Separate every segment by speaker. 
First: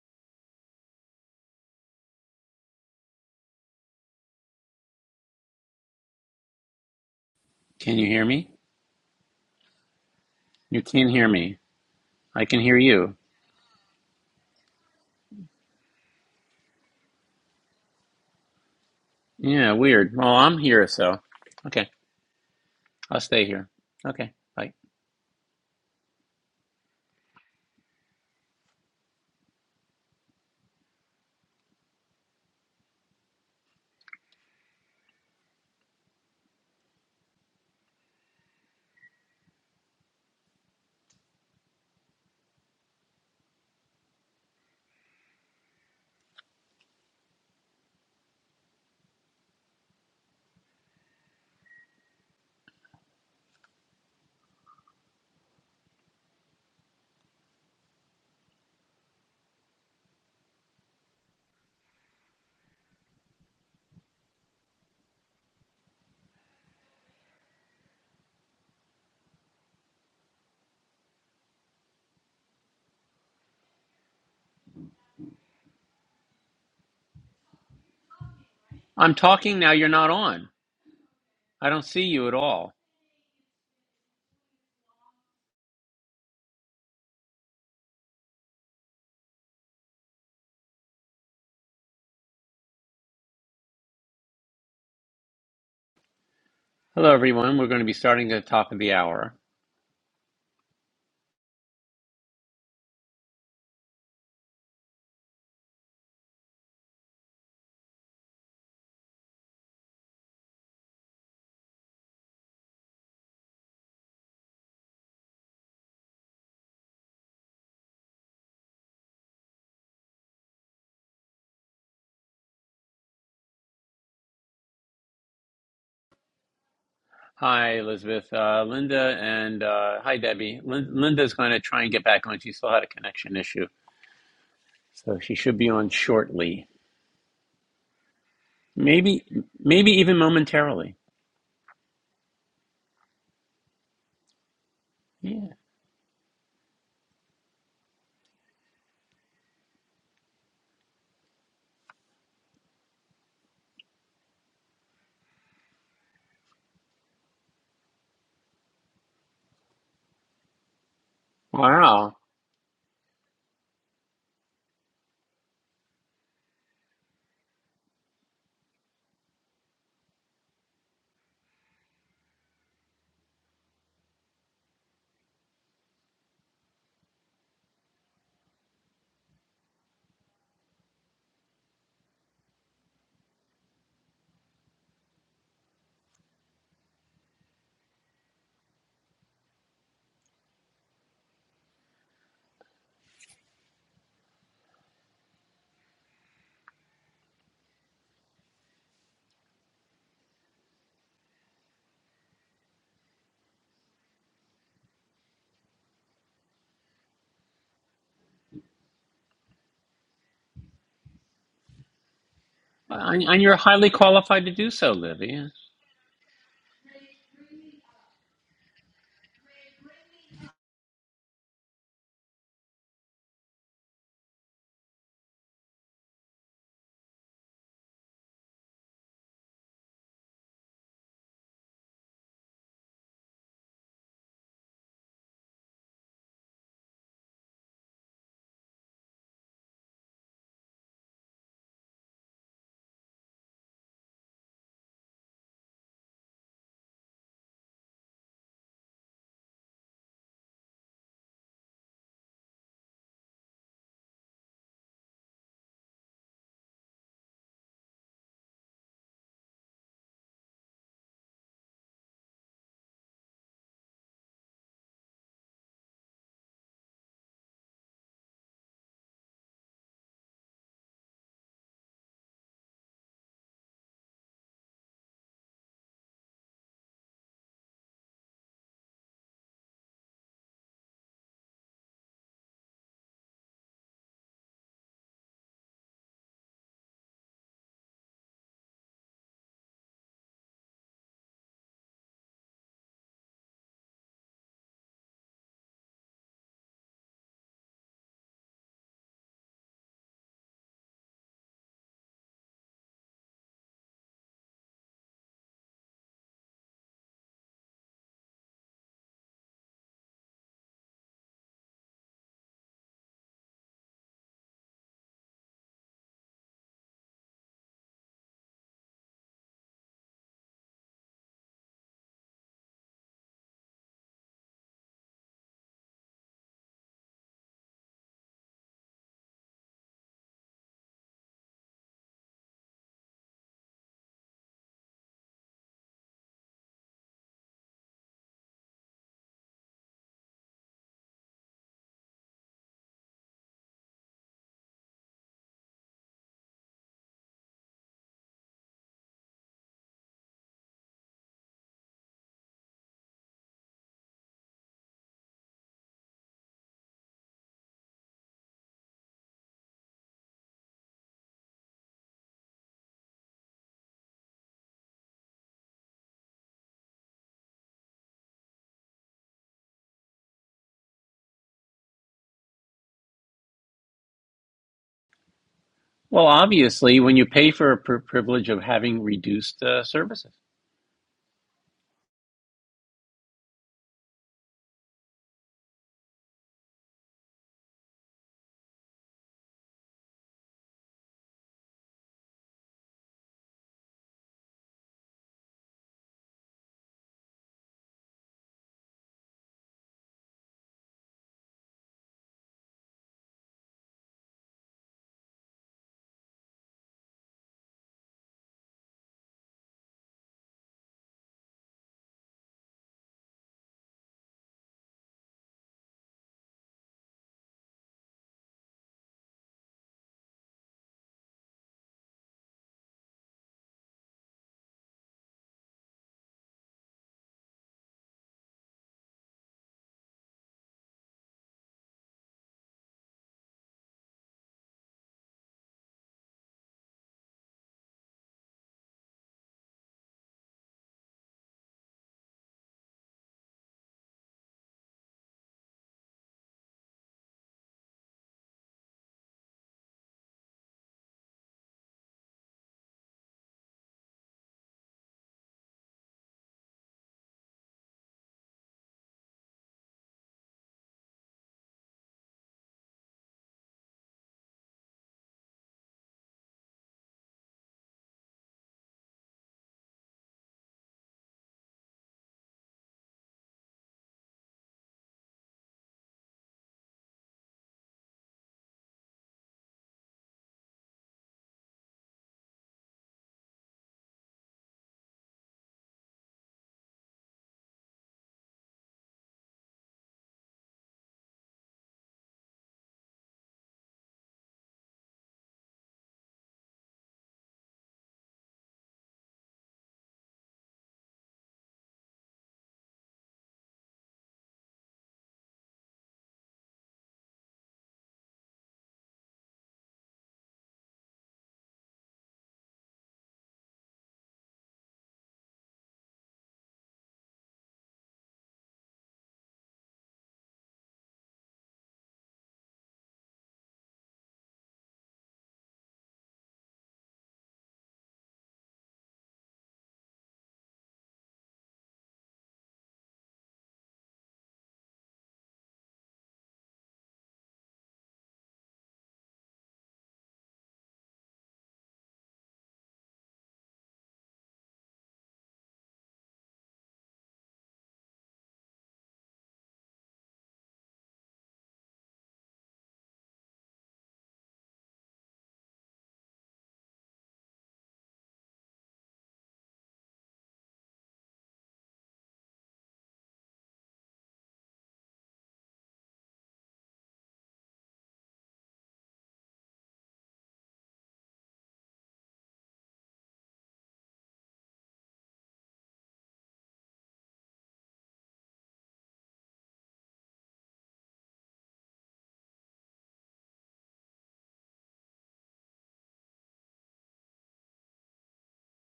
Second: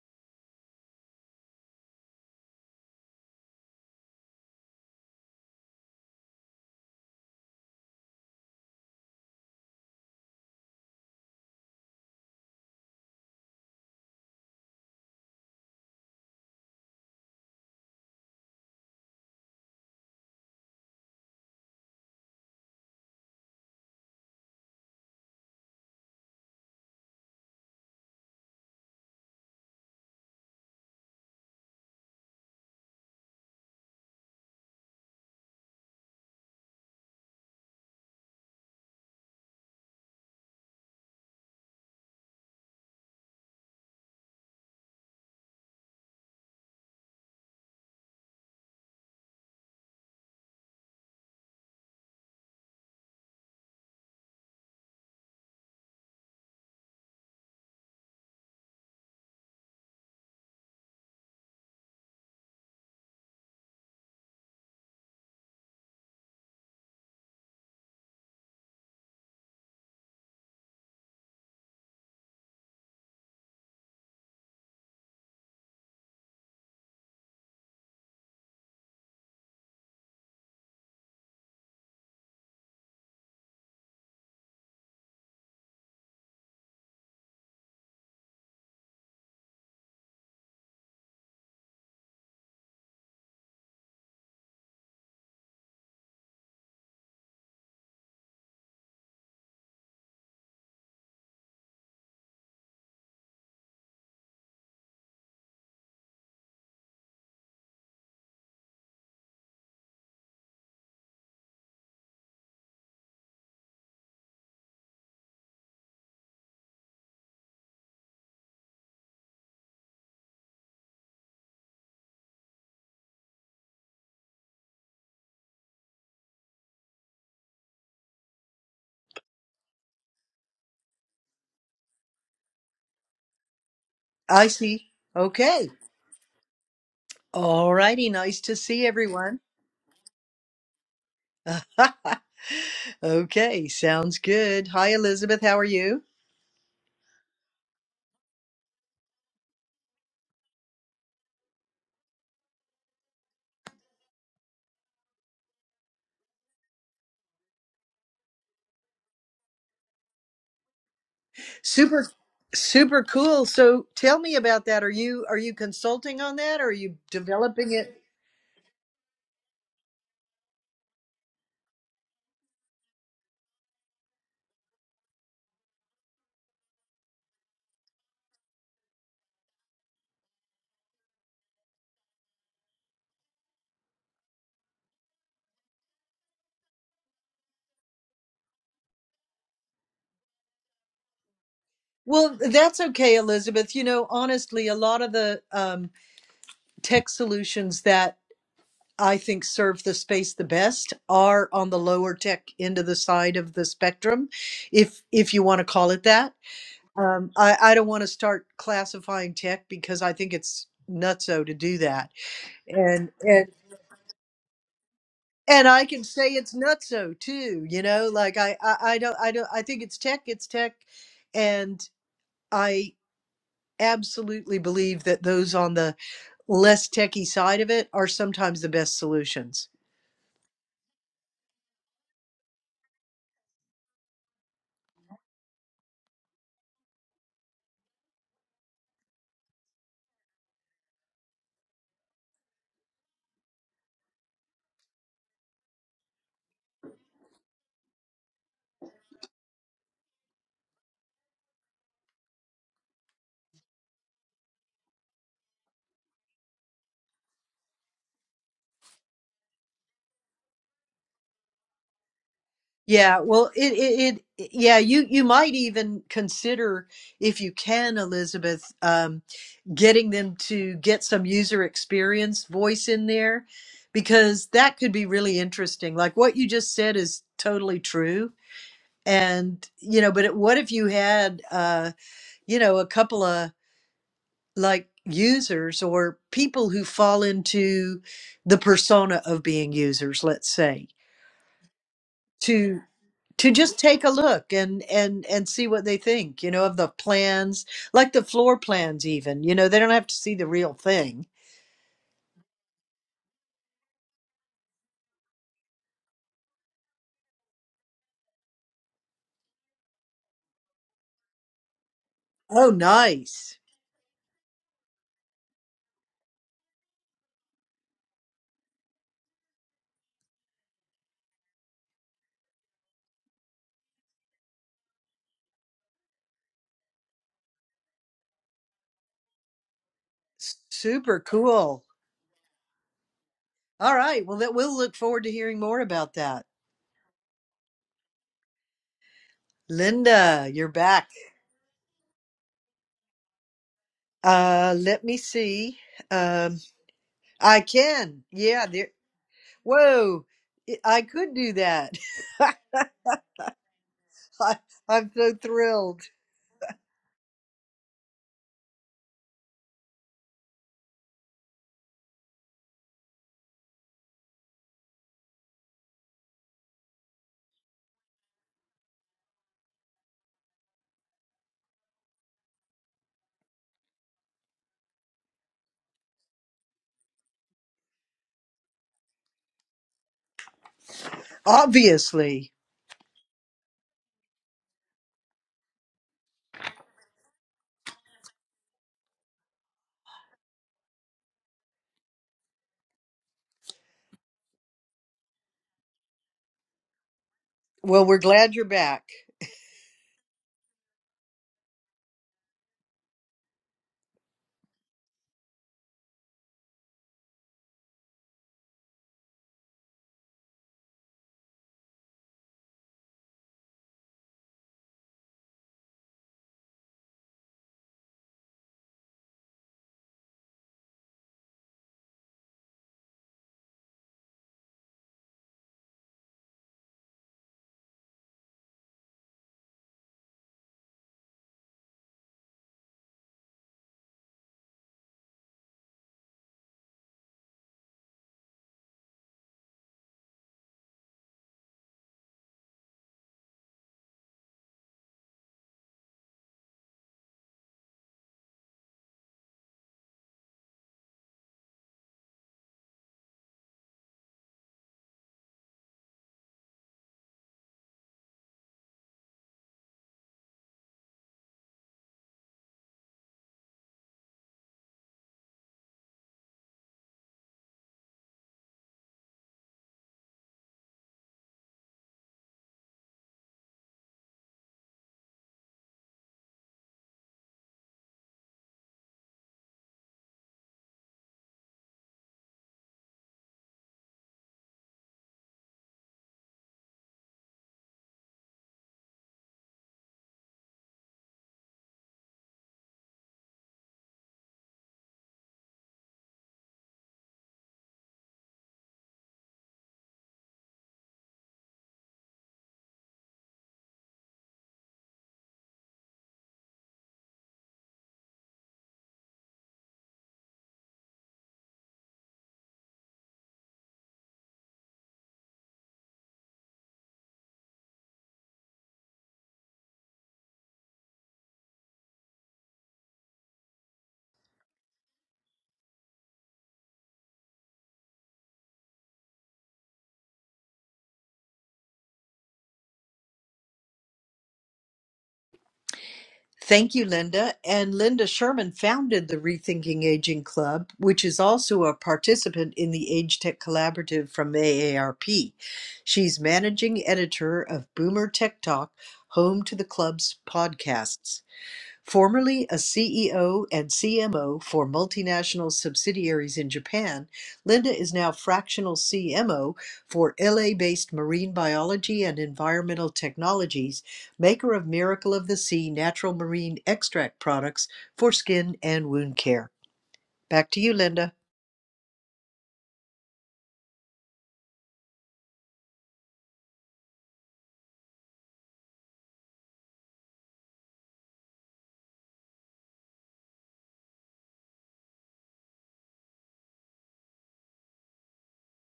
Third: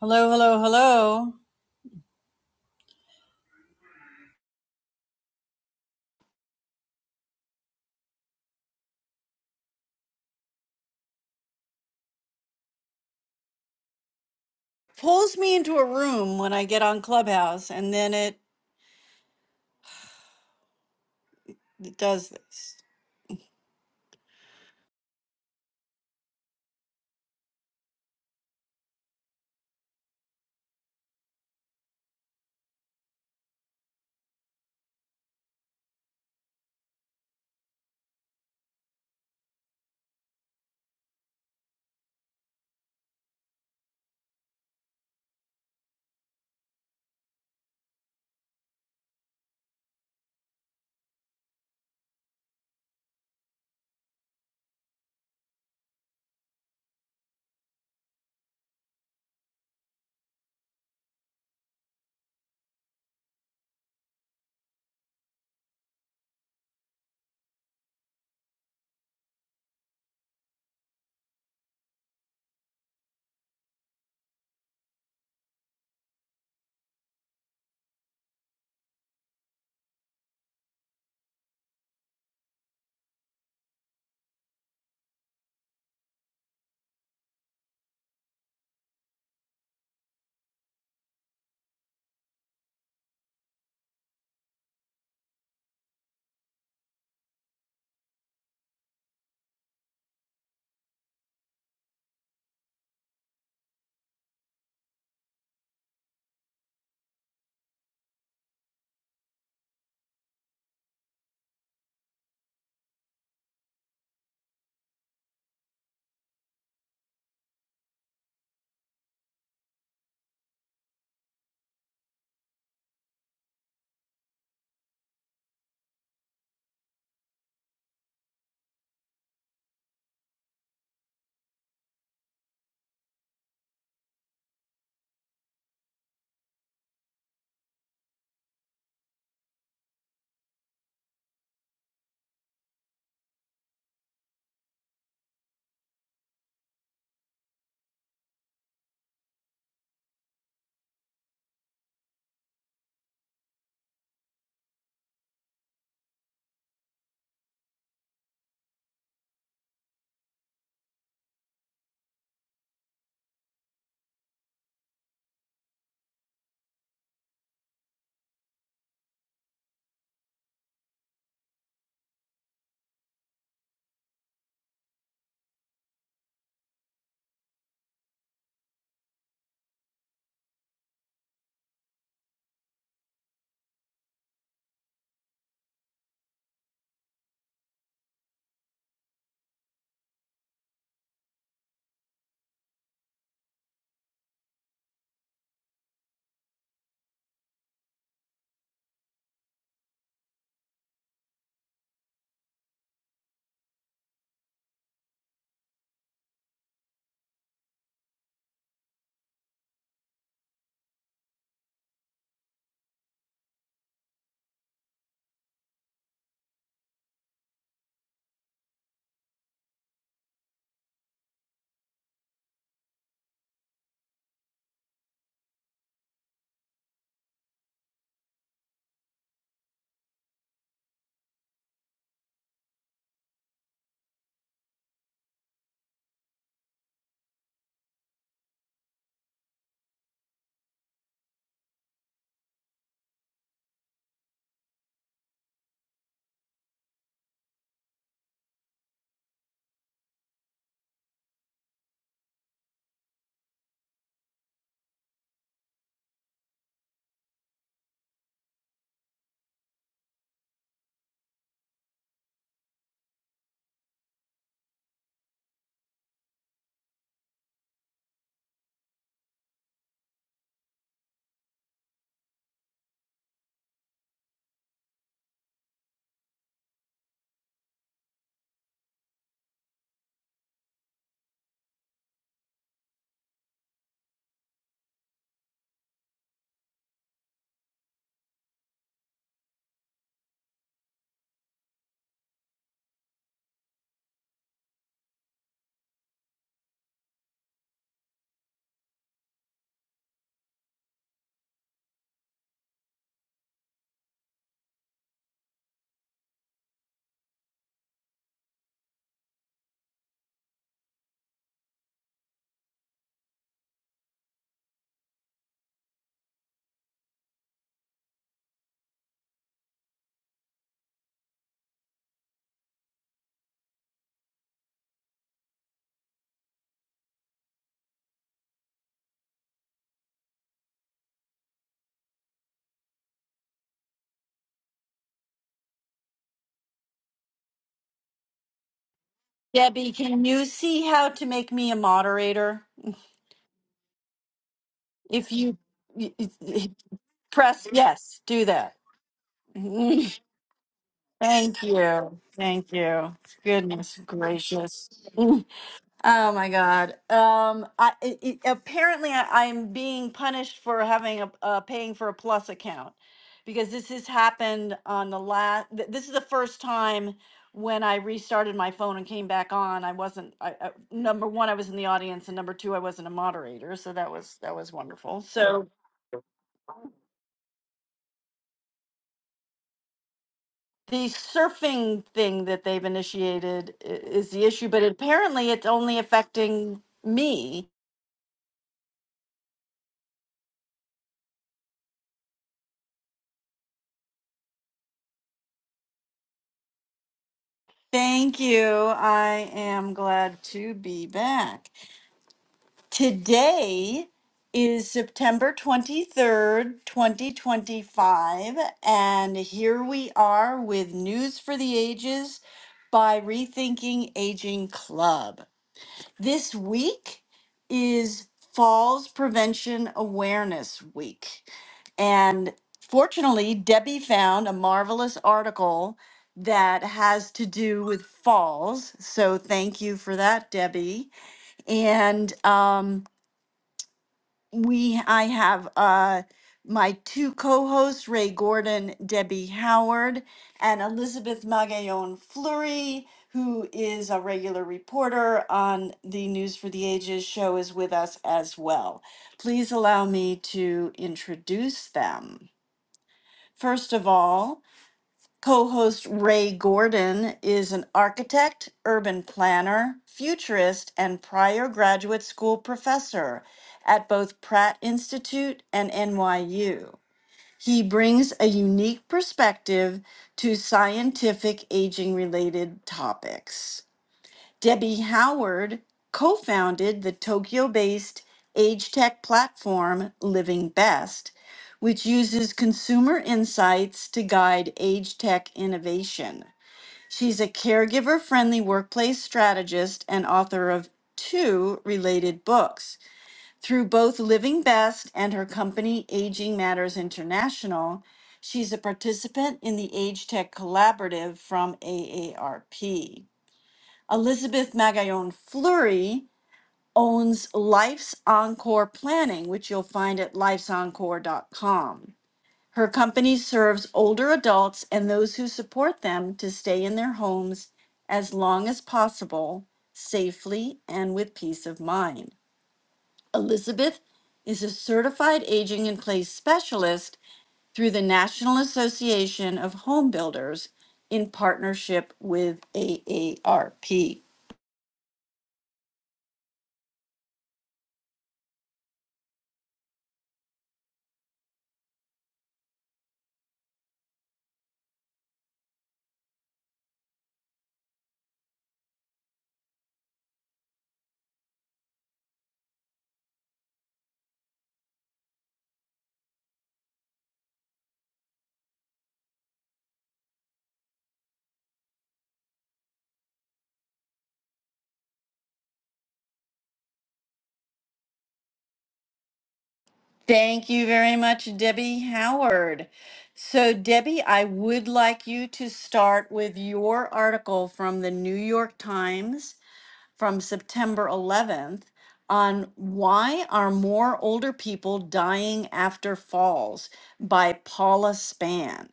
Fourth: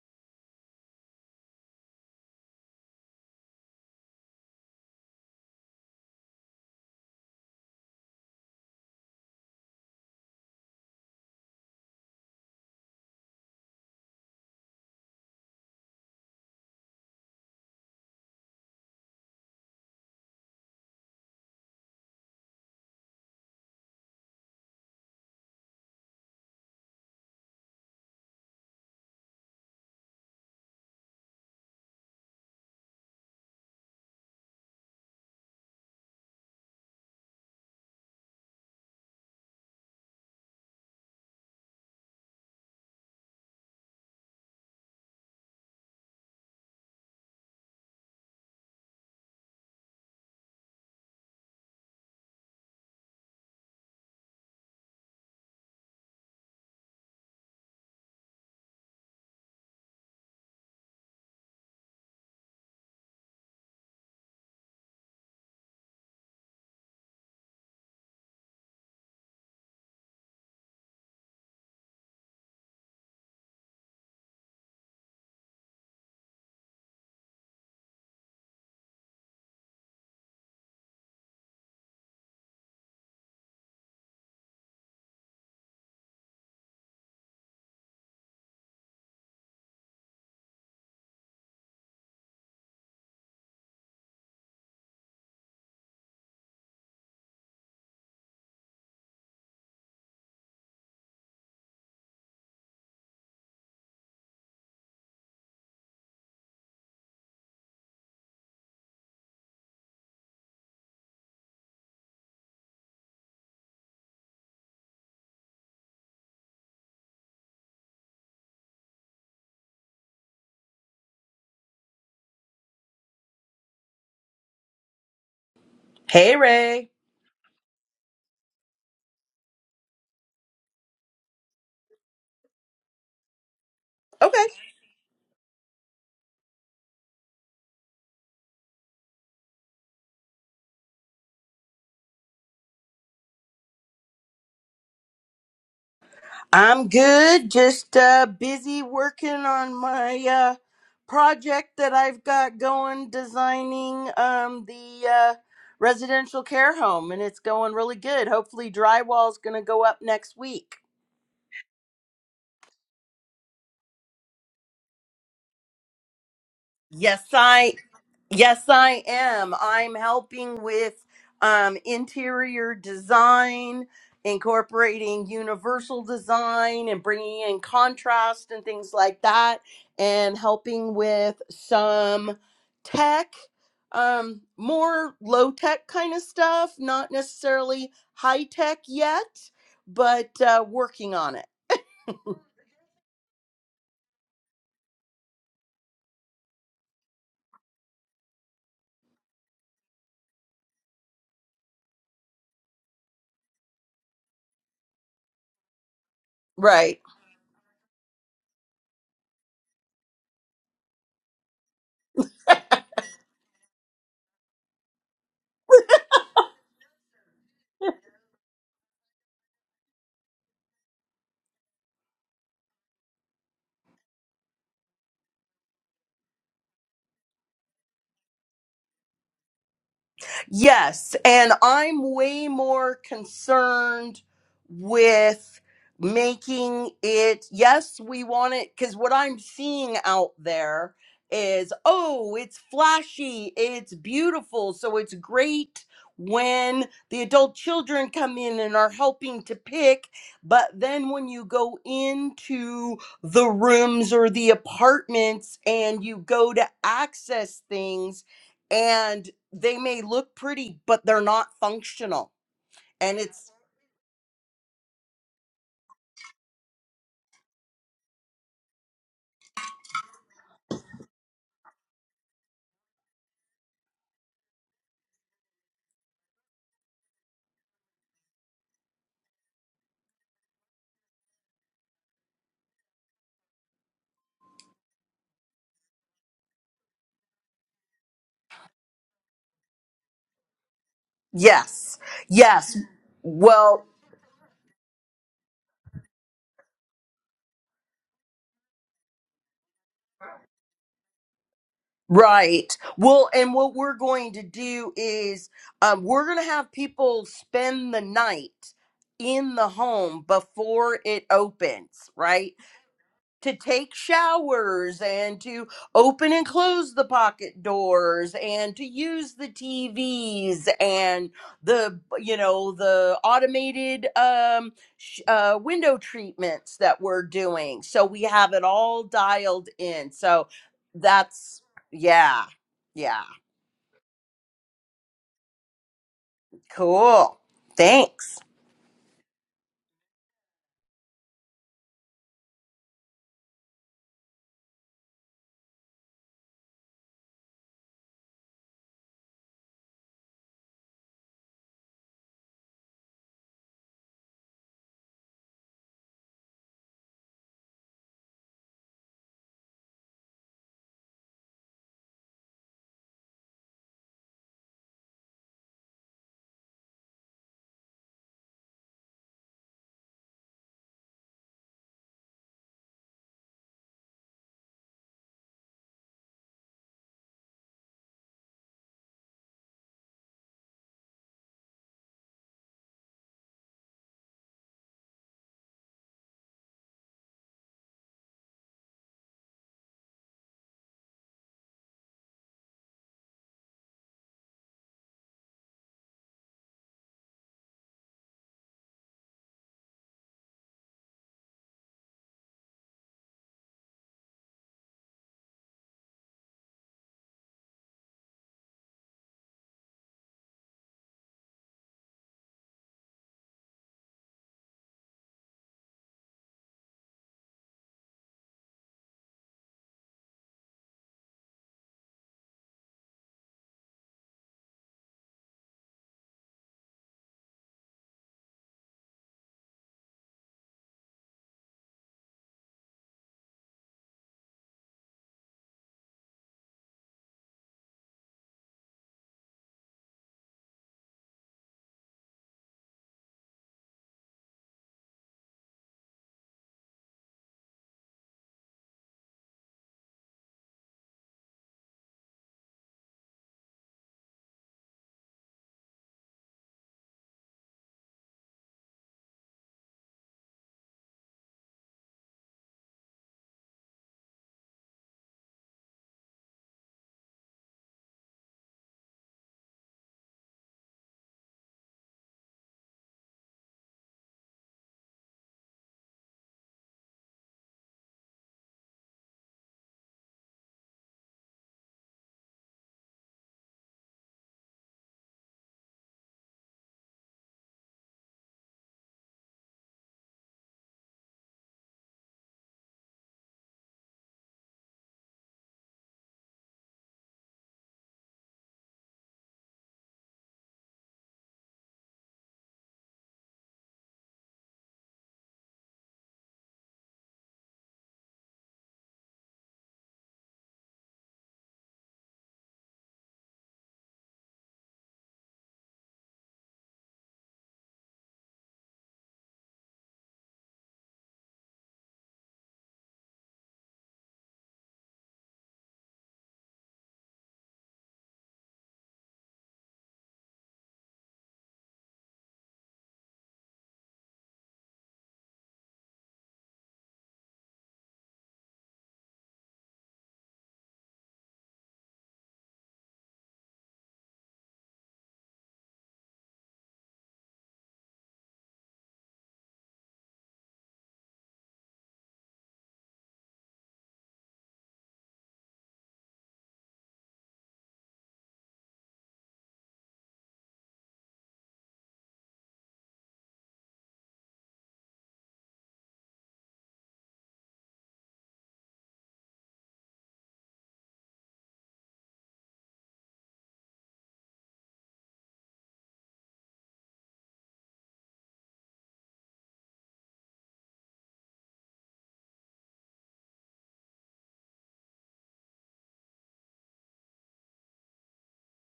Speaker 1: Hello, hello, hello.
Speaker 2: Can you hear me? You can hear me. I can hear you.
Speaker 1: Pulls me into a room when I get on Clubhouse, and then it
Speaker 2: Yeah, weird. Well, I'm here, so. Okay,
Speaker 1: does this.
Speaker 2: I'll stay here. Okay, bye. I'm talking now, you're not on. I don't see you at all. Hello, everyone. We're going to be starting at the top of the hour.
Speaker 3: Hey Ray.
Speaker 2: Hi, Elizabeth, uh, Linda, and uh, hi, Debbie. Lin- Linda's going to try and get back on. She still had a connection issue,
Speaker 3: Okay.
Speaker 4: I see.
Speaker 2: so she should
Speaker 4: Okay.
Speaker 2: be on shortly.
Speaker 4: All righty. Nice to see
Speaker 2: Maybe,
Speaker 4: everyone.
Speaker 2: maybe even momentarily.
Speaker 4: okay. Sounds good. Hi, Elizabeth.
Speaker 2: Yeah.
Speaker 4: How are you?
Speaker 3: I'm good. Just uh busy working on my uh project that I've got going designing um the uh residential care home and it's going really good. Hopefully drywall's going to go up next week.
Speaker 4: Super,
Speaker 2: Wow.
Speaker 4: super cool. So tell me about that. Are you, are you consulting on that? Or are you
Speaker 3: Yes, I
Speaker 4: developing it?
Speaker 3: Yes, I am. I'm helping with um, interior design, incorporating universal design and bringing in contrast and things like that, and helping with some tech, um, more low tech kind of stuff, not necessarily high tech yet, but uh, working on it.
Speaker 4: Well, that's okay, Elizabeth. You know, honestly, a lot of the um, tech solutions that I think serve the space the best are on the lower tech end of the side of the spectrum, if if you want to call it that.
Speaker 3: Right.
Speaker 4: Um, I, I don't want to start classifying tech because I think it's nutso to do that. And
Speaker 2: And and
Speaker 4: and
Speaker 2: you're highly qualified to do so, Livy.
Speaker 4: and I can say it's nutso too, you know, like I, I, I don't I don't I think it's tech, it's tech. And I absolutely believe that those on the less techy side of it are sometimes the best solutions.
Speaker 3: Yes, and I'm way more concerned with making it, yes, we want it, because what I'm seeing out there is, oh, it's flashy, it's beautiful, so it's great when the adult children come in and are helping to pick, but then when you go into the rooms or the apartments and you go to access things, and they may look pretty, but they're not functional. And
Speaker 4: Yeah, well,
Speaker 3: it's
Speaker 4: it, it, it, yeah, you, you might even consider, if you can, Elizabeth, um, getting them to get some user experience voice in there, because that could be really interesting. Like what you just said is totally true. And, you know, but it, what if you had, uh, you know, a couple of like users or people who fall into the persona of being users, let's say,
Speaker 3: yes,
Speaker 4: to,
Speaker 3: yes.
Speaker 4: to just
Speaker 3: Well,
Speaker 4: take a look and and and see what they think you know of the plans like the floor plans even you know they don't have to see the real thing
Speaker 3: right. Well, and what we're going to do is um, we're going to have people spend the night in the home before it opens, right?
Speaker 4: oh
Speaker 3: to
Speaker 4: nice
Speaker 3: take showers and to open and close the pocket doors and to use the TVs and the you know the automated um sh- uh window treatments that we're doing so we have it all dialed in so
Speaker 4: S- super
Speaker 3: that's
Speaker 4: cool
Speaker 3: yeah yeah
Speaker 4: all right well that we'll look forward to hearing more about that
Speaker 3: cool thanks
Speaker 1: Debbie, can you
Speaker 4: linda you're
Speaker 1: see
Speaker 4: back
Speaker 1: how to make me a moderator?
Speaker 4: uh let me
Speaker 1: If you
Speaker 4: see
Speaker 1: y-
Speaker 4: um
Speaker 1: y-
Speaker 4: i
Speaker 1: press yes,
Speaker 4: can
Speaker 1: do
Speaker 4: yeah
Speaker 1: that.
Speaker 4: there whoa i I could do
Speaker 1: Thank
Speaker 4: that
Speaker 1: you. Thank you. Goodness
Speaker 4: I,
Speaker 1: gracious.
Speaker 4: i'm so thrilled
Speaker 1: Oh my God. Um, I it, it, apparently I, I'm being punished for having a uh, paying for a plus account because this has happened on the last. Th- this is the first time when I restarted my phone and came back on. I wasn't. I, I, number one, I was in the audience, and number two, I wasn't a moderator. So that was that was wonderful. So
Speaker 2: Well, obviously, when you pay for a pri privilege of having reduced uh, services.
Speaker 1: the surfing thing
Speaker 4: obviously
Speaker 1: that they've initiated i- is the issue, but apparently it's only affecting me
Speaker 4: well we're
Speaker 1: Thank
Speaker 4: glad you're
Speaker 1: you.
Speaker 4: back
Speaker 1: I am glad to be back. Today is September 23rd, 2025, and here we are with News for the Ages by Rethinking Aging Club. This week is Falls Prevention Awareness Week. And fortunately, Debbie found a marvelous article that has to do with falls. So thank you for that, Debbie. And um, we I have uh my two co-hosts Ray Gordon, Debbie Howard, and Elizabeth Magallon Fleury, who is a regular reporter on the News for the Ages show, is with us as well. Please allow me to introduce them. First of all, Co host Ray Gordon is an architect, urban planner, futurist, and prior graduate school professor at both Pratt Institute and NYU. He brings a unique perspective to scientific aging related topics. Debbie Howard co founded the Tokyo based age tech platform Living Best, which uses consumer insights to guide age tech innovation. She's a caregiver friendly workplace strategist and author of two related books. Through both Living Best and her company Aging Matters International, she's a participant in the Age Tech Collaborative from AARP. Elizabeth Magallon Fleury owns Life's Encore Planning, which you'll find at lifesencore.com. Her company serves older adults and those who support them to stay in their homes as long as possible, safely and with peace of mind. Elizabeth is a certified aging in place specialist through the National Association of Home Builders in partnership with AARP.
Speaker 4: Thank you, Linda. And Linda Sherman founded the Rethinking Aging Club, which is also a participant in the Age Tech Collaborative from AARP. She's managing editor of Boomer Tech Talk, home to the club's podcasts. Formerly a CEO and CMO for multinational subsidiaries in Japan, Linda is now fractional CMO for LA based marine biology and environmental technologies, maker of Miracle of the Sea natural marine extract products for skin and wound care. Back
Speaker 1: Thank
Speaker 4: to
Speaker 1: you
Speaker 4: you,
Speaker 1: very
Speaker 4: Linda.
Speaker 1: much, Debbie Howard. So, Debbie, I would like you to start with your article from the New York Times from September 11th on why are more older people dying after falls by Paula Spann.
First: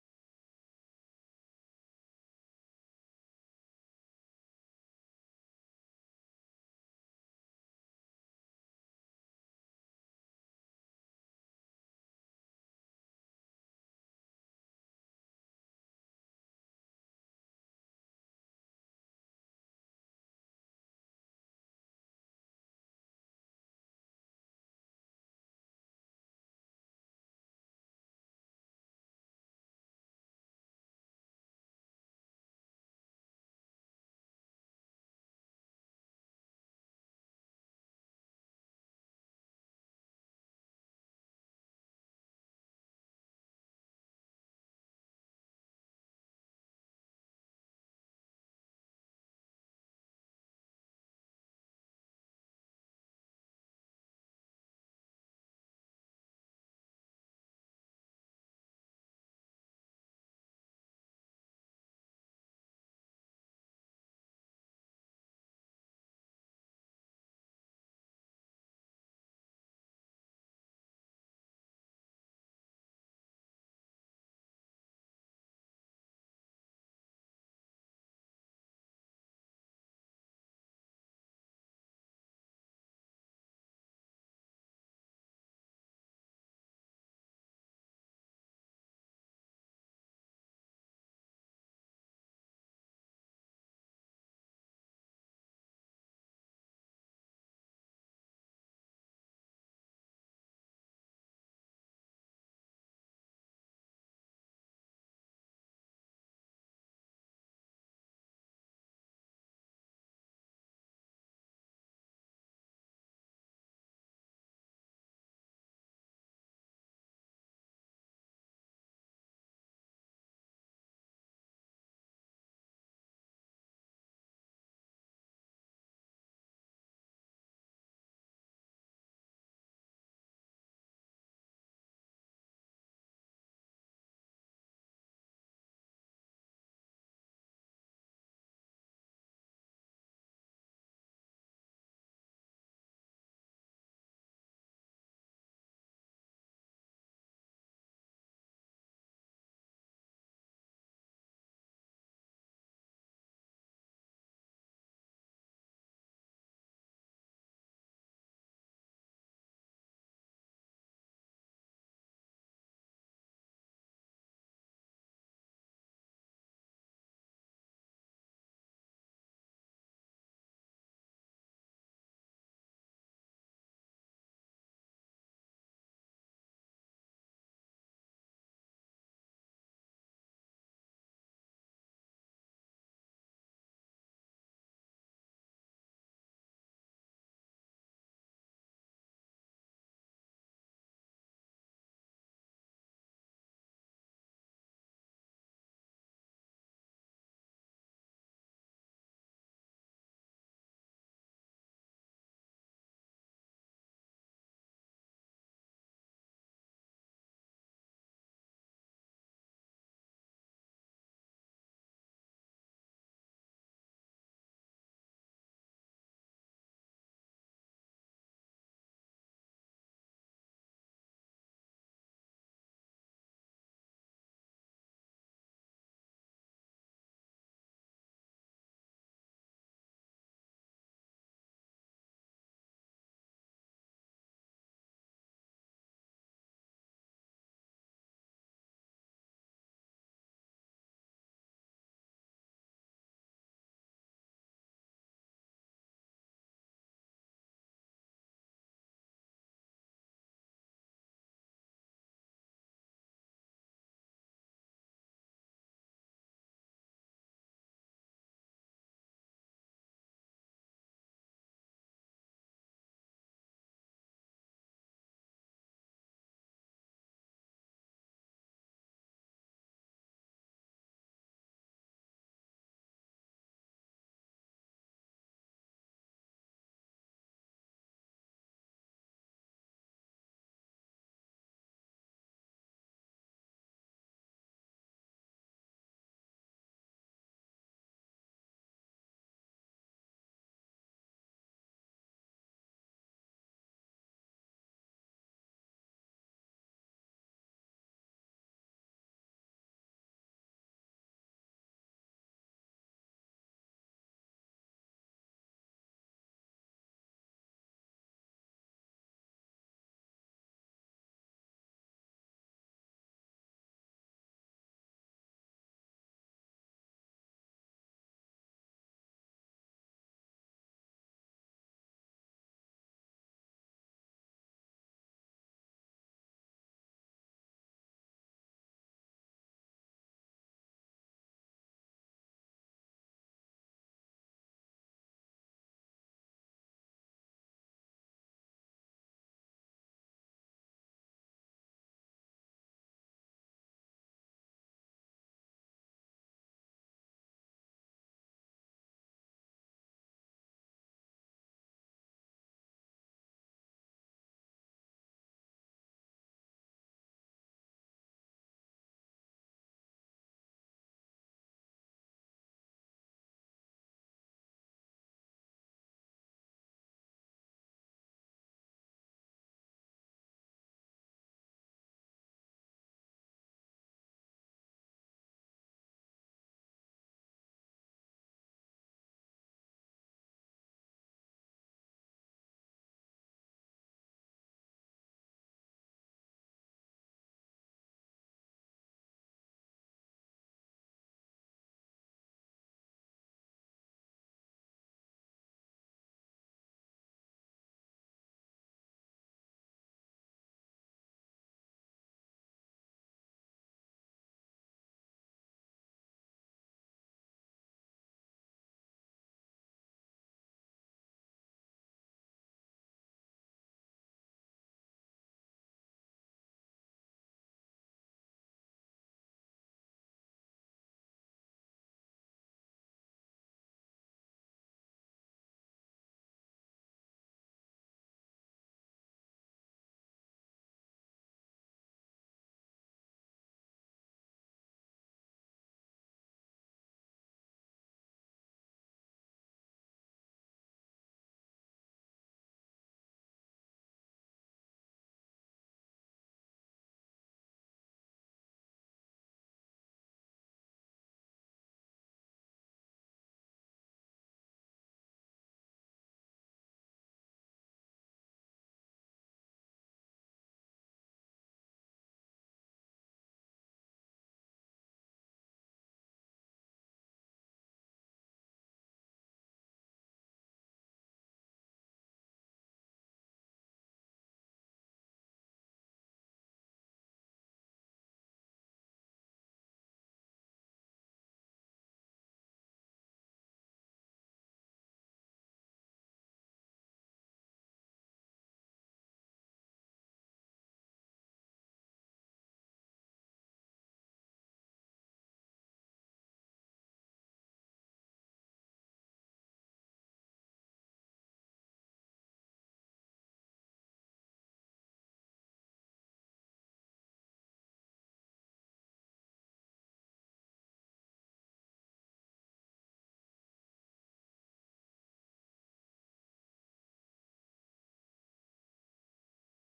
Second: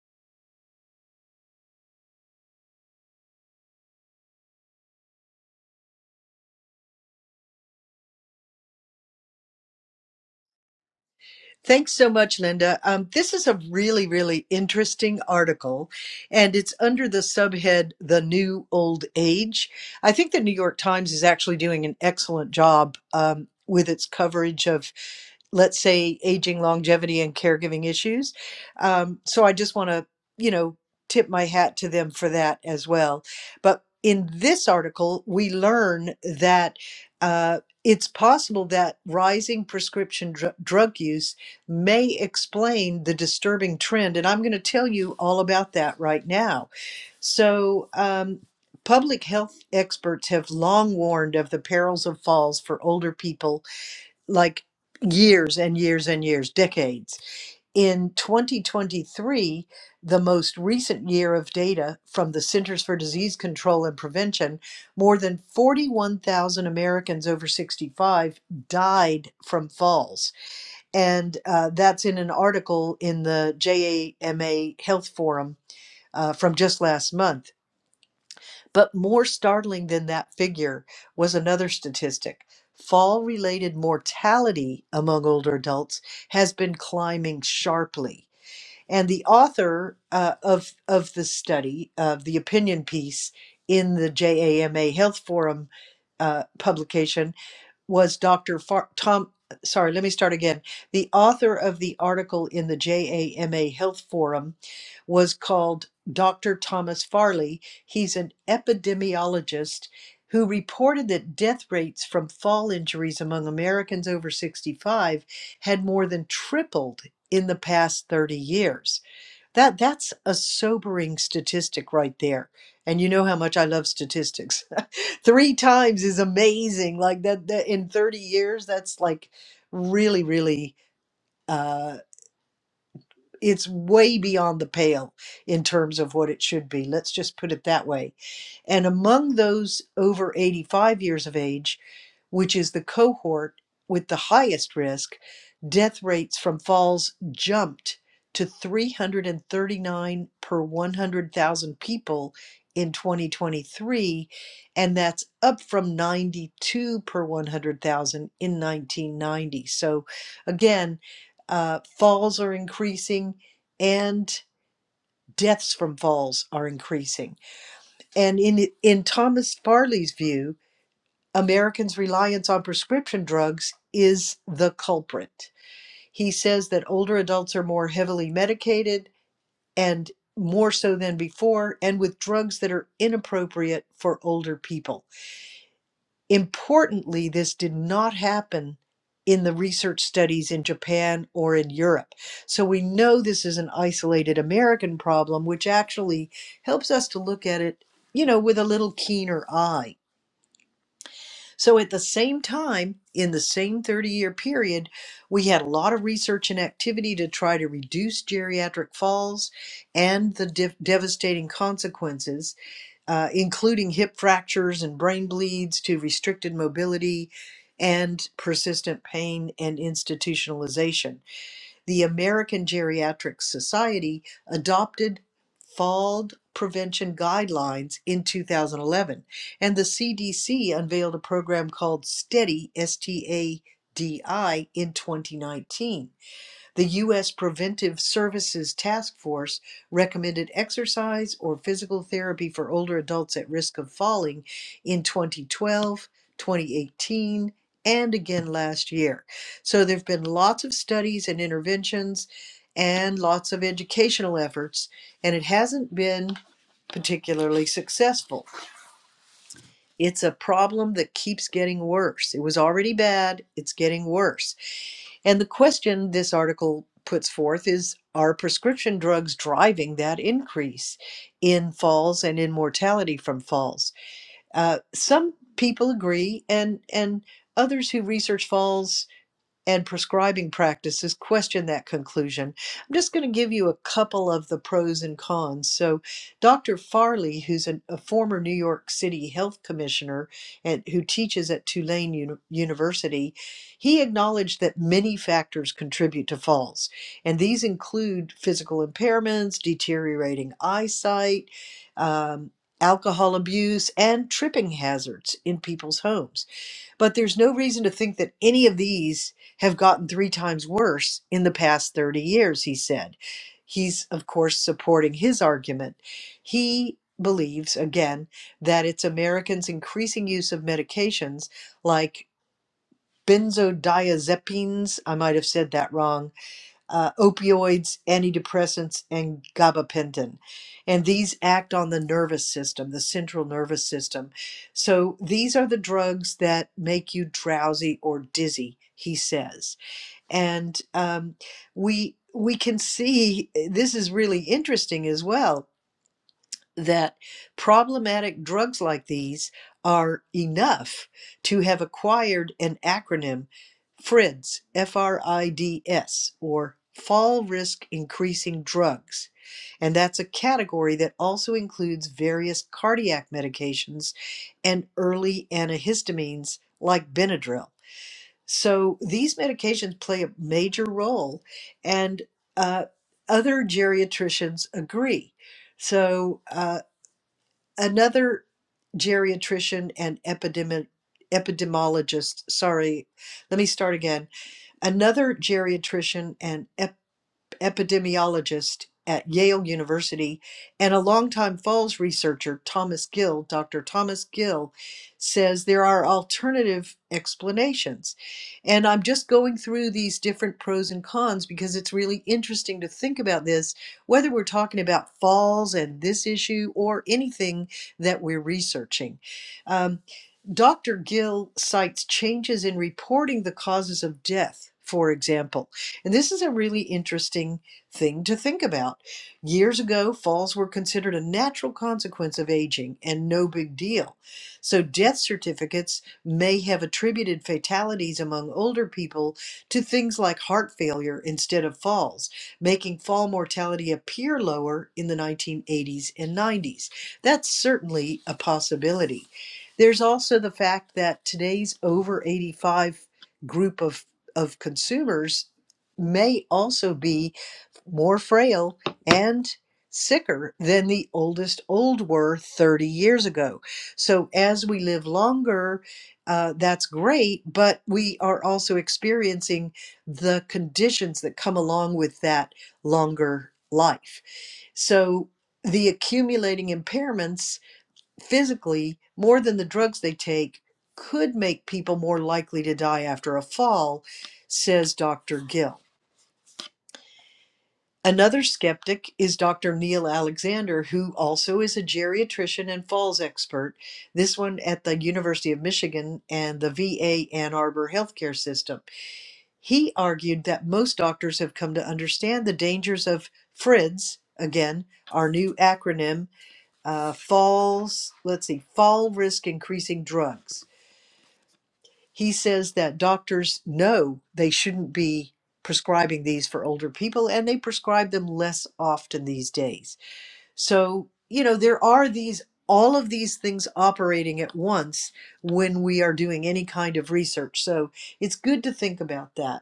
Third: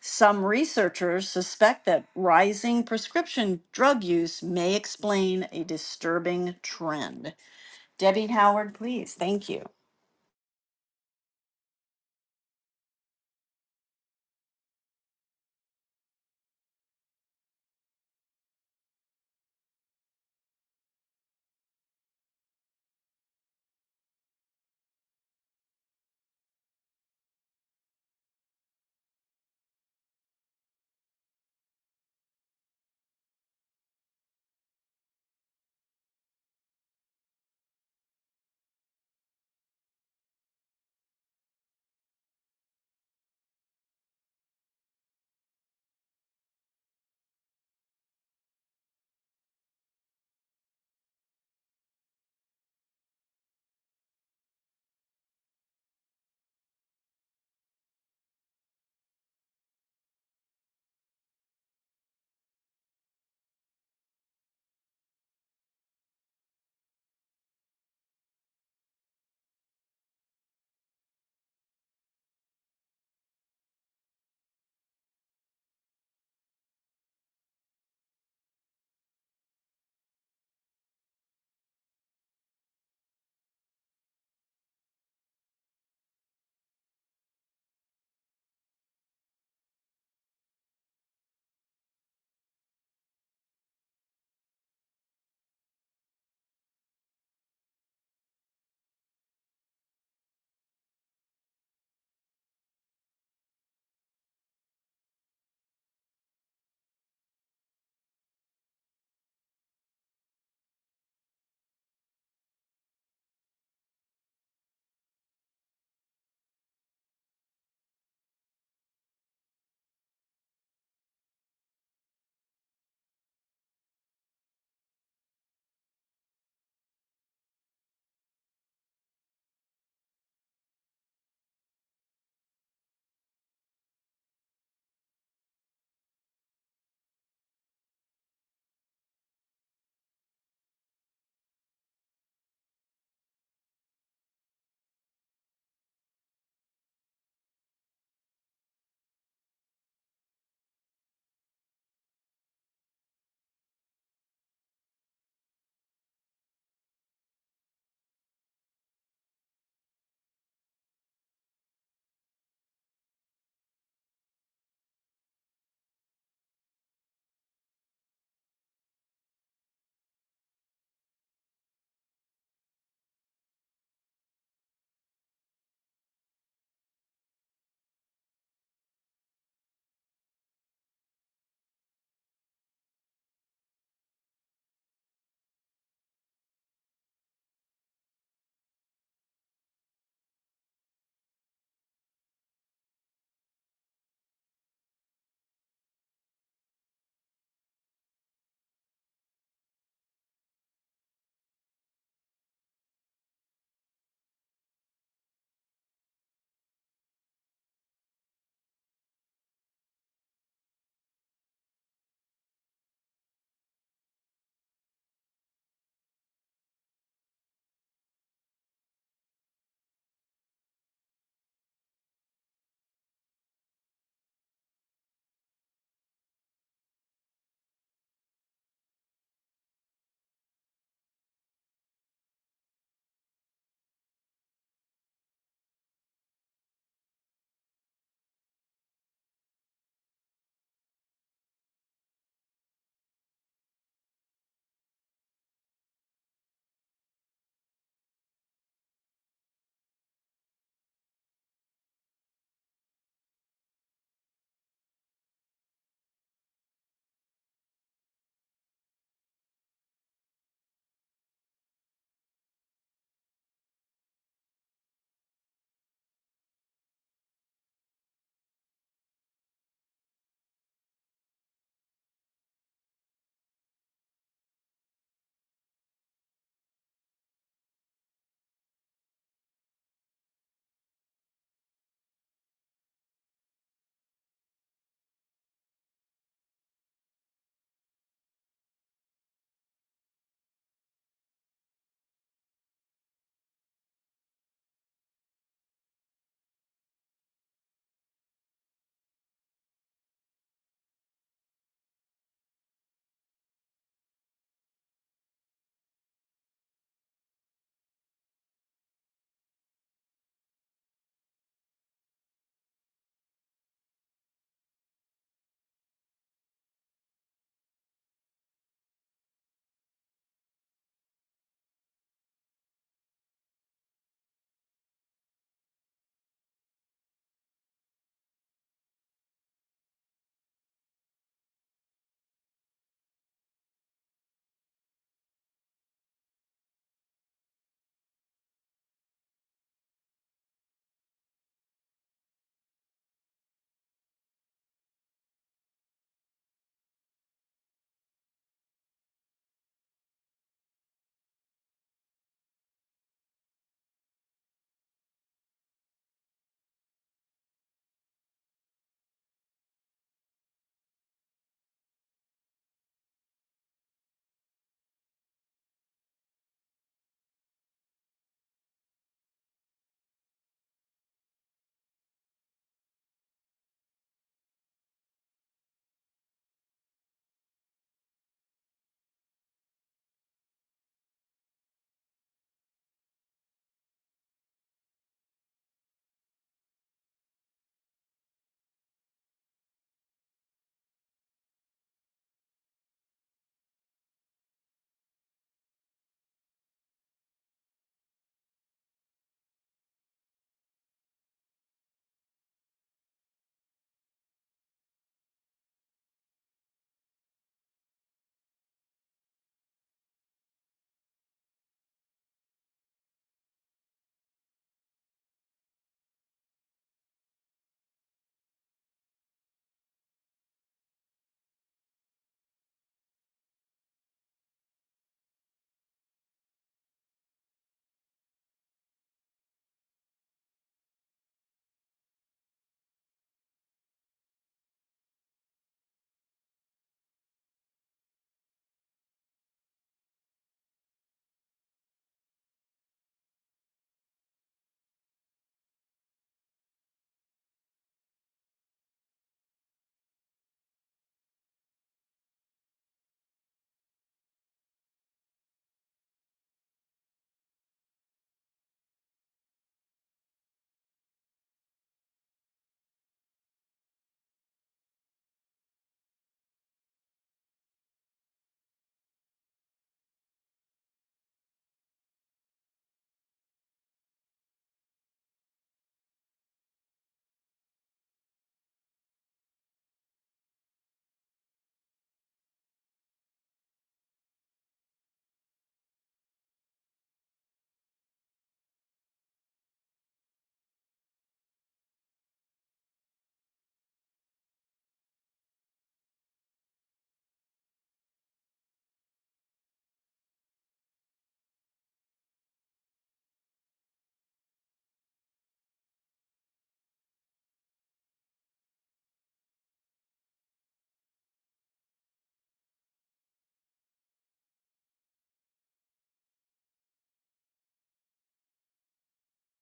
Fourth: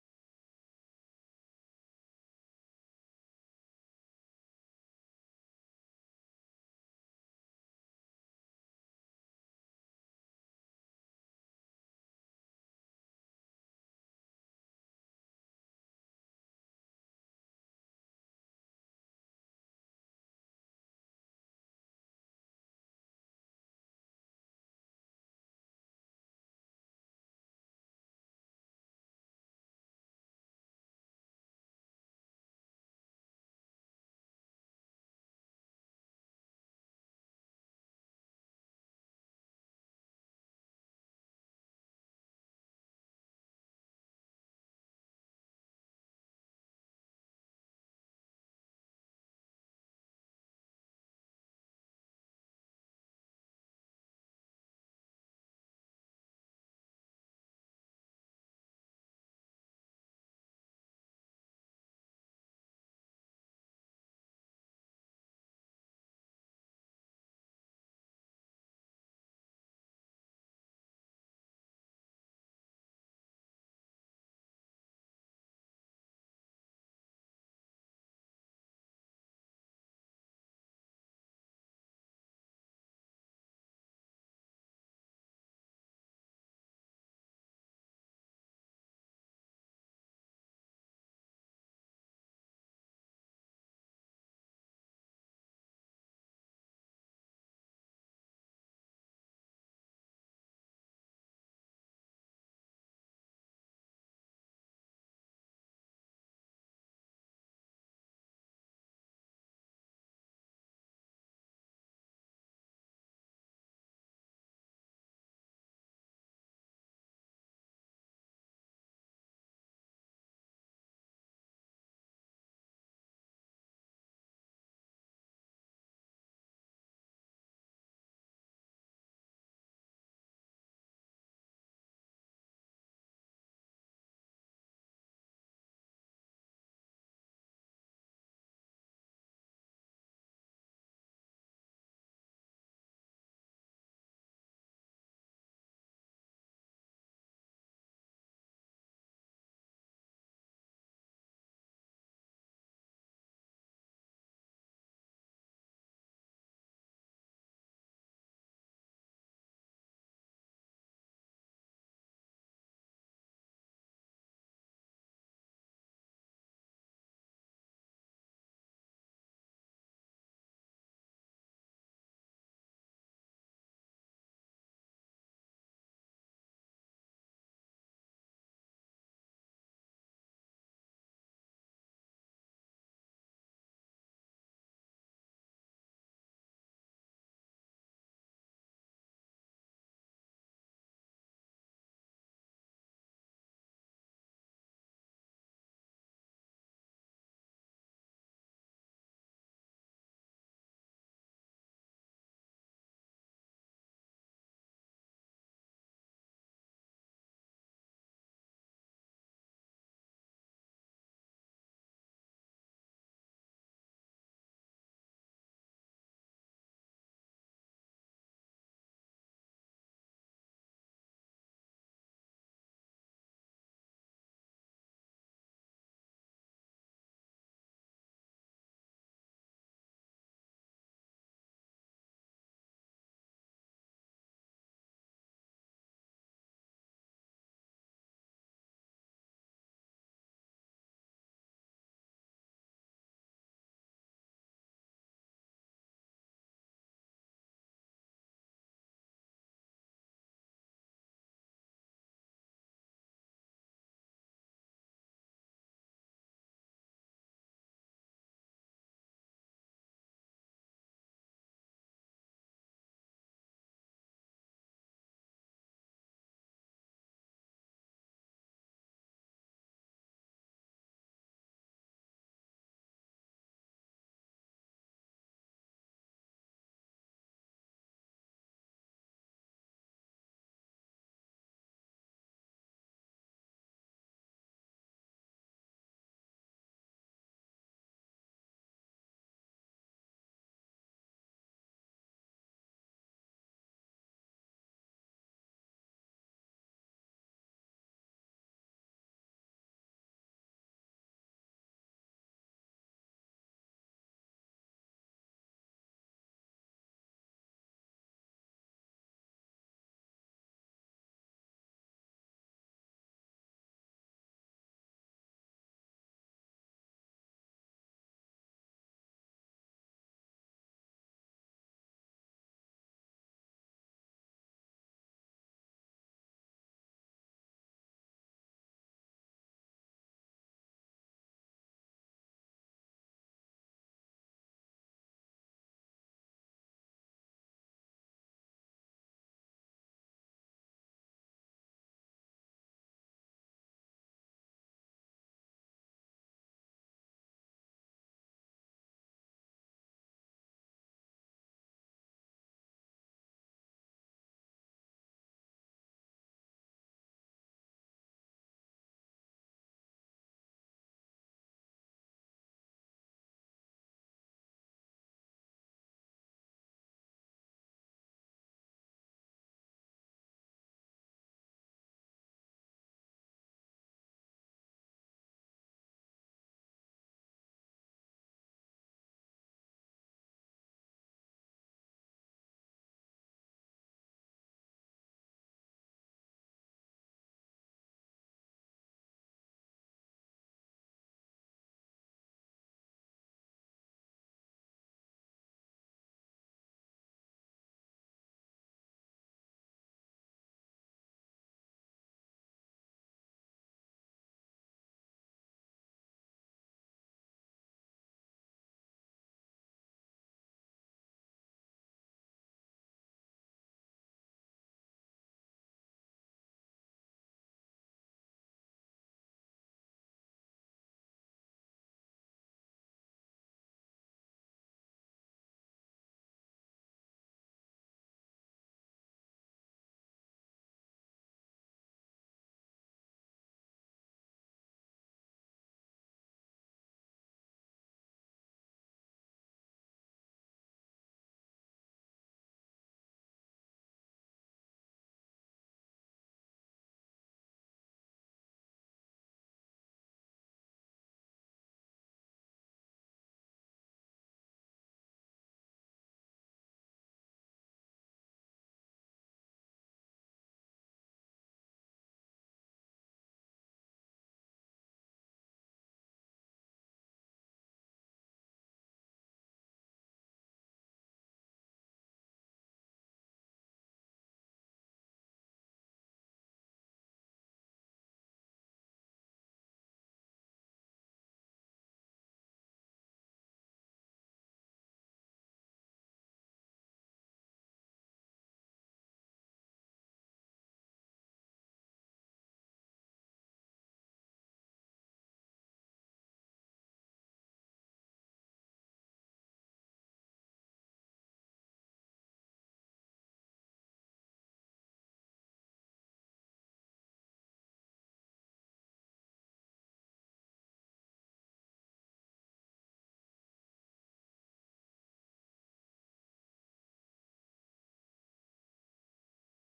Speaker 1: Some researchers suspect that rising prescription drug use may explain a disturbing trend. Debbie Howard, please. Thank you.
Speaker 4: Thanks so much, Linda. Um, this is a really, really interesting article, and it's under the subhead The New Old Age. I think the New York Times is actually doing an excellent job um, with its coverage of let's say aging longevity and caregiving issues um, so i just want to you know tip my hat to them for that as well but in this article we learn that uh, it's possible that rising prescription dr- drug use may explain the disturbing trend. And I'm going to tell you all about that right now. So, um, public health experts have long warned of the perils of falls for older people, like years and years and years, decades. In 2023, the most recent year of data from the Centers for Disease Control and Prevention, more than 41,000 Americans over 65 died from falls and uh, that's in an article in the JAMA Health Forum uh, from just last month. But more startling than that figure was another statistic. Fall related mortality among older adults has been climbing sharply. And the author uh, of, of the study, of the opinion piece in the JAMA Health Forum uh, publication, was Dr. Far- Tom. Sorry, let me start again. The author of the article in the JAMA Health Forum was called Dr. Thomas Farley. He's an epidemiologist who reported that death rates from fall injuries among Americans over 65 had more than tripled in the past 30 years. That that's a sobering statistic right there. And you know how much I love statistics. Three times is amazing. Like that, that in 30 years, that's like really, really uh it's way beyond the pale in terms of what it should be. Let's just put it that way and among those over 85 years of age, which is the cohort with the highest risk, death rates from falls jumped to 339 per 100,000 people in 2023, and that's up from 92 per 100,000 in 1990. So, again, uh, falls are increasing and deaths from falls are increasing. And in, in Thomas Farley's view, Americans' reliance on prescription drugs is the culprit. He says that older adults are more heavily medicated and more so than before, and with drugs that are inappropriate for older people. Importantly, this did not happen in the research studies in Japan or in Europe. So we know this is an isolated American problem, which actually helps us to look at it, you know, with a little keener eye So at the same time, in the same 30 year period, we had a lot of research and activity to try to reduce geriatric falls and the de- devastating consequences, uh, including hip fractures and brain bleeds to restricted mobility and persistent pain and institutionalization the American Geriatric Society adopted fall prevention guidelines in 2011. And the CDC unveiled a program called STEADY, S T A D I, in 2019. The U.S. Preventive Services Task Force recommended exercise or physical therapy for older adults at risk of falling in 2012, 2018, and again last year. So there have been lots of studies and interventions and lots of educational efforts, and it hasn't been particularly successful. It's a problem that keeps getting worse. It was already bad, it's getting worse. And the question this article puts forth is Are prescription drugs driving that increase in falls and in mortality from falls? Uh, some people agree, and, and others who research falls and prescribing practices question that conclusion. I'm just going to give you a couple of the pros and cons. So, Dr. Farley, who's an, a former New York City health commissioner and who teaches at Tulane Uni- University, he acknowledged that many factors contribute to falls, and these include physical impairments, deteriorating eyesight. Um, Alcohol abuse and tripping hazards in people's homes. But there's no reason to think that any of these have gotten three times worse in the past 30 years, he said. He's, of course, supporting his argument. He believes, again, that it's Americans' increasing use of medications like benzodiazepines, I might have said that wrong uh, opioids, antidepressants, and gabapentin. And these act on the nervous system, the central nervous system. So these are the drugs that make you drowsy or dizzy, he says. And um, we we can see eh, this is really interesting as well that problematic drugs like these are enough to have acquired an acronym FRIDS, F R I D S, or Fall Risk Increasing Drugs. And that's a category that also includes various cardiac medications and early antihistamines like Benadryl. So these medications play a major role, and uh, other geriatricians agree. So, uh, another geriatrician and epidemi- epidemiologist sorry let me start again another geriatrician and epidemiologist at Yale University and a longtime falls researcher, Thomas Gill, Dr. Thomas Gill, says there are alternative explanations. And I'm just going through these different pros and cons because it's really interesting to think about this, whether we're talking about falls and this issue or anything that we're researching. Um, Dr. Gill cites changes in reporting the causes of death, for example. And this is a really interesting thing to think about. Years ago, falls were considered a natural consequence of aging and no big deal. So, death certificates may have attributed fatalities among older people to things like heart failure instead of falls, making fall mortality appear lower in the 1980s and 90s. That's certainly a possibility. There's also the fact that today's over 85 group of, of consumers may also be more frail and sicker than the oldest old were 30 years ago. So as we live longer, uh, that's great, but we are also experiencing the conditions that come along with that longer life. So the accumulating impairments physically more than the drugs they take could make people more likely to die after a fall, says Dr. Gill. Another skeptic is Dr. Neil Alexander, who also is a geriatrician and falls expert, this one at the University of Michigan and the VA Ann Arbor healthcare system. He argued that most doctors have come to understand the dangers of FRIDS, again, our new acronym uh, falls, let's see, fall risk increasing drugs. He says that doctors know they shouldn't be prescribing these for older people and they prescribe them less often these days. So, you know, there are these all of these things operating at once when we are doing any kind of research. So, it's good to think about that.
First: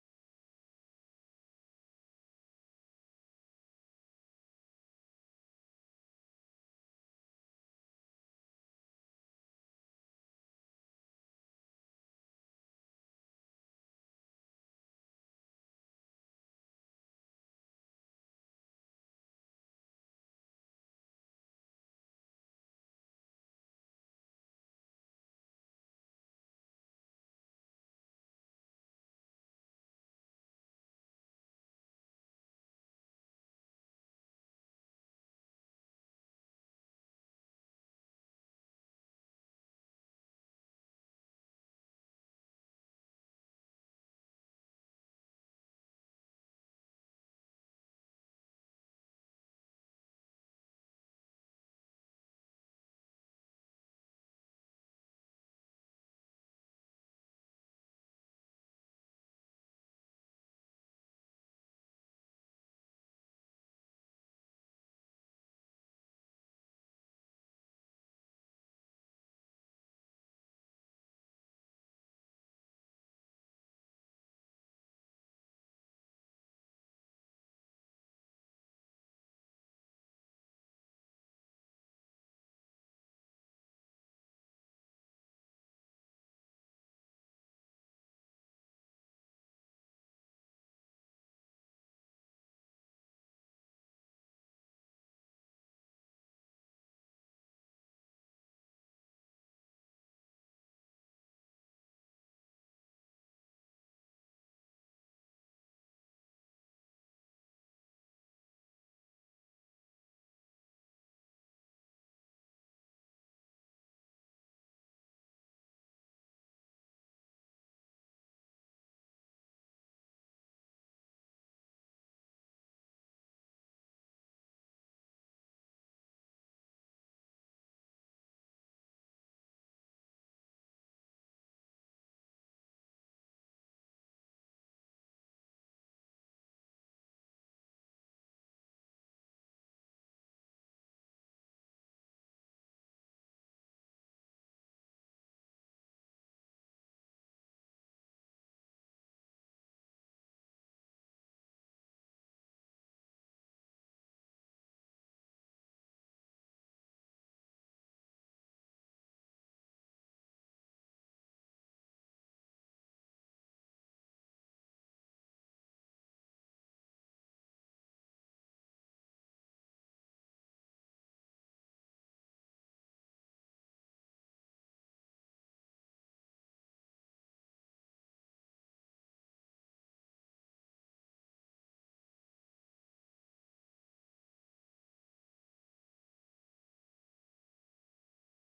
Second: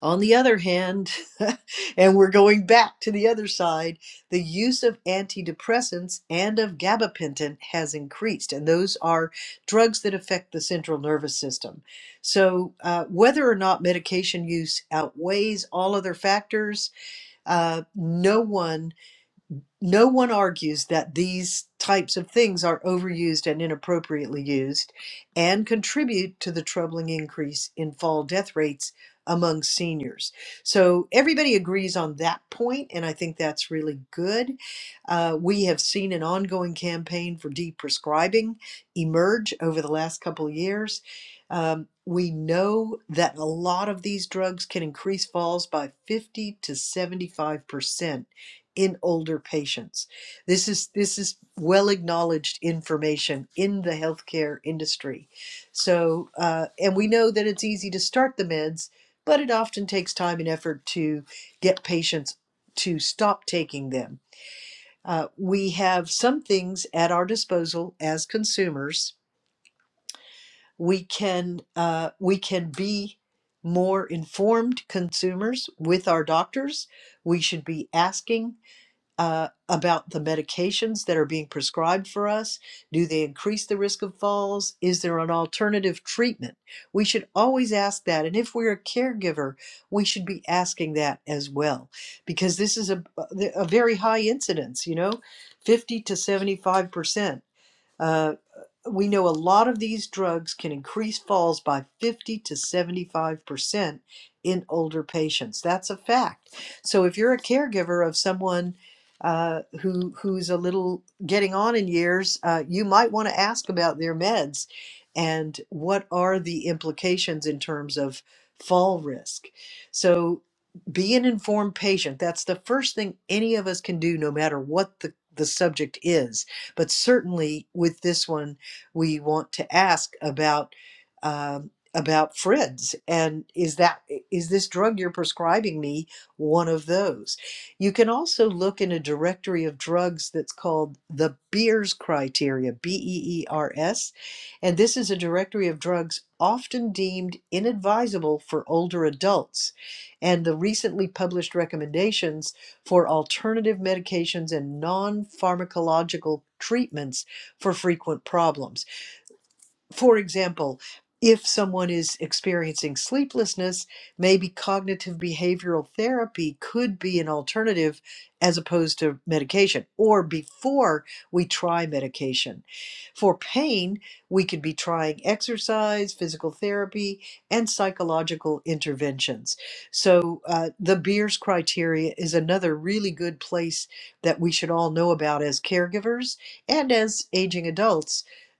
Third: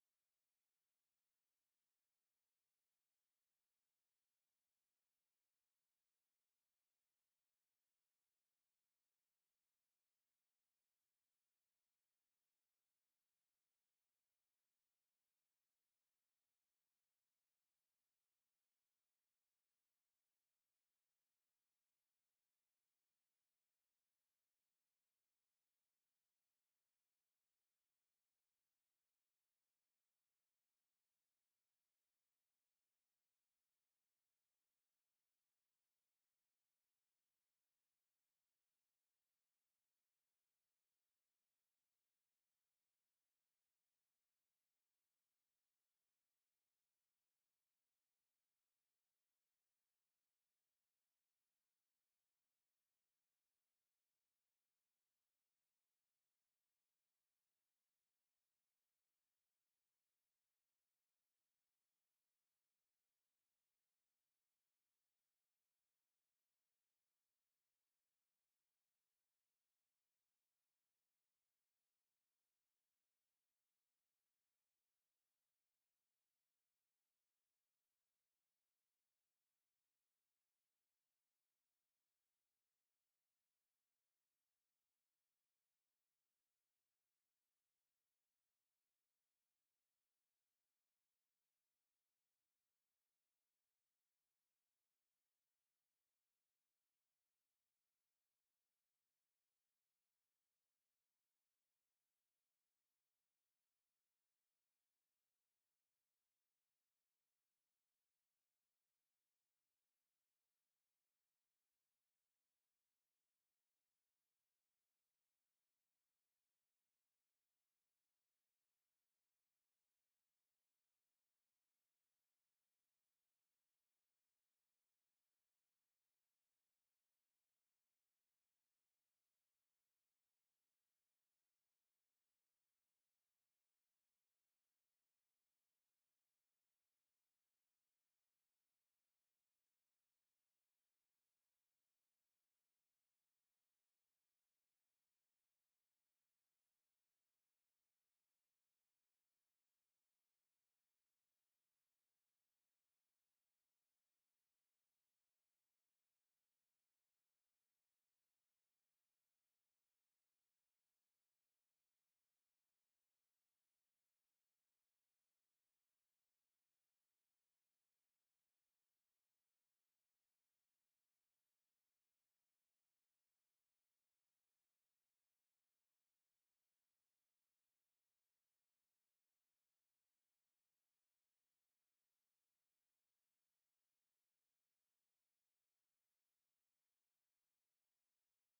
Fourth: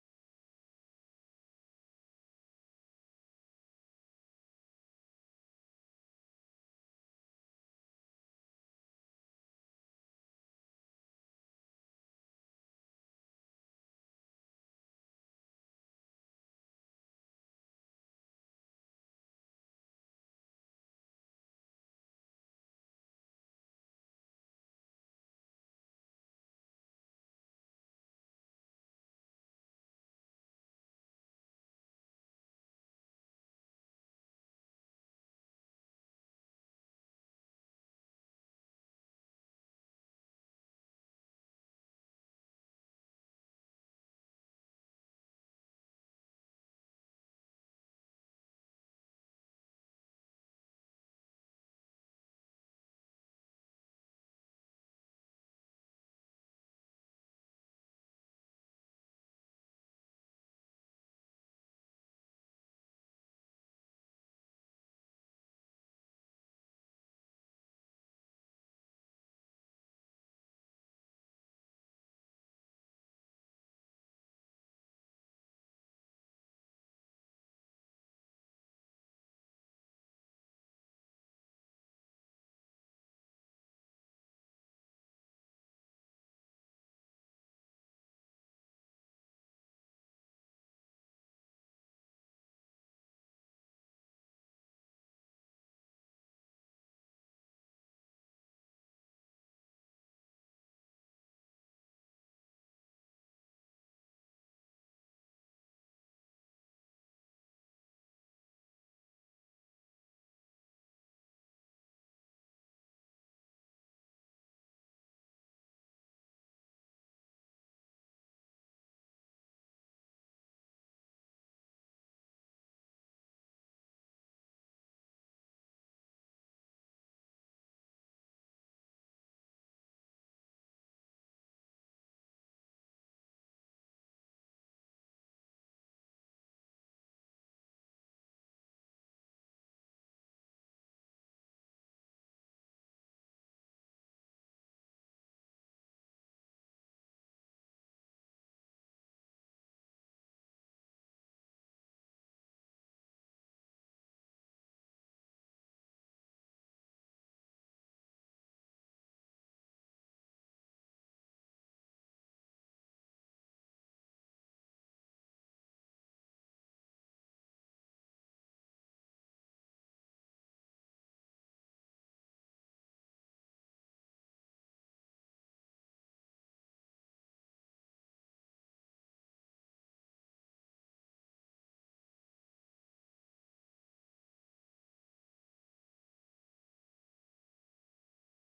Speaker 4: On the other hand, and we're going back to the other side, the use of antidepressants and of gabapentin has increased, and those are drugs that affect the central nervous system. So, uh, whether or not medication use outweighs all other factors, uh, no one no one argues that these types of things are overused and inappropriately used and contribute to the troubling increase in fall death rates among seniors. So everybody agrees on that point, and I think that's really good. Uh, we have seen an ongoing campaign for deprescribing emerge over the last couple of years. Um, we know that a lot of these drugs can increase falls by 50 to 75% in older patients. This is this is well acknowledged information in the healthcare industry. So, uh, and we know that it's easy to start the meds, but it often takes time and effort to get patients to stop taking them. Uh, we have some things at our disposal as consumers. We can uh, we can be more informed consumers with our doctors. We should be asking uh, about the medications that are being prescribed for us. Do they increase the risk of falls? Is there an alternative treatment? We should always ask that. And if we're a caregiver, we should be asking that as well, because this is a, a very high incidence, you know, 50 to 75%. Uh, we know a lot of these drugs can increase falls by 50 to 75% in older patients. That's a fact. So if you're a caregiver of someone uh, who who's a little getting on in years, uh, you might want to ask about their meds and what are the implications in terms of fall risk. So be an informed patient. That's the first thing any of us can do, no matter what the, the subject is but certainly with this one, we want to ask about um, about Fred's and is that is this drug you're prescribing me one of those? You can also look in a directory of drugs that's called the Beers criteria, B E E R S, and this is a directory of drugs often deemed inadvisable for older adults. And the recently published recommendations for alternative medications and non pharmacological treatments for frequent problems for example, if someone is experiencing sleeplessness, maybe cognitive behavioral therapy could be an alternative as opposed to medication or before we try medication. For pain, we could be trying exercise, physical therapy, and psychological interventions. So, uh, the Beers criteria is another really good place that we should all know about as caregivers and as aging adults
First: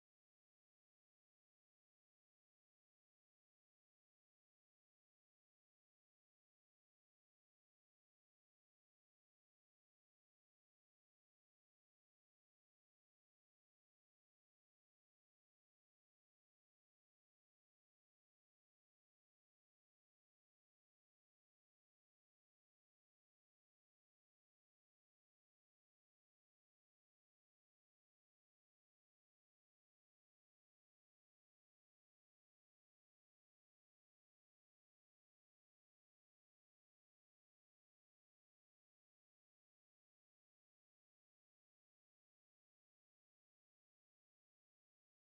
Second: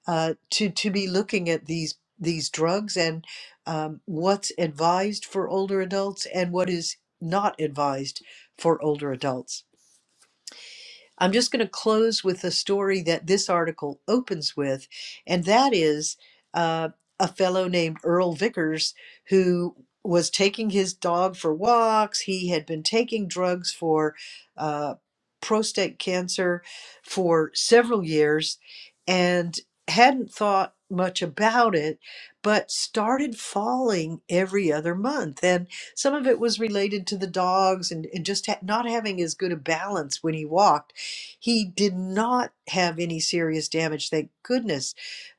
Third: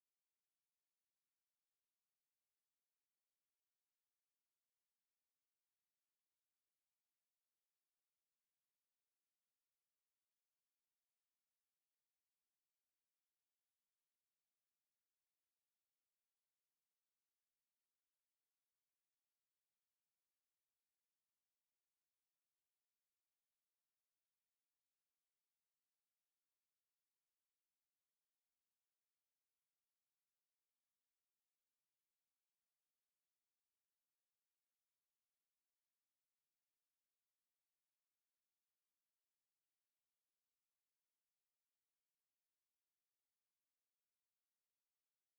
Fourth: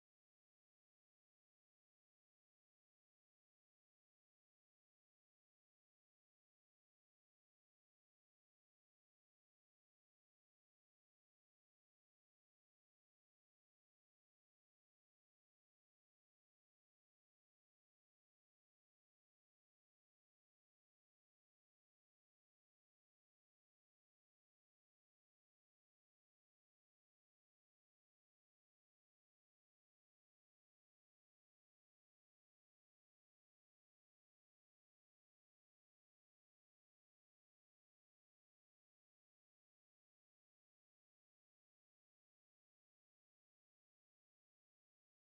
Speaker 4: uh, to to be looking at these these drugs and um, what's advised for older adults and what is not advised for older adults. I'm just going to close with the story that this article opens with, and that is uh, a fellow named Earl Vickers who was taking his dog for walks. He had been taking drugs for uh, prostate cancer for several years and hadn't thought much about it, but started falling every other month. And some of it was related to the dogs and, and just ha- not having as good a balance when he walked he did not have any serious damage, thank goodness,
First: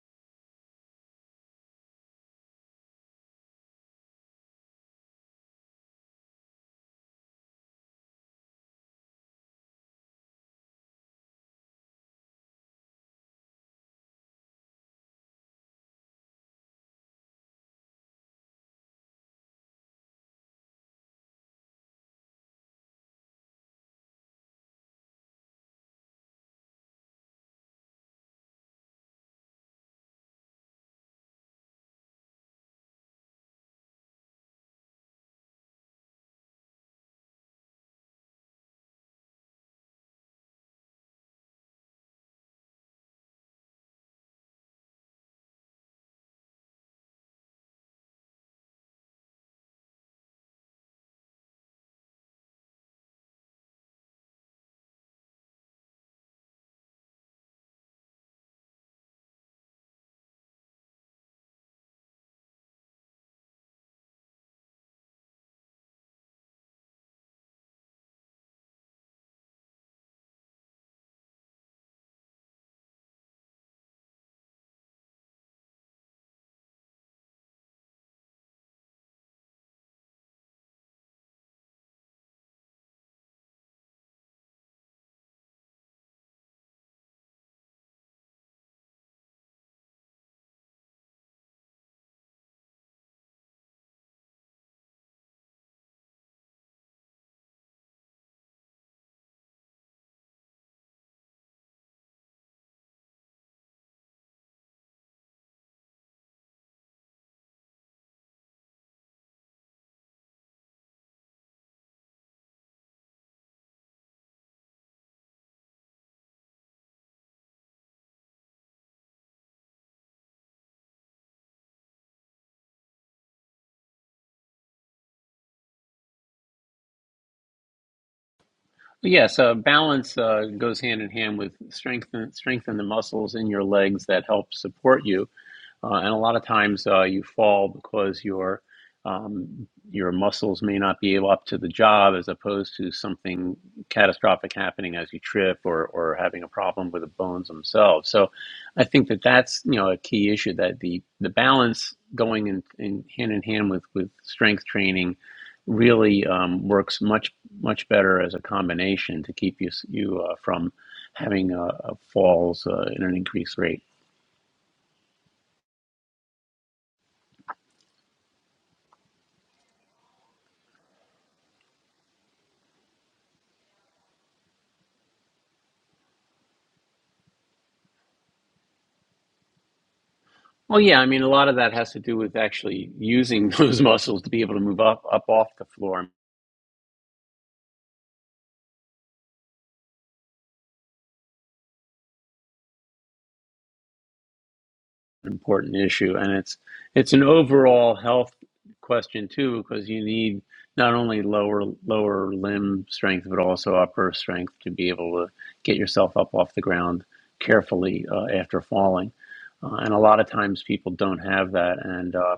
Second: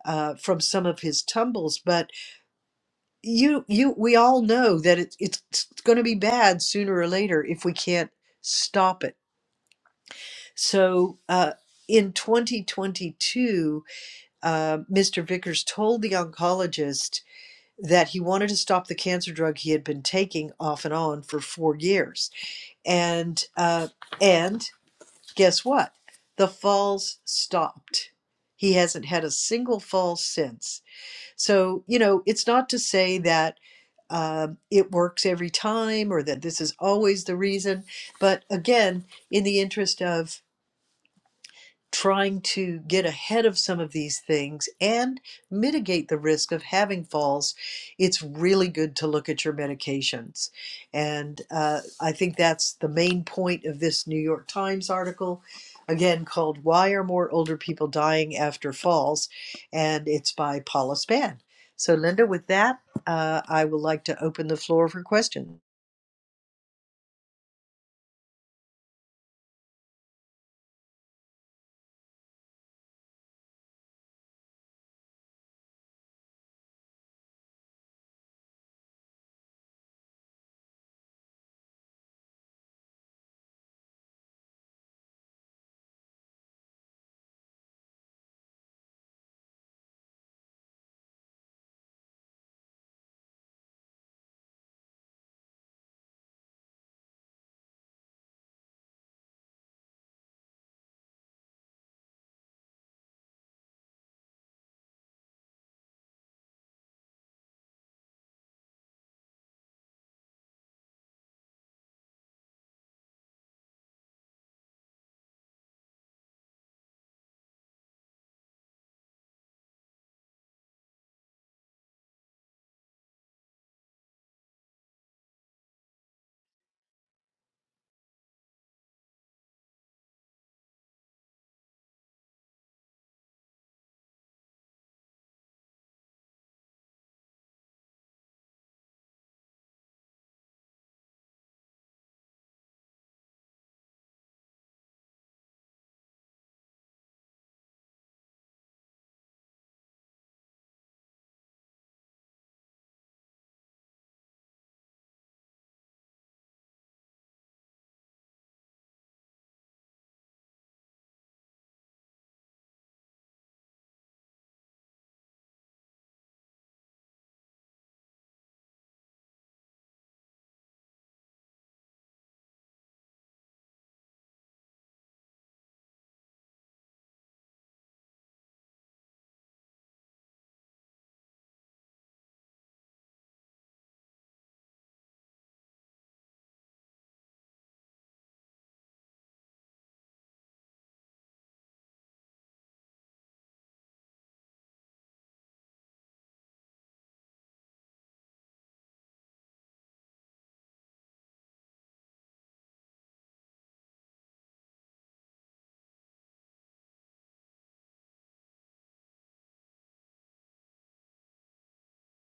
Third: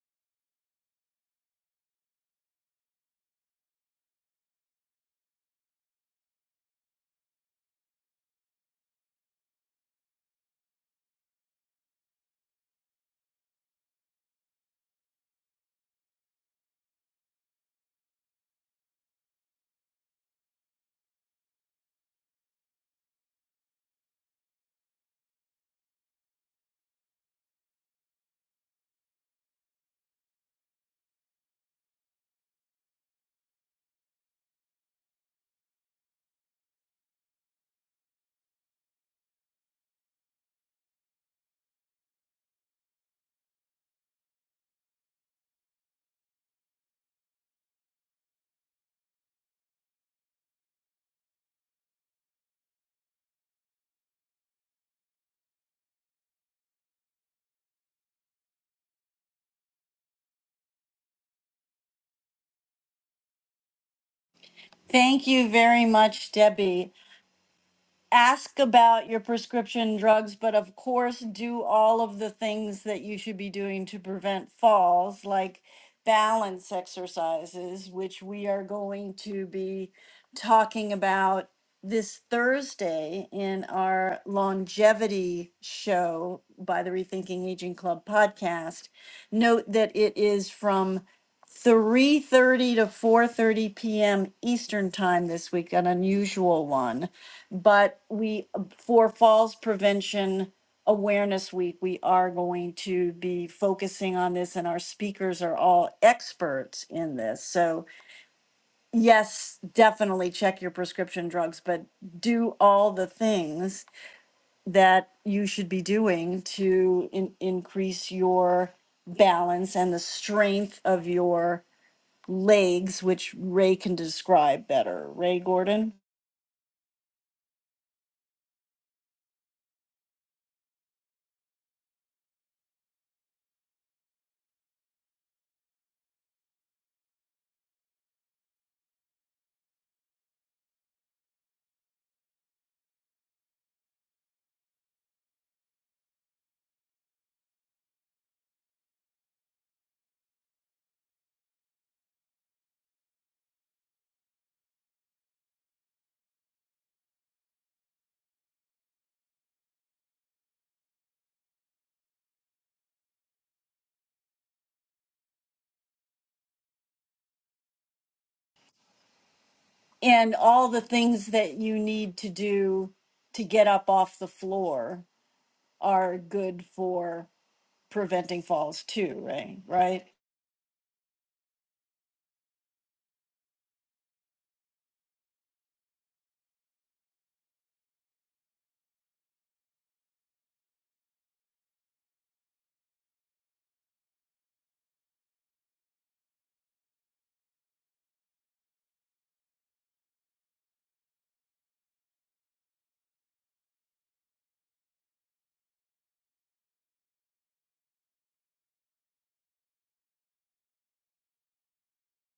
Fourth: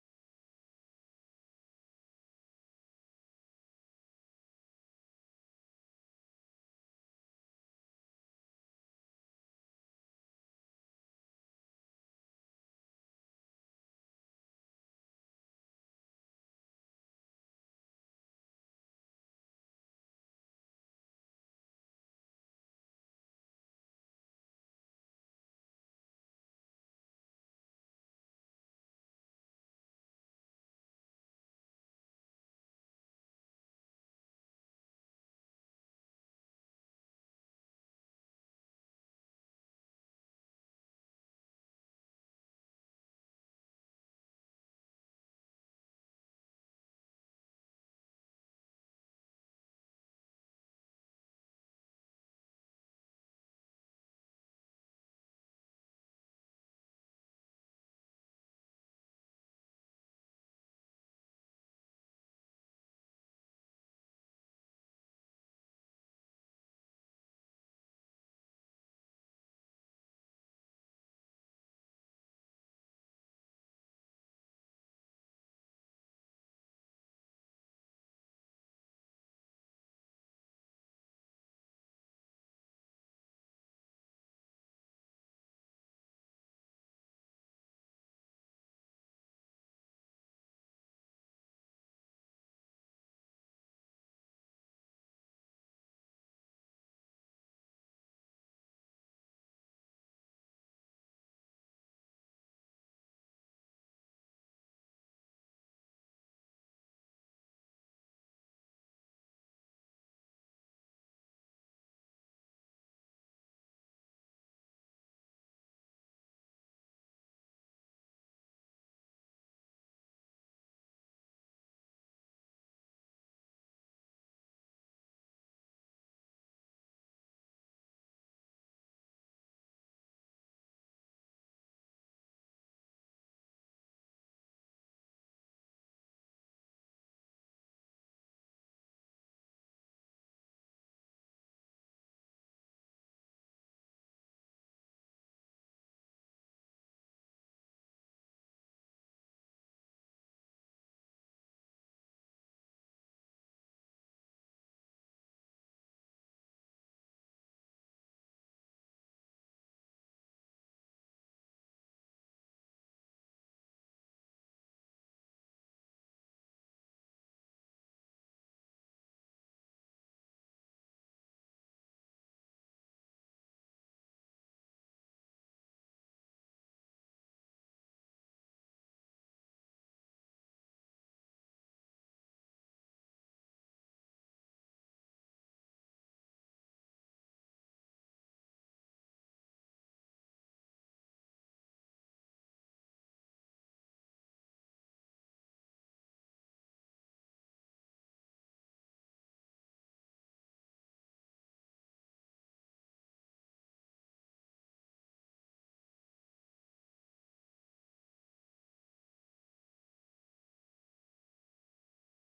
Speaker 4: uh, from some of his tumbles. But you, you, we all know that it, it's going to be bad sooner or later if we can't stop it. So uh, in 2022, uh, Mr. Vickers told the oncologist that he wanted to stop the cancer drug he had been taking off and on for four years, and uh, and guess what? The falls stopped. He hasn't had a single fall since. So, you know, it's not to say that um, it works every time or that this is always the reason. But again, in the interest of trying to get ahead of some of these things and mitigate the risk of having falls, it's really good to look at your medications. And uh, I think that's the main point of this New York Times article, again called Why Are More Older People Dying After Falls? And it's by Paula Spann. So, Linda, with that, uh, I would like to open the floor for
Speaker 1: Thank you
Speaker 4: questions.
Speaker 1: very much, Debbie ask about your prescription drugs, but of course, do all of the things that you should be doing to prevent falls, like balance exercises, which we are going to be talking about this Thursday in our longevity show by the Rethinking Aging Club podcast. Note that it is from 3:30 to 4:30 p.m. Eastern Time this week, an unusual one but we, for Falls Prevention Awareness Week, we are going to be focusing on this, and our speakers are all experts in this. So, yes, definitely check your prescription drugs, but do all the things that you should be doing to in- increase your balance and the strength of your legs, which Ray can describe better. Ray Gordon?
Speaker 2: But Yes, uh, balance uh, goes hand in hand with strengthen strengthen the muscles in your legs that help support you. uh, and a lot of times uh, you fall because your um, your muscles may not be able up to the job, as opposed to something catastrophic happening as you trip or or having a problem with the bones themselves. So, I think that that's you know a key issue that the the balance going in, in hand in hand with with strength training really um, works much much better as a combination to keep you you uh, from having uh, uh, falls uh, at an increased rate.
Speaker 1: and all the things that you need to do to get up off the floor are good for preventing falls too right right
Speaker 2: Well, yeah, I mean, a lot of that has to do with actually using those muscles to be able to move up, up off the floor. An important issue, and it's it's an overall health question too, because you need not only lower lower limb strength but also upper strength to be able to get yourself up off the ground carefully uh, after falling. Uh, and a lot of times people don't have that, and uh,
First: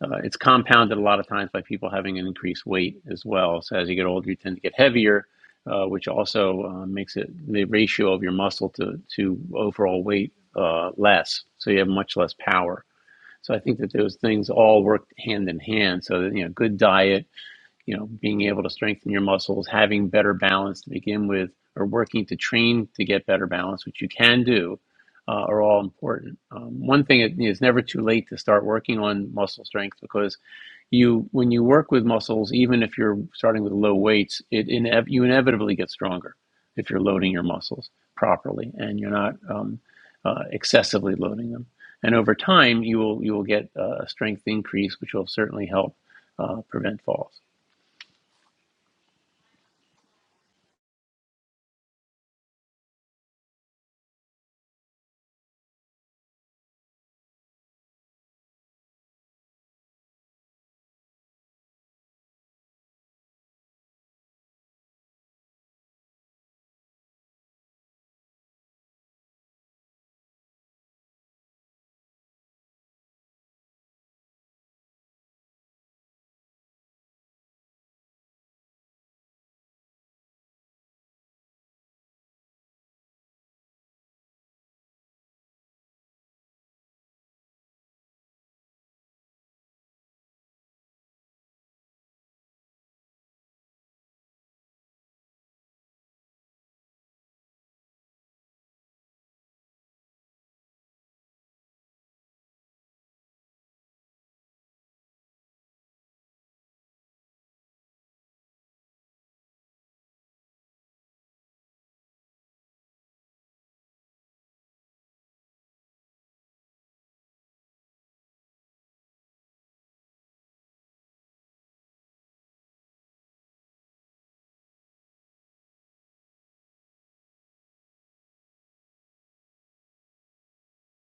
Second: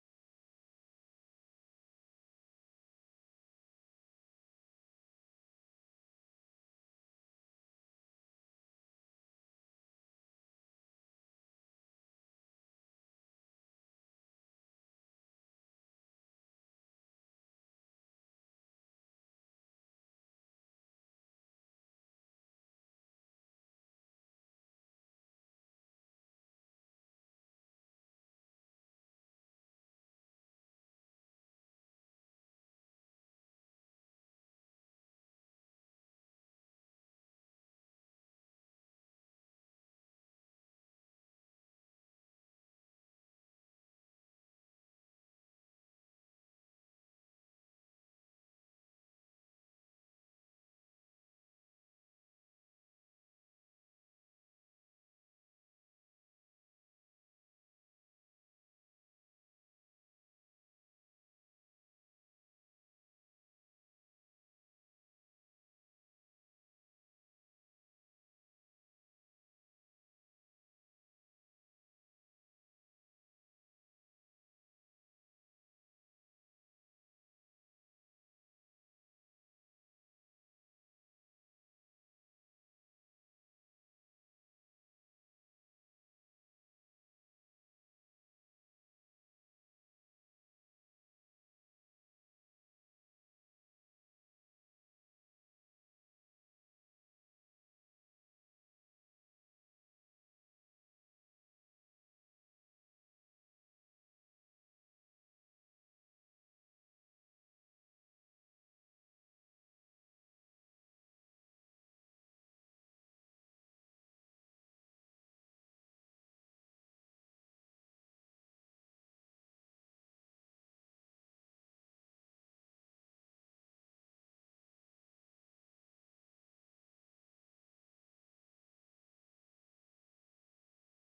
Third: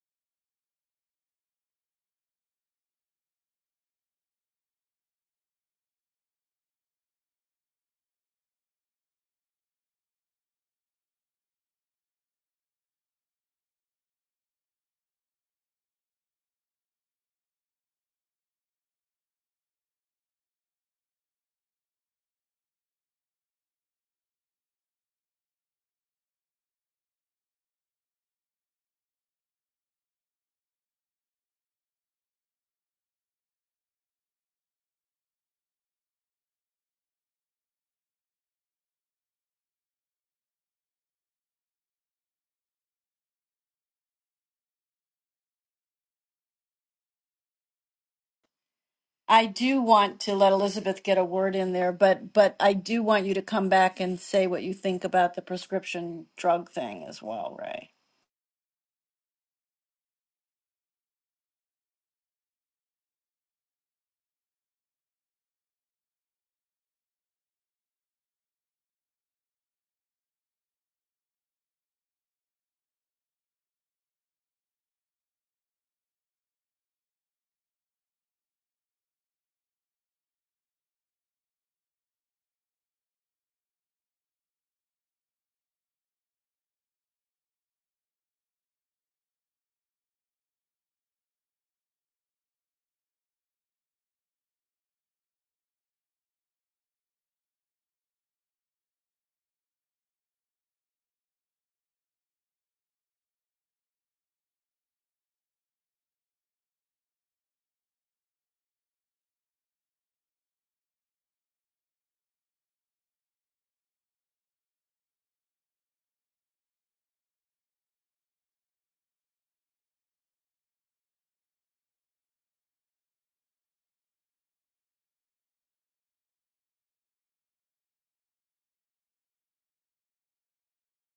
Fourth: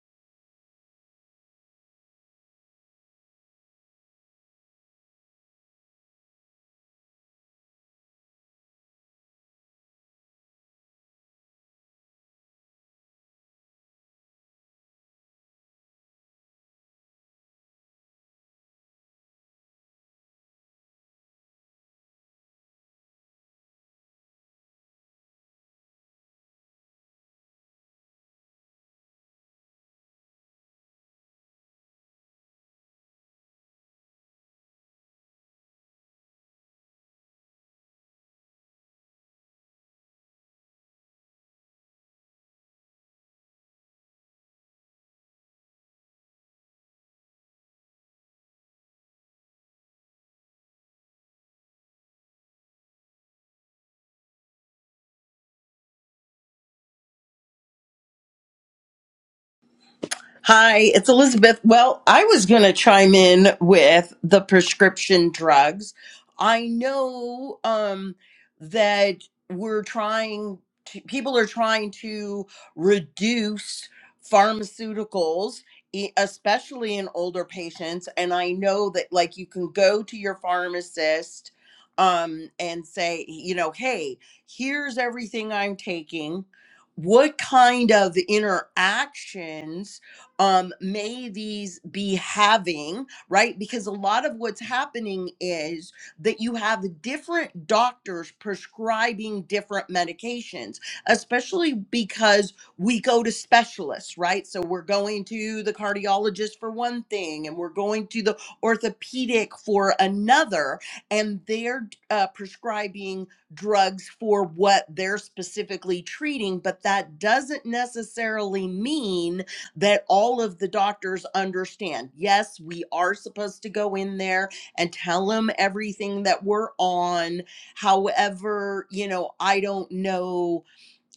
Speaker 2: Uh, it's compounded a lot of times by people having an increased weight as well. So as you get older, you tend to get heavier, uh, which also uh, makes it the ratio of your muscle to to overall weight uh, less. So you have much less power. So I think that those things all work hand in hand. So that, you know, good diet, you know, being able to strengthen your muscles, having better balance to begin with, or working to train to get better balance, which you can do, uh, are all important. Um, one thing is you know, it's never too late to start working on muscle strength because you when you work with muscles, even if you're starting with low weights, it inev- you inevitably get stronger if you're loading your muscles properly and you're not um, uh, excessively loading them. And over time, you will you will get uh, a strength increase, which will certainly help uh, prevent falls.
Speaker 1: i do want to let elizabeth get a word in there but but i do want you to come back and say what you think about the prescription drug thing as well ray
Speaker 3: Hi, it's Elizabeth. Well, I was going to chime in with the prescription drugs. I know um, that we're trying to, people are trying to reduce pharmaceuticals, e- especially in older patients. And I know that, like, you can go to your pharmacist um, and say, you know, hey, here's everything I'm taking. What kind of interactions? um, may these be having, right? Because a lot of what's happening is that you have different doctors prescribing different medications, especially because we go to specialists, right? So we're going to the cardiologist for one thing, and we're going to the orthopedic for another, and they're uh, prescribing drugs for what they're specifically treating. But that doesn't necessarily mean that all of the doctors understand. Yes, we are supposed to go in there and tell them everything that we're on. However, you know, I don't know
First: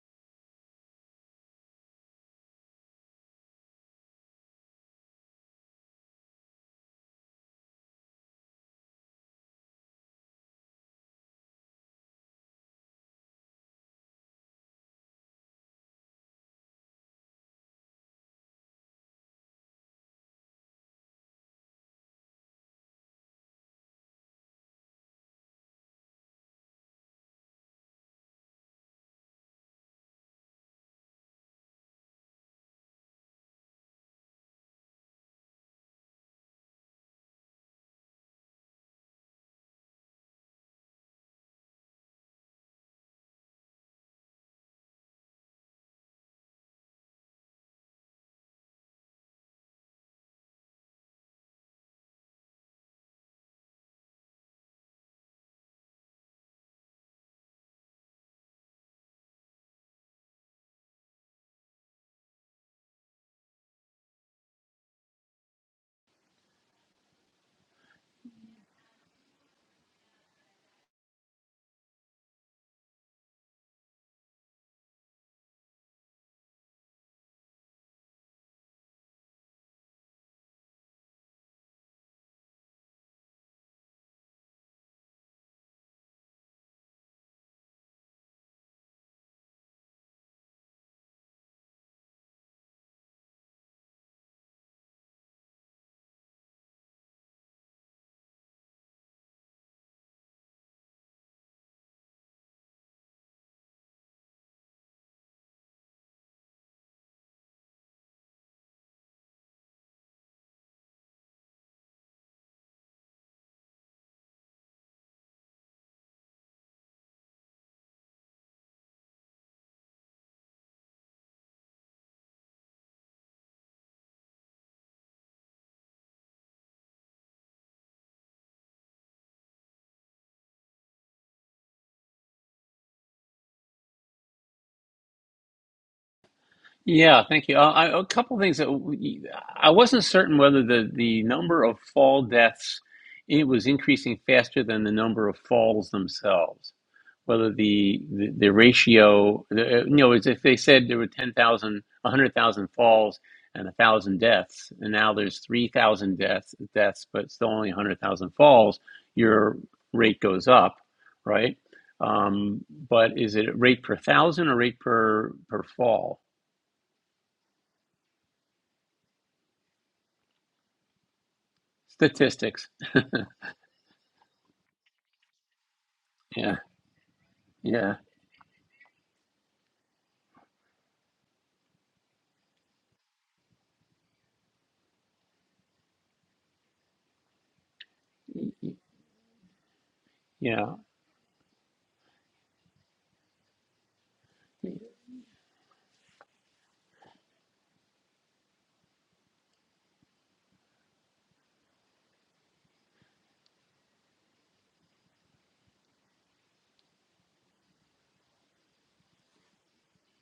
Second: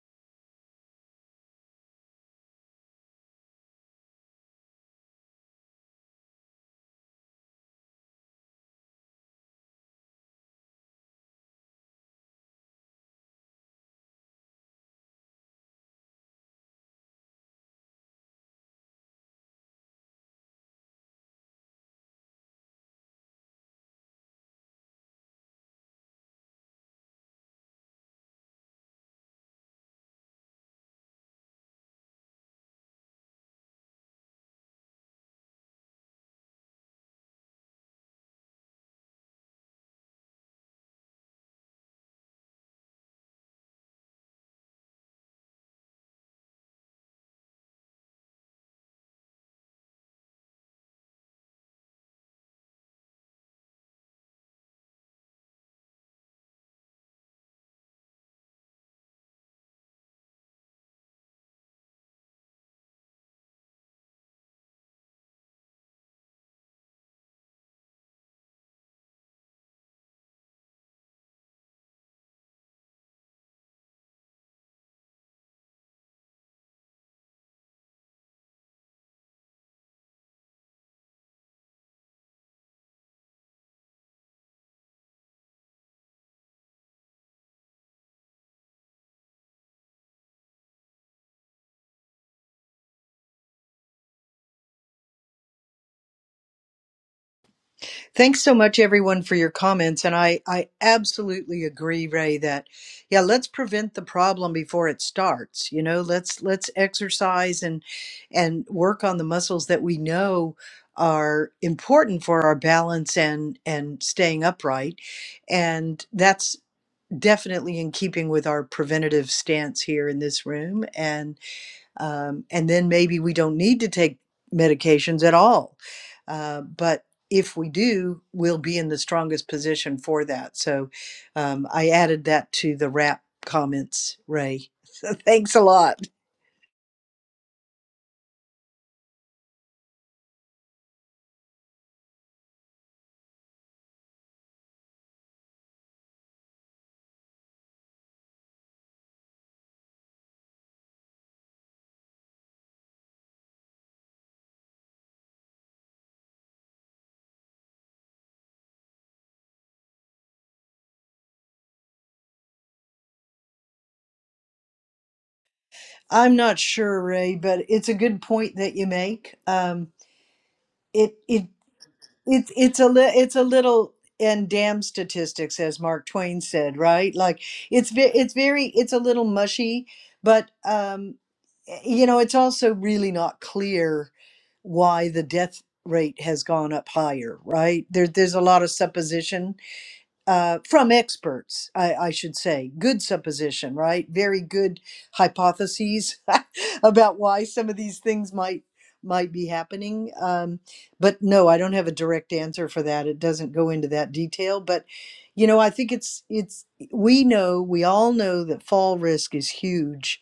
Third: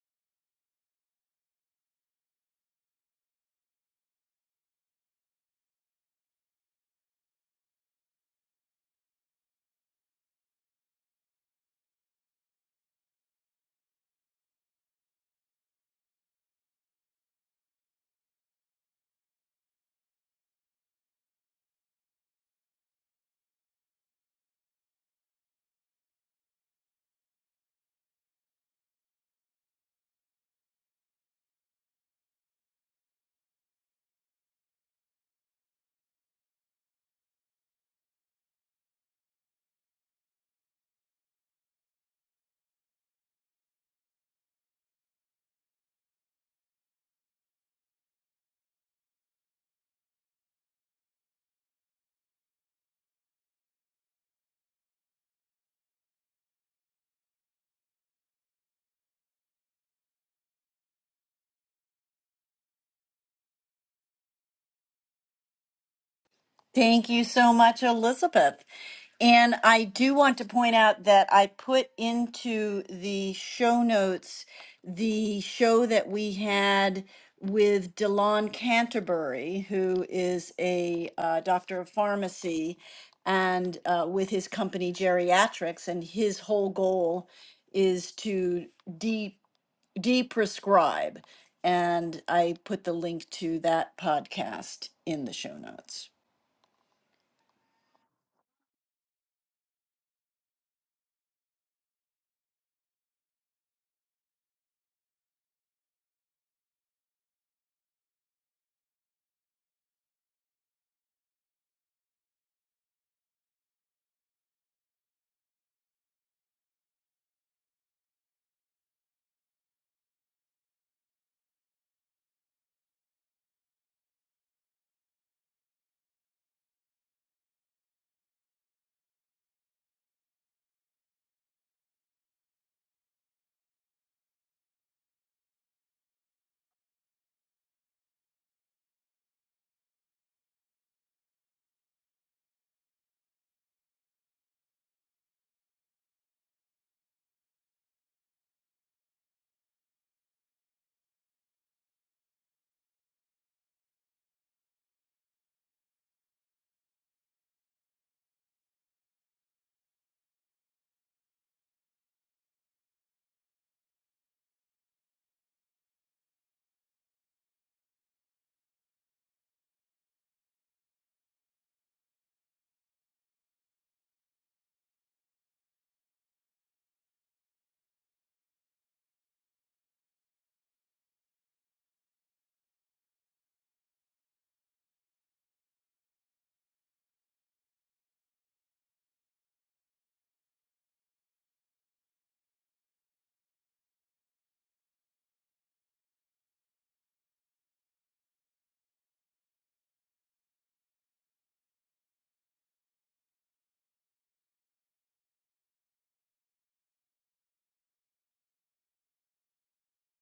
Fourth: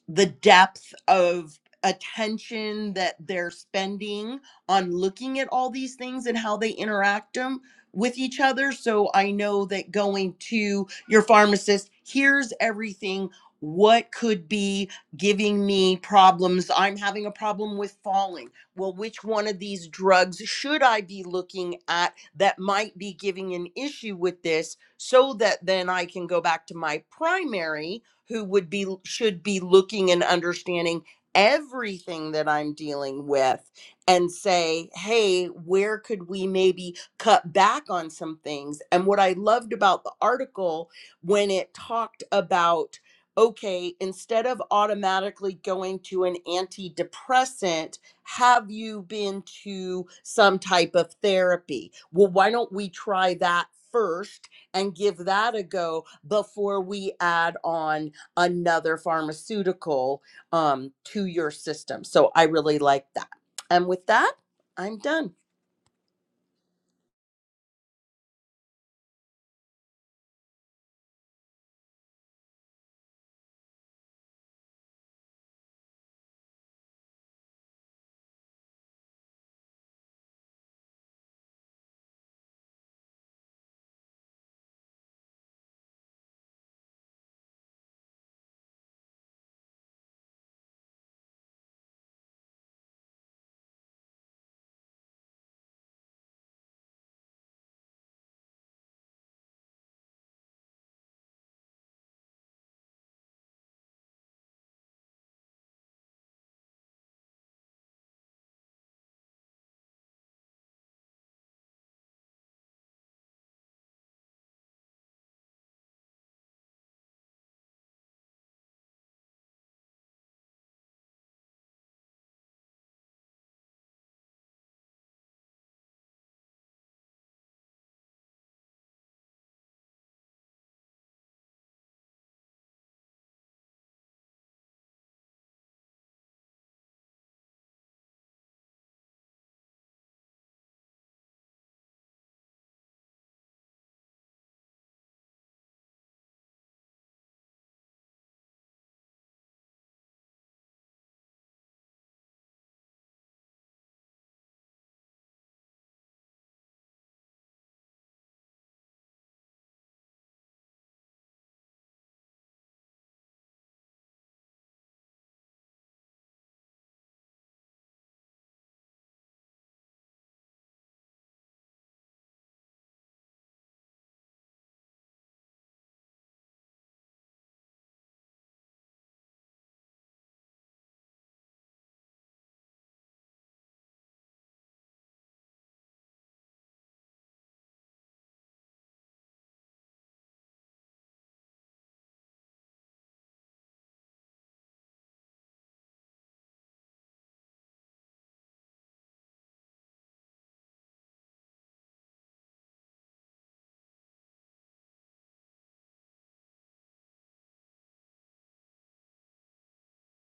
Speaker 3: the depth of attention that they're spending on looking at all these things and how they interact them with each other so i know that going to your pharmacist here's everything what could be giving me problems i'm having a problem with falling well which one of these drugs should i be looking at that might be giving an issue with this so that then i can go back to my primary who would be should be looking and understanding everything that I'm dealing with and say, "Hey, where could we maybe cut back on some things?" And what I loved about the article when it talked about okay, instead of automatically going to an antidepressant, have you been to some type of therapy? Well, why don't we try that first and give that a go before we add on another pharmaceutical um, to your system. So I really like that. And with that, I'm done.
Speaker 1: Thank you so much, Elizabeth. And I do want to point out that I put into the show notes the show that we had with Delon Canterbury, who is a uh, doctor of pharmacy, and uh, with his company Geriatrics, and his whole goal is to de de-prescribe. And I put the link to that podcast in the show notes.
Speaker 4: Thanks so much, everyone, for your comments. And I, I absolutely agree, Ray, that yeah, let's prevent the problem before it starts. You know, let's let's exercise and and work on the muscles that we know are important for our balance and and staying upright. And that's definitely in keeping with our preventative stance here in this room um, and then maybe we don't need to take medications at all. Uh, but if we do, we'll be in the strongest position for that. So um, I added that to the wrap comments, Ray. So thanks a lot.
Speaker 2: Yeah, thank you. Uh, I, a couple of things that we, I wasn't certain whether the the number of fall deaths it was increasing faster than the number of falls themselves. whether the the, the ratio, the, uh, you know, is if they said there were 10,000, 100,000 falls and 1,000 deaths, and now there's 3,000 deaths, deaths, but still only 100,000 falls, your rate goes up, right? Um, but is it rate per thousand or rate per per fall?
Speaker 4: I'm not sure, Ray, but it's a good point that you make. Um, it it it's
Speaker 2: Statistics.
Speaker 4: it's a li- it's a little and damn statistics as mark twain
Speaker 2: Yeah,
Speaker 4: said right like it's
Speaker 2: yeah,
Speaker 4: ve- it's very it's a little mushy but um y- you know it's also really not clear why the death rate has gone up higher right there there's a lot of supposition uh,
Speaker 2: yeah.
Speaker 4: from experts, I, I should say. Good supposition, right? Very good hypotheses about why some of these things might might be happening. Um, but no, I don't have a direct answer for that. It doesn't go into that detail. But you know, I think it's it's we know we all know that fall risk is huge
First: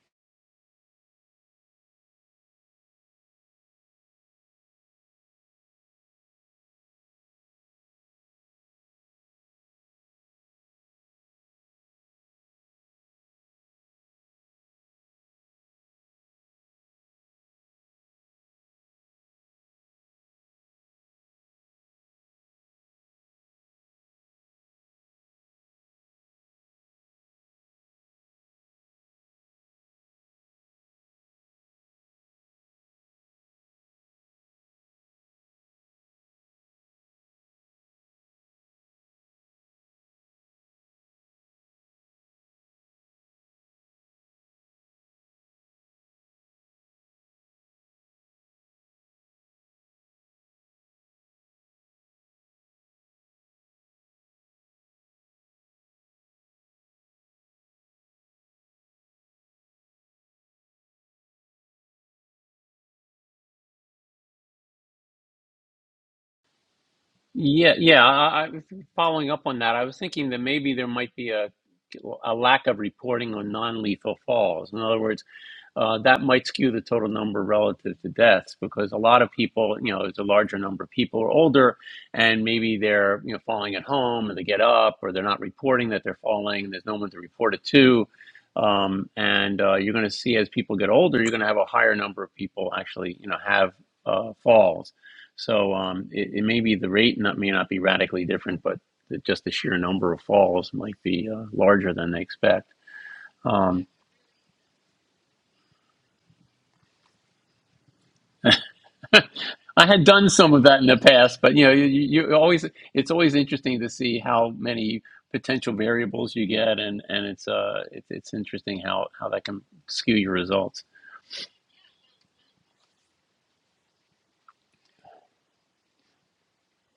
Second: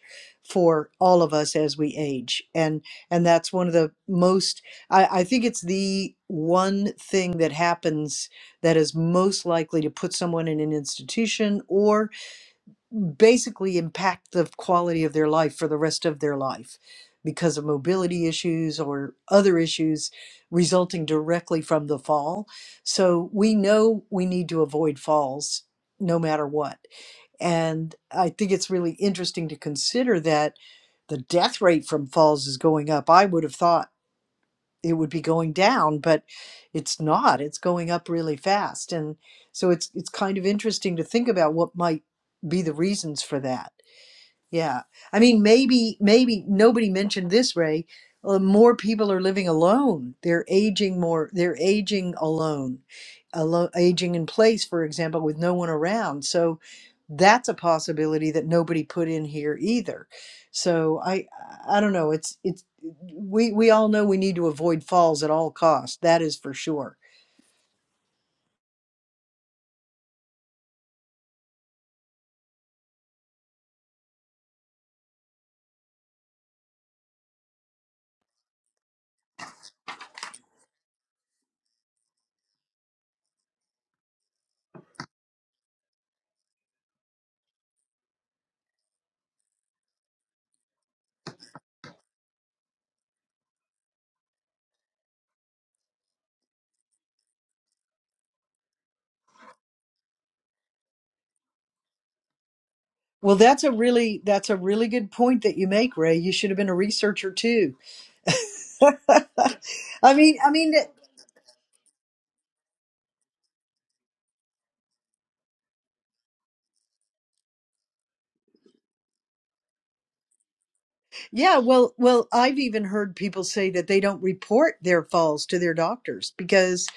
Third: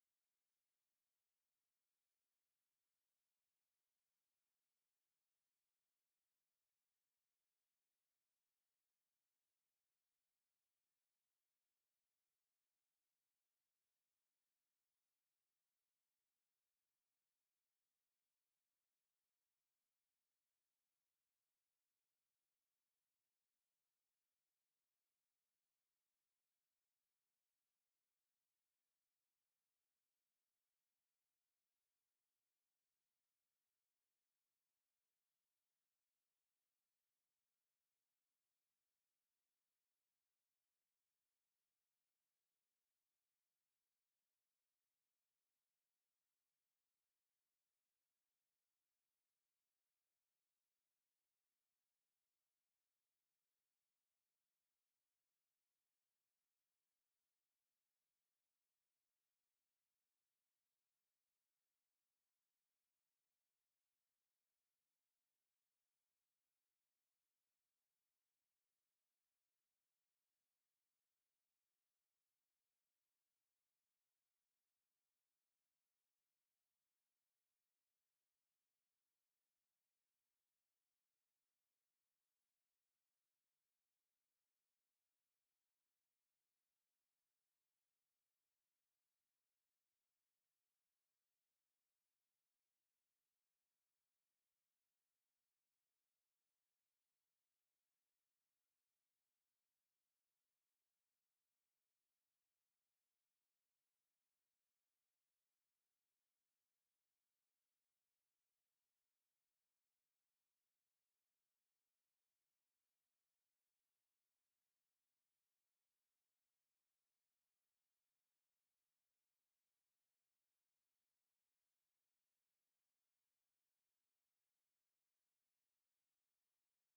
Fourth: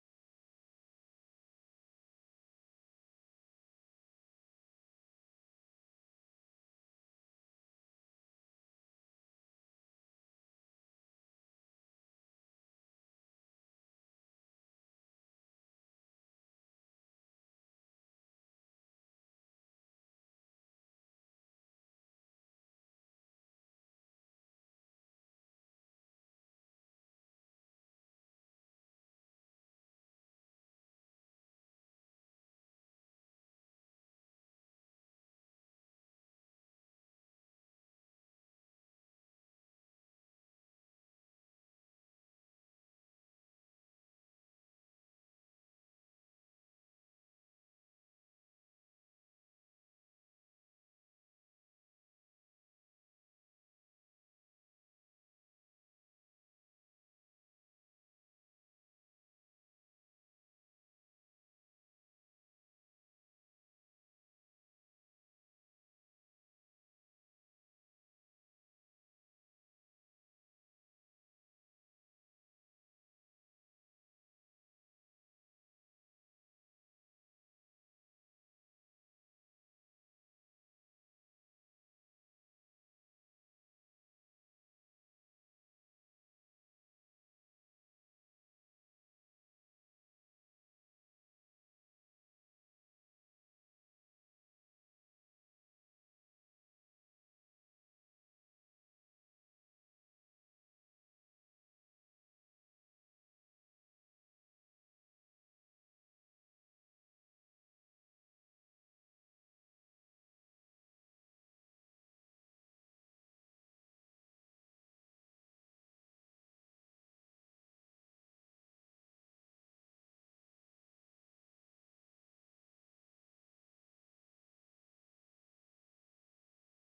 Speaker 4: for all of us as we age and and that's one of the most I, I think it's the one thing that happens that is most likely to put someone in an institution or basically impact the quality of their life for the rest of their life because of mobility issues or other issues resulting directly from the fall. So we know we need to avoid falls no matter what. And I think it's really interesting to consider that the death rate from falls is going up. I would have thought it would be going down, but it's not. It's going up really fast. And so it's it's kind of interesting to think about what might be the reasons for that. Yeah. I mean, maybe, maybe nobody mentioned this, Ray. Uh, more people are living alone. They're aging more. They're aging alone, alone, aging in place, for example, with no one around. So that's a possibility that nobody put in here either. So I, I don't know. It's, it's, we, we all know we need to avoid falls at all costs. That is for sure.
Speaker 2: Yeah, yeah. I, I, following up on that, I was thinking that maybe there might be a a lack of reporting on non-lethal falls. In other words, uh, that might skew the total number relative to deaths because a lot of people, you know, it's a larger number of people are older and maybe they're, you know, falling at home or they get up or they're not reporting that they're falling. and There's no one to report it to. Um, and uh, you're going to see as people get older, you're going to have a higher number of people actually, you know, have uh, falls. So um, it, it may be the rate not, may not be radically different, but the, just the sheer number of falls might be uh, larger than they expect.
Speaker 4: Well, that's a
Speaker 2: Um,
Speaker 4: really, that's a really good point that you make, Ray. You should have been a researcher too
Speaker 2: I had
Speaker 4: I
Speaker 2: done
Speaker 4: mean, I
Speaker 2: some of
Speaker 4: mean,
Speaker 2: that in the past, but you know, you, you always it's always interesting to see how many potential variables you get, and and it's uh it's it's interesting how how that can skew your results.
Speaker 4: yeah. Well, well, I've even heard people say that they don't report their falls to their doctors because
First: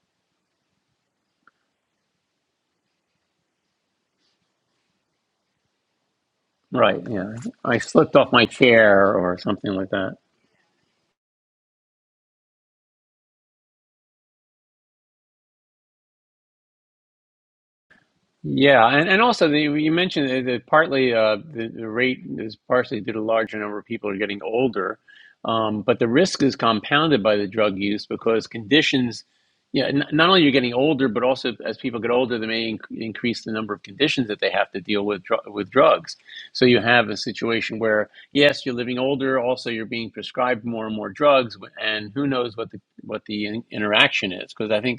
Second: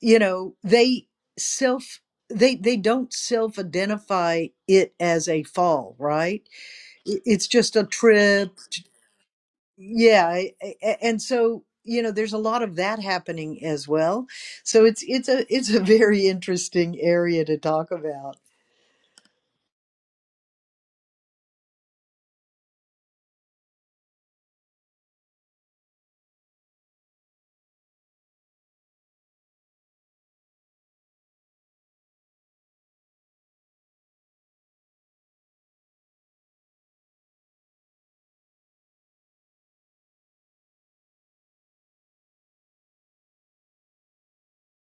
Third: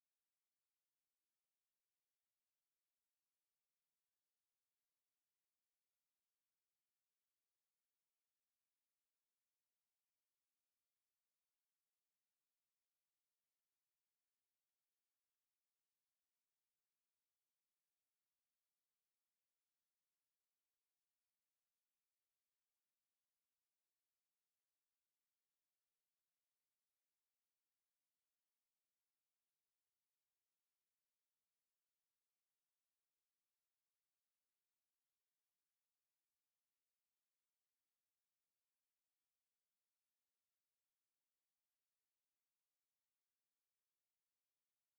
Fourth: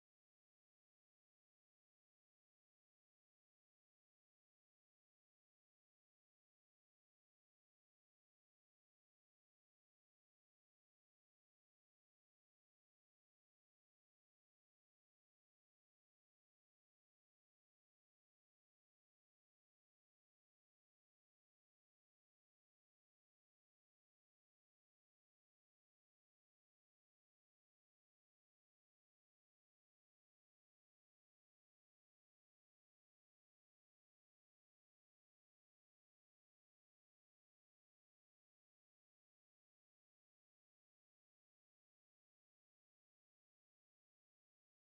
Speaker 4: you know they self they they don't self identify it as a fall, right?
Speaker 2: Right?
Speaker 4: I-
Speaker 2: Yeah,
Speaker 4: It's just
Speaker 2: I
Speaker 4: a
Speaker 2: slipped off my
Speaker 4: trip.
Speaker 2: chair or something like that.
Speaker 4: Yeah, a- a- and so you know there's a lot of that happening as well. So it's it's a it's a very interesting area to talk about.
Speaker 2: Yeah, and, and also the, you mentioned that, that partly uh, the, the rate is partially due to larger number of people are getting older, um, but the risk is compounded by the drug use because conditions, yeah, n- not only you're getting older, but also as people get older, they may inc- increase the number of conditions that they have to deal with dr- with drugs. So you have a situation where yes, you're living older, also you're being prescribed more and more drugs, and who knows what the what the in- interaction is? Because I think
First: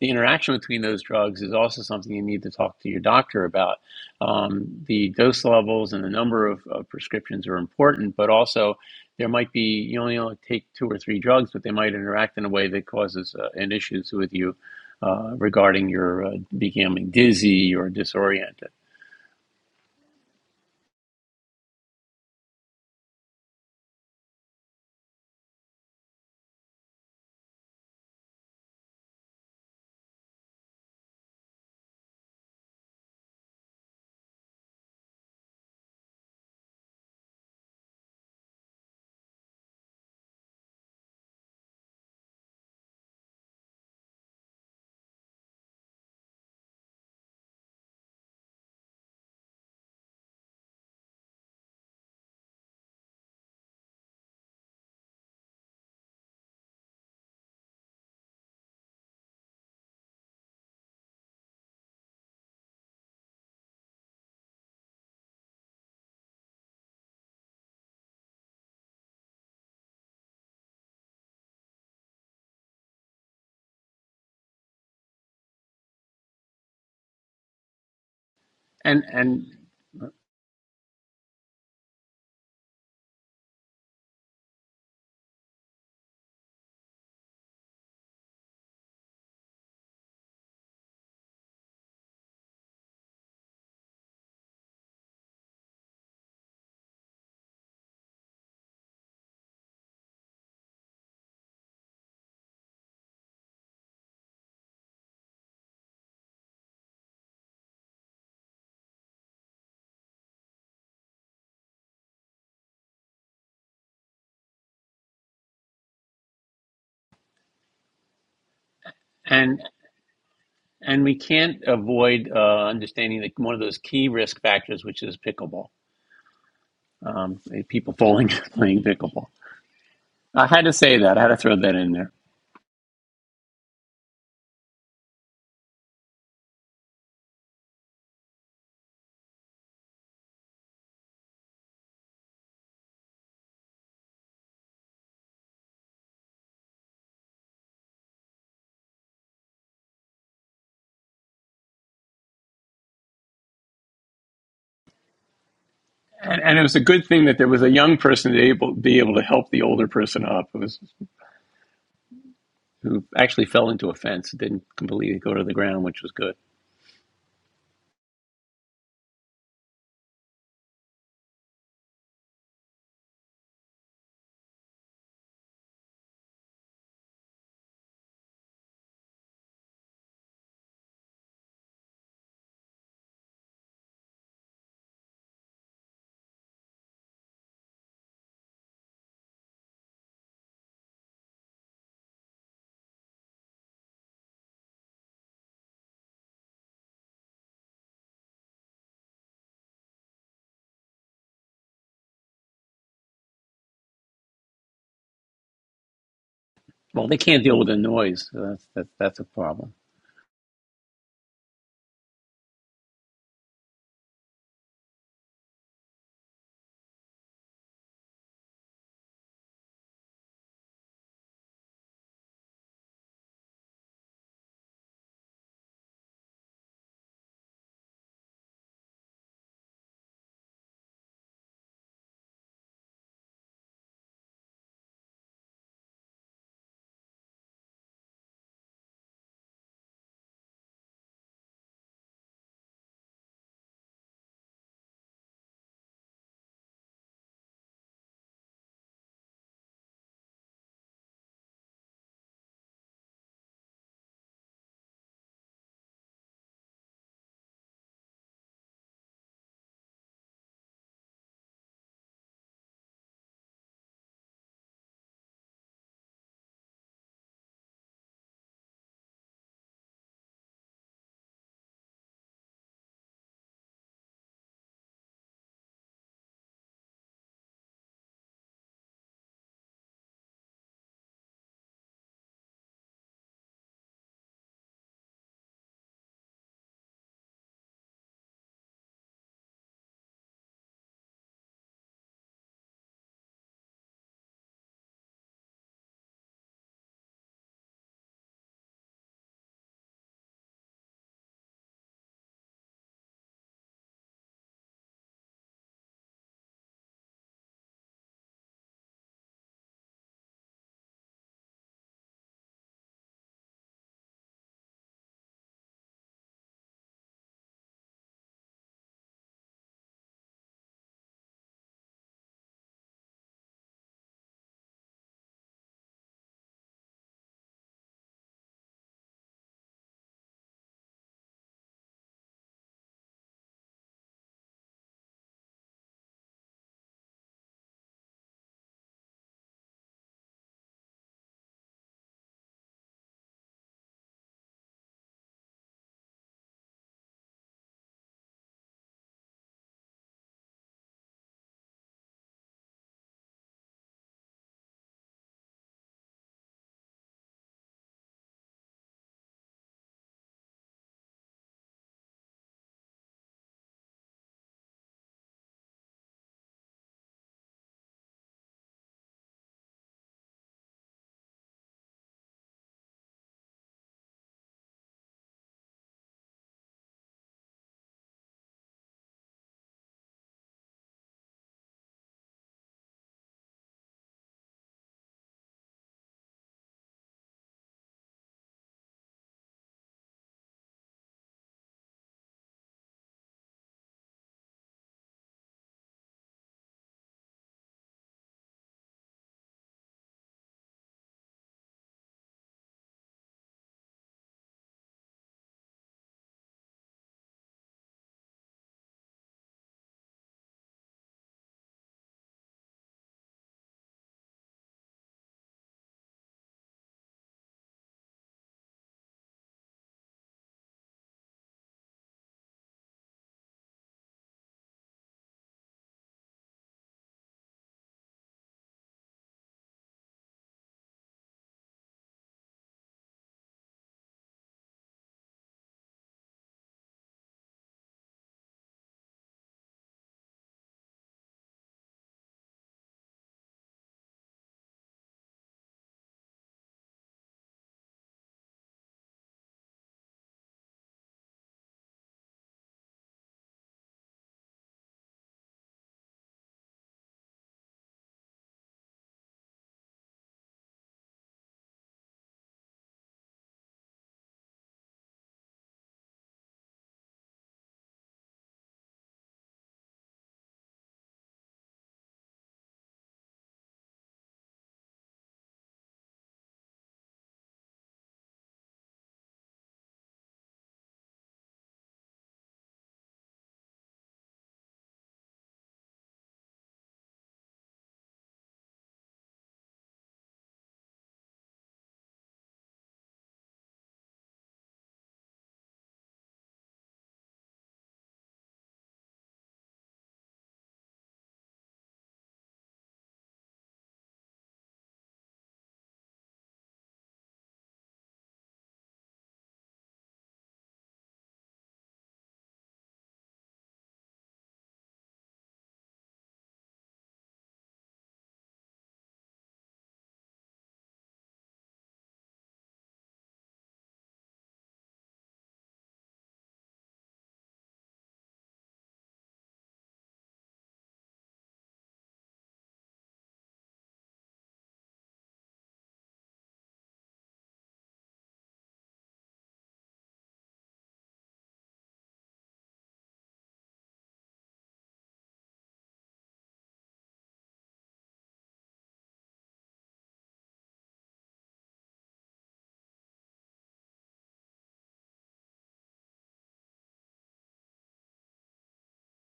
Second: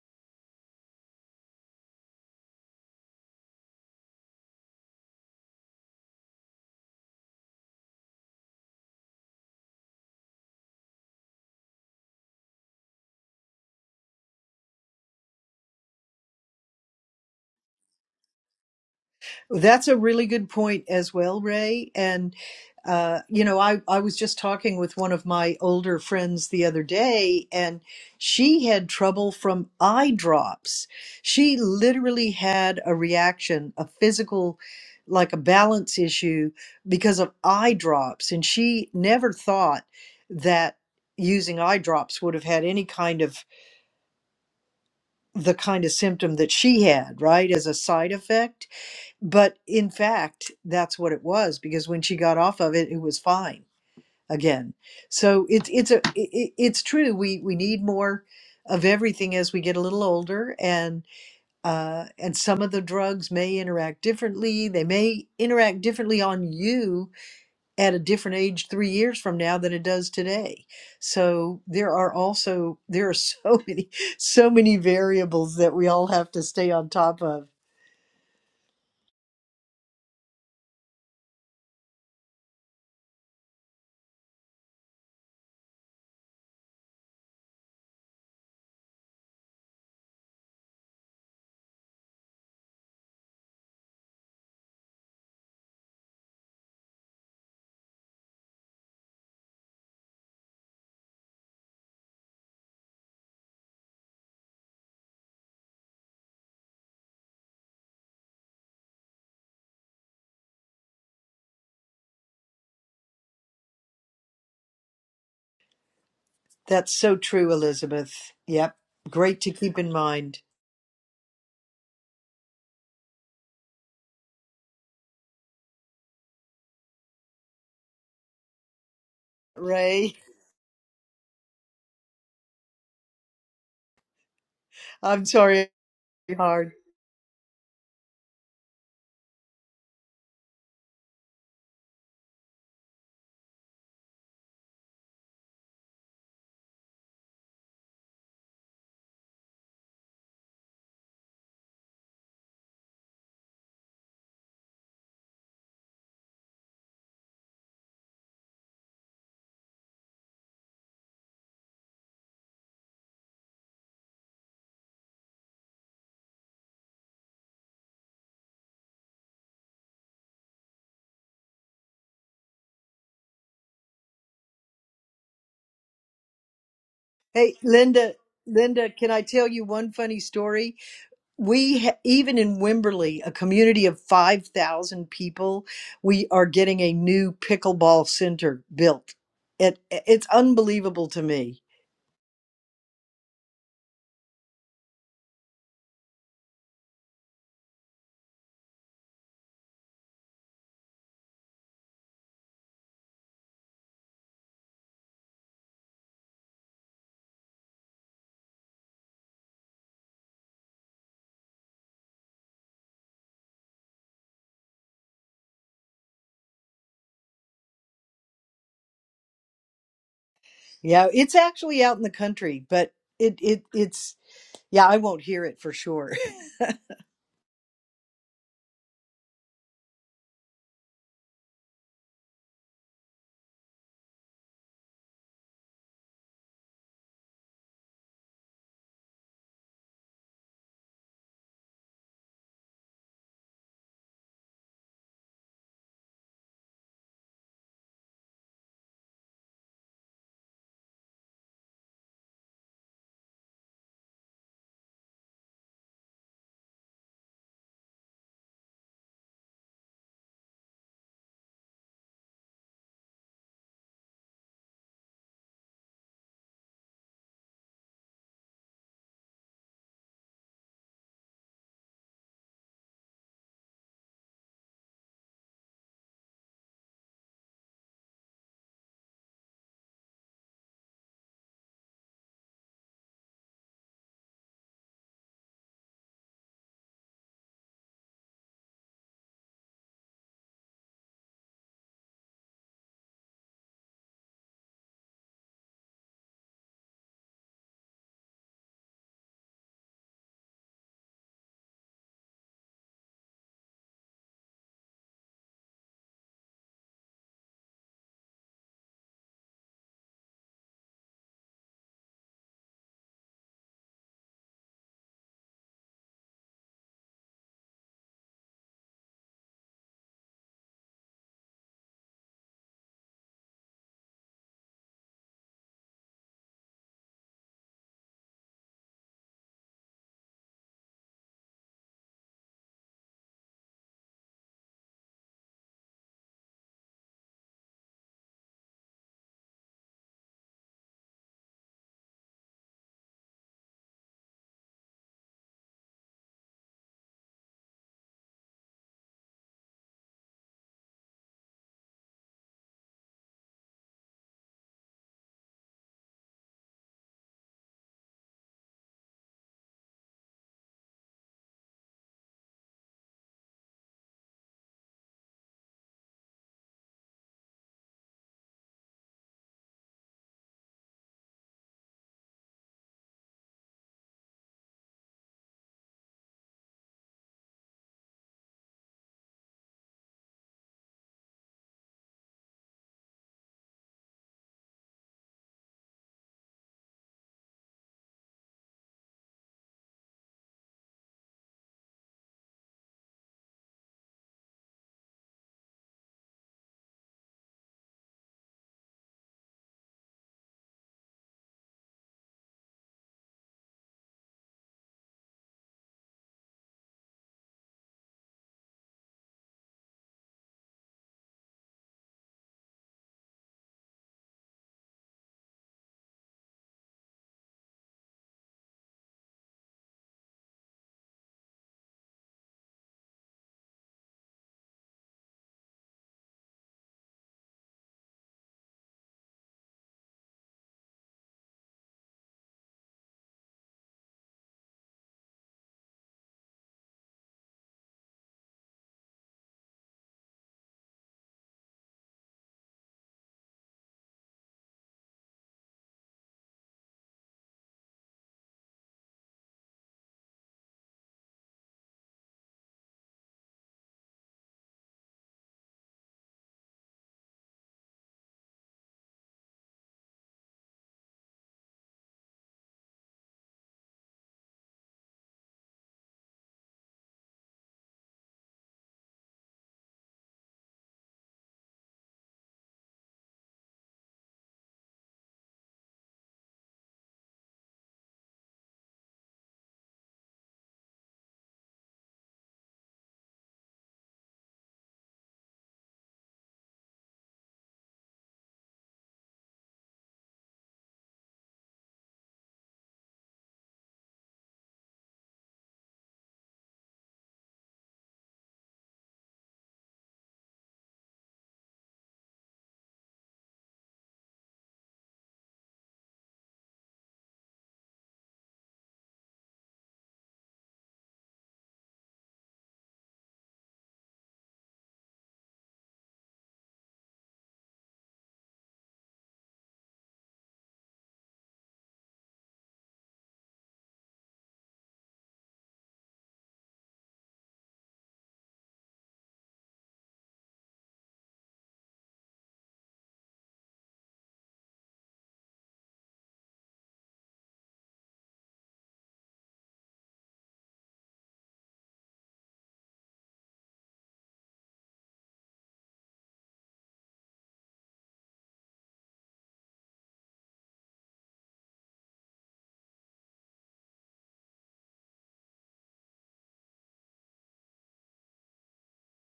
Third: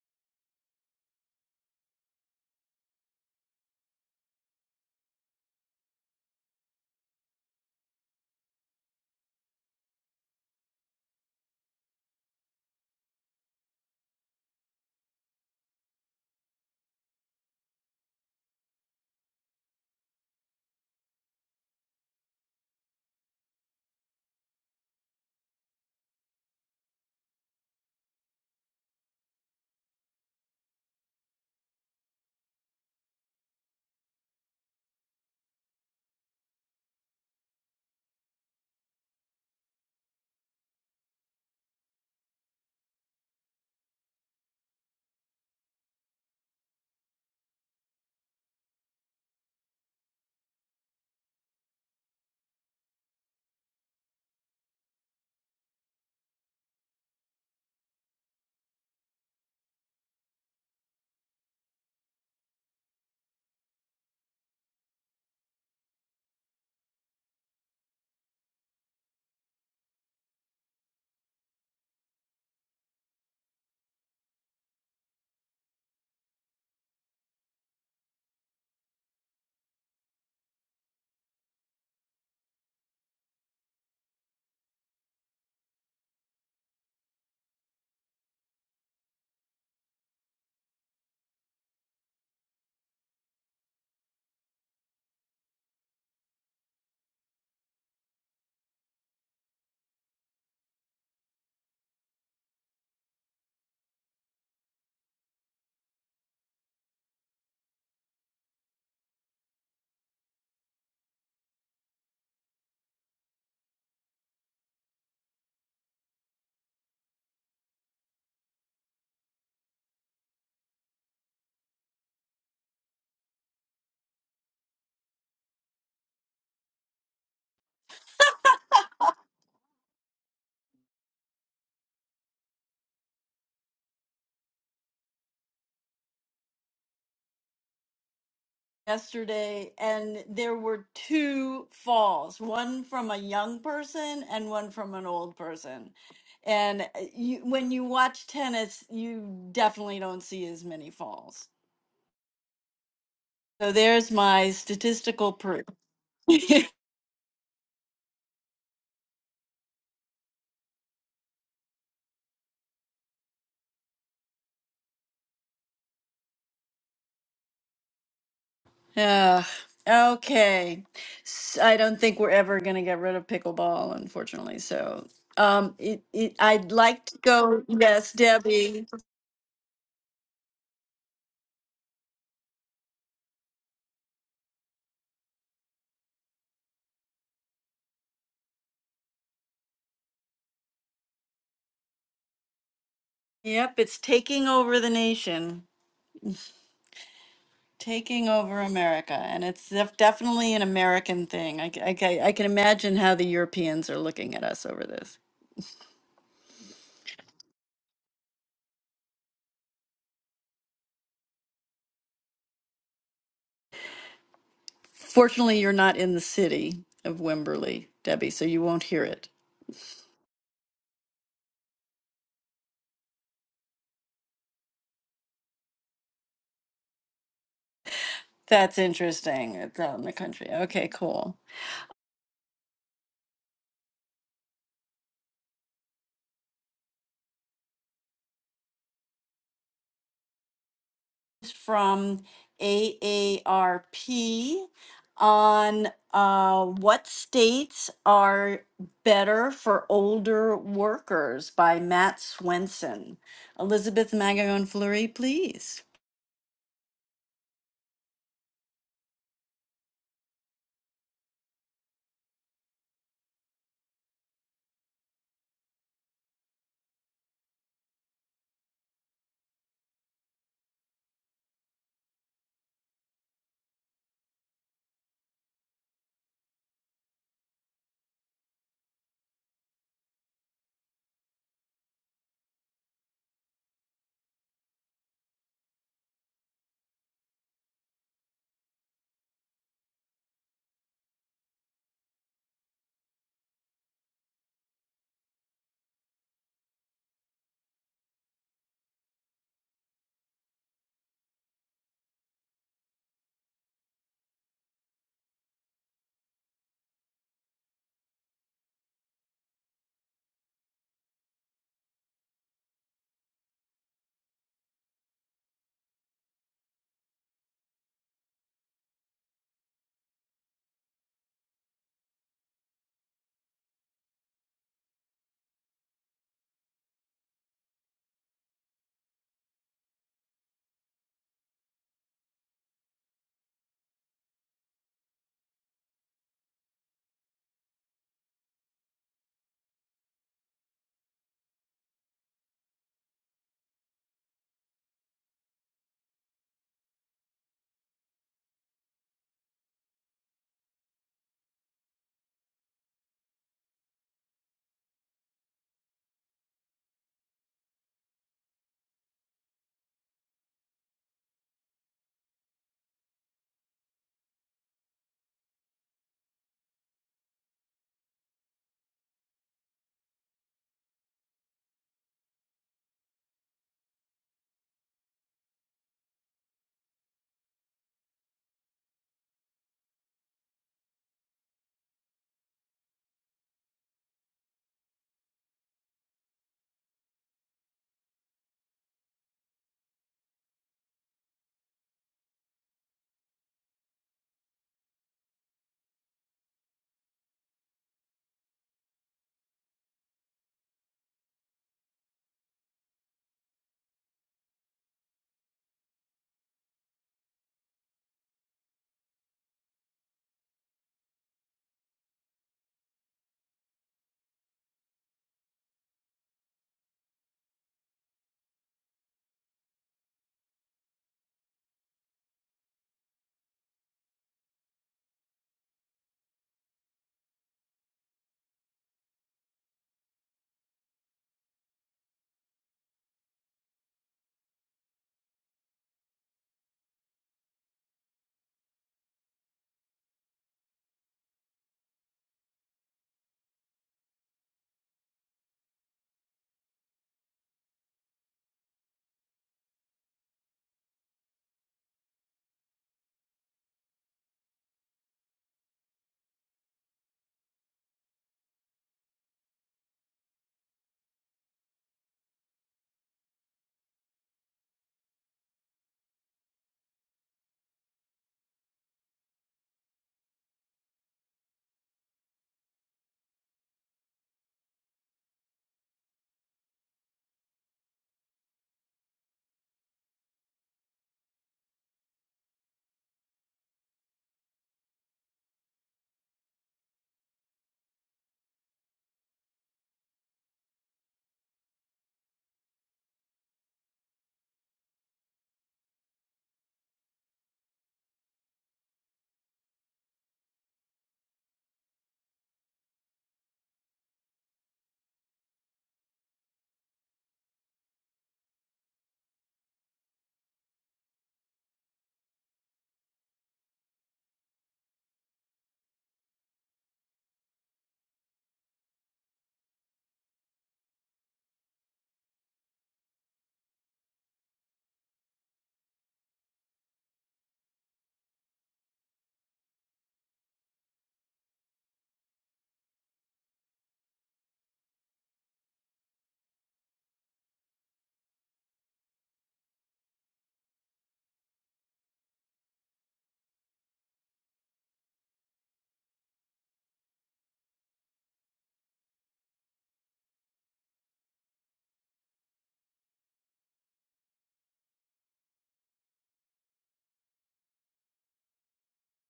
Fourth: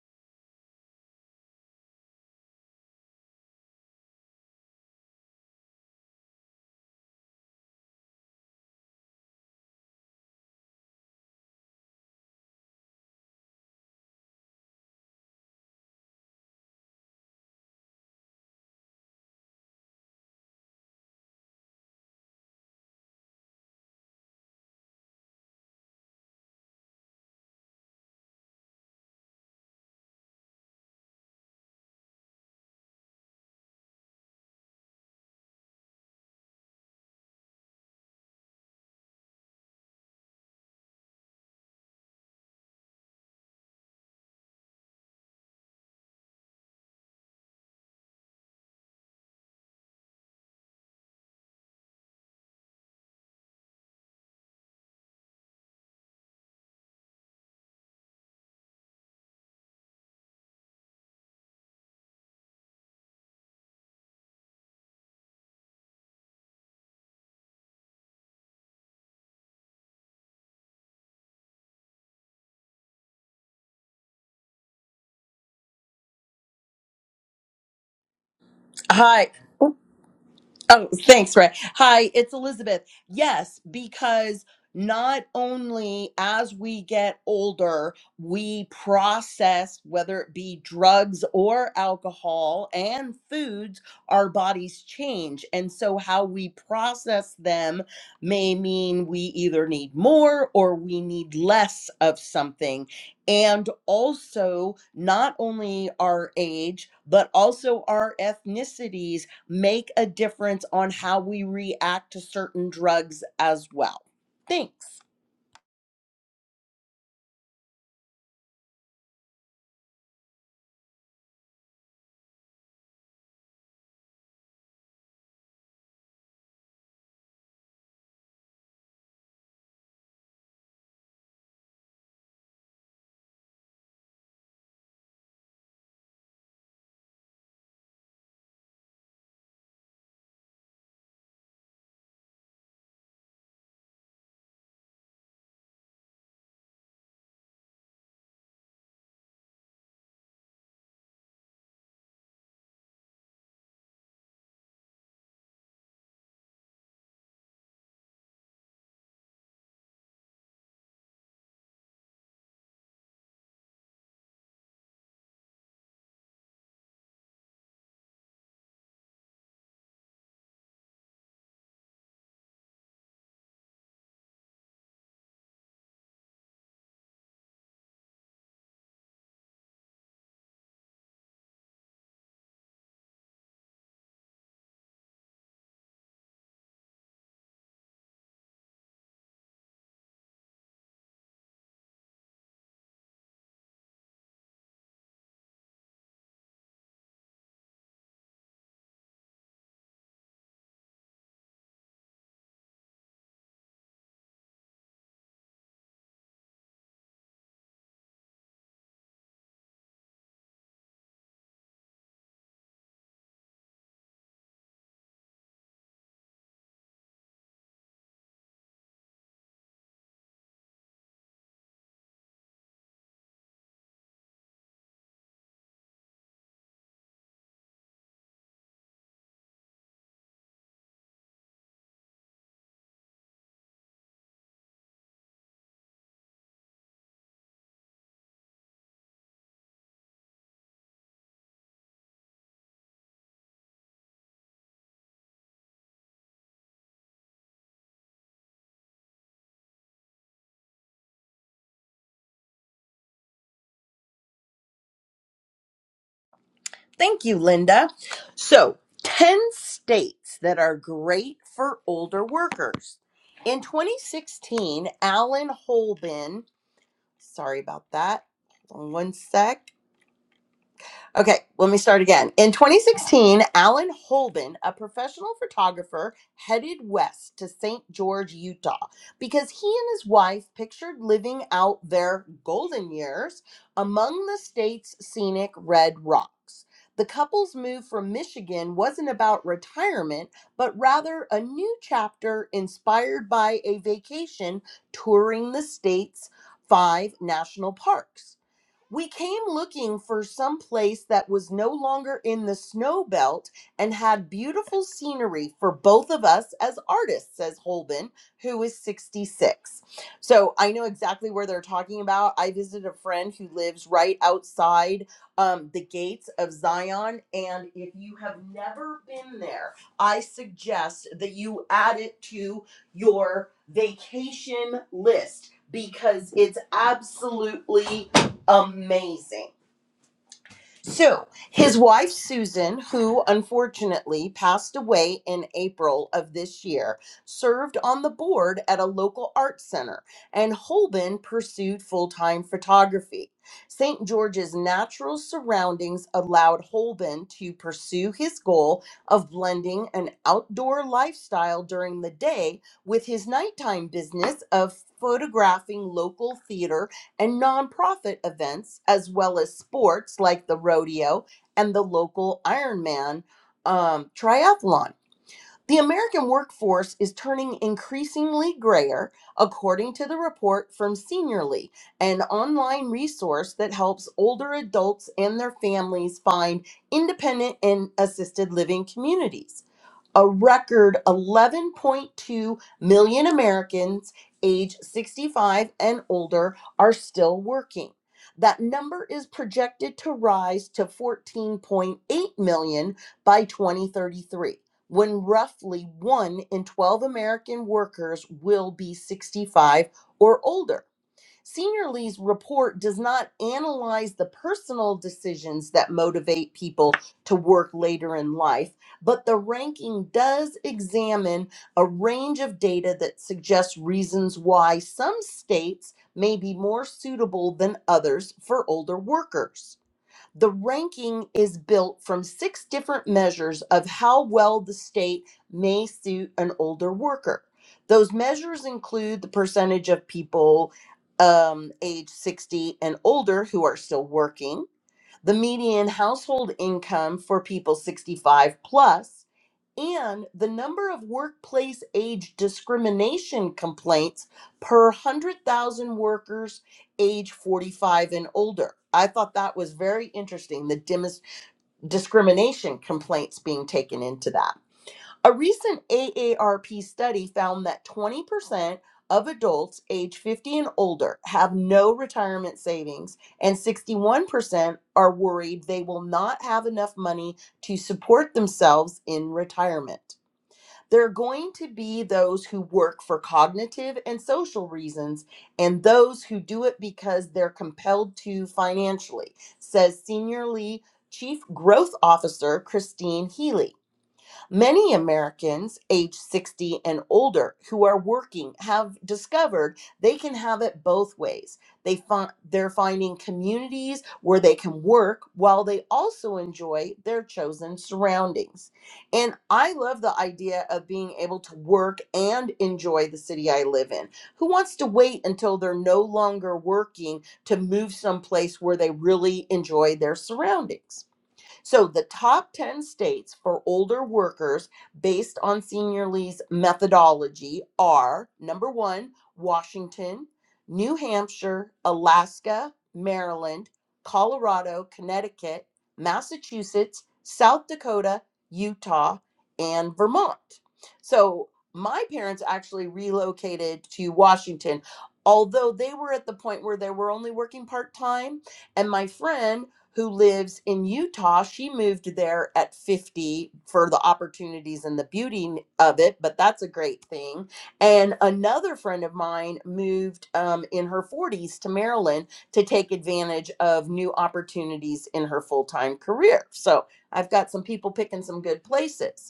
Speaker 2: the interaction between those drugs is also something you need to talk to your doctor about. Um, the dose levels and the number of, of prescriptions are important, but also there might be you only only take two or three drugs, but they might interact in a way that causes uh, an issues with you uh, regarding your uh, becoming dizzy or disoriented.
Speaker 4: That's a really good point as well, Ray. And, uh, you know, I, I was just talking with one of my older friends the other day, and she had trouble from eye drops. She literally had a reaction, a physical, like a balance issue because of eye drops. And she never thought that using eye drops would have had any kind of the kind of symptom that she had, right, as a side effect but in fact, that's what it was because when she got off of it, it was fine again. So it's it's a i- i- it's true. We we need more of everything as we get a little older, and uh, and some of the drugs may interact differently. They may interact differently on you at a different age three years from now than it does today. So there are also there are so many so many variables that we all have to stay on top of
Speaker 2: And
Speaker 3: Hi.
Speaker 2: and
Speaker 3: Oh, thanks, Ray. Hi, it's Elizabeth. Yes, because not only as we get older, we process, whether it be drugs or alcohol and foods, our bodies change. And so, how we process them may mean we either need more or we need less of something. And also, not only our age, but also our ethnicities make a difference on how we react to certain drugs as well. Thanks.
Speaker 4: That's so true, Elizabeth. Yep. Great to
Speaker 2: and
Speaker 4: keep in mind.
Speaker 2: and we can't avoid uh, understanding that one of those key risk factors, which is pickleball, um, people falling playing pickleball.
Speaker 4: Ray,
Speaker 2: I had to say that. I had to throw that in there.
Speaker 4: I'm sorry, hard.
Speaker 1: yesterday and there were two falls one from a young person and one from an old person and uh, you, when you watch tennis you definitely don't see as many falls so there's my statistical proof
Speaker 2: And, and it was a good thing that there was a young person to able, be able to help the older person up who, was, who actually fell into a fence, didn't completely go to the ground, which was good.
Speaker 1: uh, okay S- i don't think we're ever going to get rid of pickleball unfortunately so um it, it i'd like to
Speaker 4: Hey,
Speaker 1: go yes
Speaker 4: Linda,
Speaker 1: debbie
Speaker 4: Linda, can I tell you one funny story? We, ha- even in Wimberley, a community of 5,000 people, we are getting a new pickleball center built. It, it's unbelievable to me.
Speaker 1: yep it's taking over the nation taking over America, and it's def- definitely an American thing. I, c- I c- I can imagine how the Europeans are looking at us over this.
Speaker 2: Well, they can't deal with the noise. So that's, that, that's a problem.
Speaker 1: Fortunately, you're not in the city of Wimberley, Debbie, so you won't hear it.
Speaker 4: Yeah, it's actually out in the country, but it, it it's yeah, I won't hear it for sure.
Speaker 1: That's interesting. It's out in the country. Okay, cool. It's From AARP on uh, what states are better for older workers by Matt Swenson. Elizabeth Magallon Fleury, please.
Speaker 3: Thank you, Linda. So, 10 states that are great for older workers. In 2016, Alan Holben, sorry about that. Hold on one sec. Okay, let me start again. In 2016, Alan Holden, a professional photographer, headed west to St. George, Utah, because he and his wife pictured living out their golden years among the state's scenic red rocks. The couple's move from Michigan wasn't about retirement, but rather a new chapter inspired by a vacation touring the state's five national parks. We came looking for some place that was no longer in the snow belt and had beautiful scenery for both of us as artists, says Holben, who is 66. So I know exactly where they're talking about. I visited a friend who lives right outside um, the gates of Zion. And if you have never been there, I suggest that you add it to your vacation list because it's absolutely amazing. So, his wife Susan, who unfortunately passed away in April of this year, served on the board at a local art center, and Holben pursued full time photography. St. George's natural surroundings allowed Holben to pursue his goal of blending an outdoor lifestyle during the day with his nighttime business of photographing local theater and nonprofit events, as well as sports like the rodeo and the local Ironman um, triathlon. The American workforce is turning increasingly grayer, according to the report from Seniorly, an online resource that helps older adults and their families find independent and assisted living communities a record 11.2 million Americans age 65 and older are still working. That number is projected to rise to 14.8 million by 2033, when roughly 1 in 12 American workers will be 65 or older. Senior Lee's report does not analyze the personal decisions that motivate people to work later in life, but the ranking does examine a range of data that suggests reasons why some states may be more suitable than others for older workers. The ranking is built from six different measures of how well the state may suit an older worker. Those measures include the percentage of people um, age 60 and older who are still working, the median household income for people 65 plus, and the number of workplace age discrimination complaints per 100,000 workers age 45 and older. I thought that was very interesting, the dimis- discrimination complaints being taken into that. A recent AARP study found that 20% of adults age 50 and older have no retirement savings, and 61% are worried they will not have enough money to support themselves in retirement. There are going to be those who work for cognitive and social reasons and those who do it because they're compelled to financially, says Senior Lee Chief Growth Officer Christine Healy. Many Americans age 60 and older who are working have discovered they can have it both ways. They find they're finding communities where they can work while they also enjoy their chosen surroundings. And I love the idea of being able to work and enjoy the city I live in. Who wants to wait until they're no longer working to move someplace where they really enjoy their surroundings? So the top 10 states for older workers based on Seniorly's methodology are number one, Washington, New Hampshire, Alaska, Maryland, Colorado, Connecticut, Massachusetts, South Dakota, Utah, and Vermont. So my parents actually relocated to Washington, although they were at the point where they were only working part time. And my friend who lives in Utah. She moved there at 50 for the opportunities and the beauty of it, but that's a great thing. And another friend of mine moved um, in her 40s to Maryland to take advantage of new opportunities in her full time career. So I've got some people picking some good places.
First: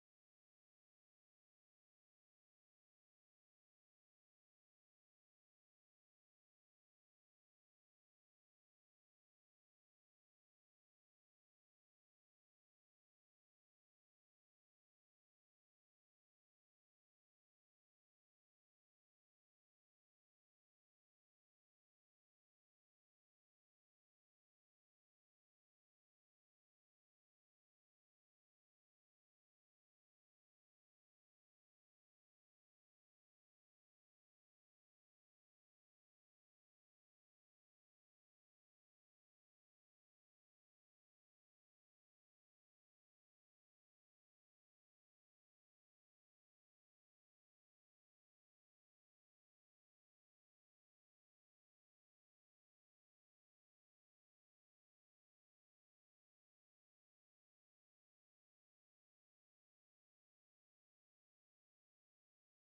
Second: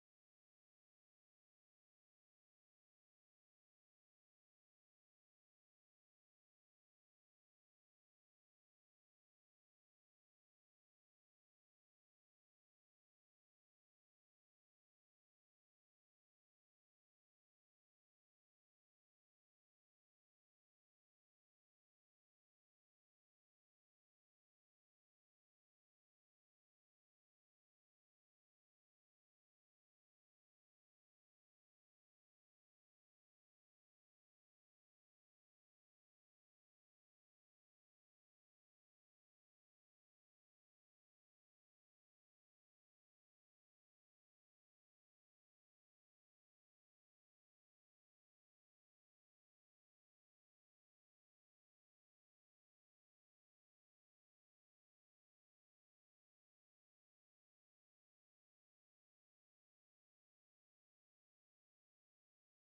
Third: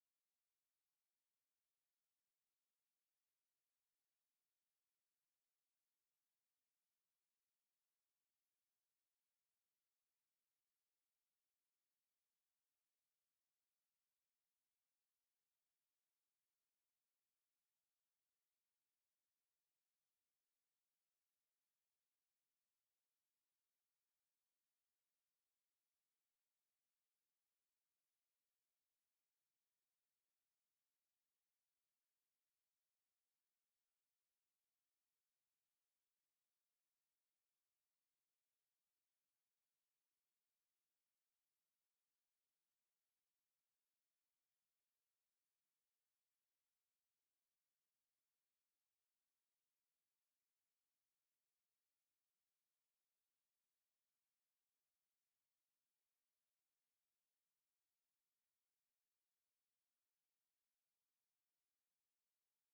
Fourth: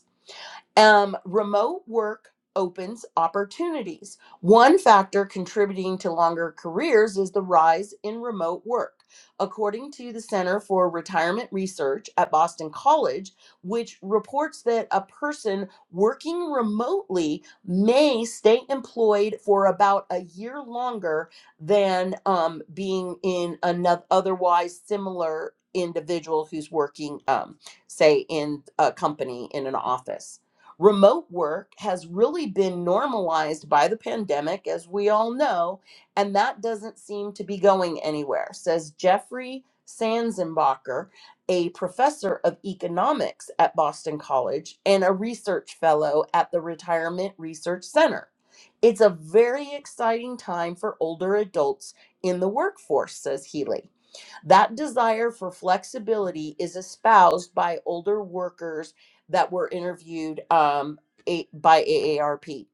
Speaker 3: Um, remote work opens opportunities. One factor contributing to longer careers is the rise in remote work. According to the Center for Retirement Research at Boston College, which reports that a person working remotely may stay employed for about a year longer than um, being in another otherwise similar individual who's working, um, say, in a company in an office. Remote work has really been normalized by the pandemic, as we all know, and that doesn't seem to be going anywhere, says Jeffrey Sanzenbacher, a professor of economics at Boston College and a research fellow at the Retirement Research Center. It's a very exciting time for older adults in the workforce, says Healy. That desire for flexibility is espoused by older workers that were interviewed um, a- by AARP.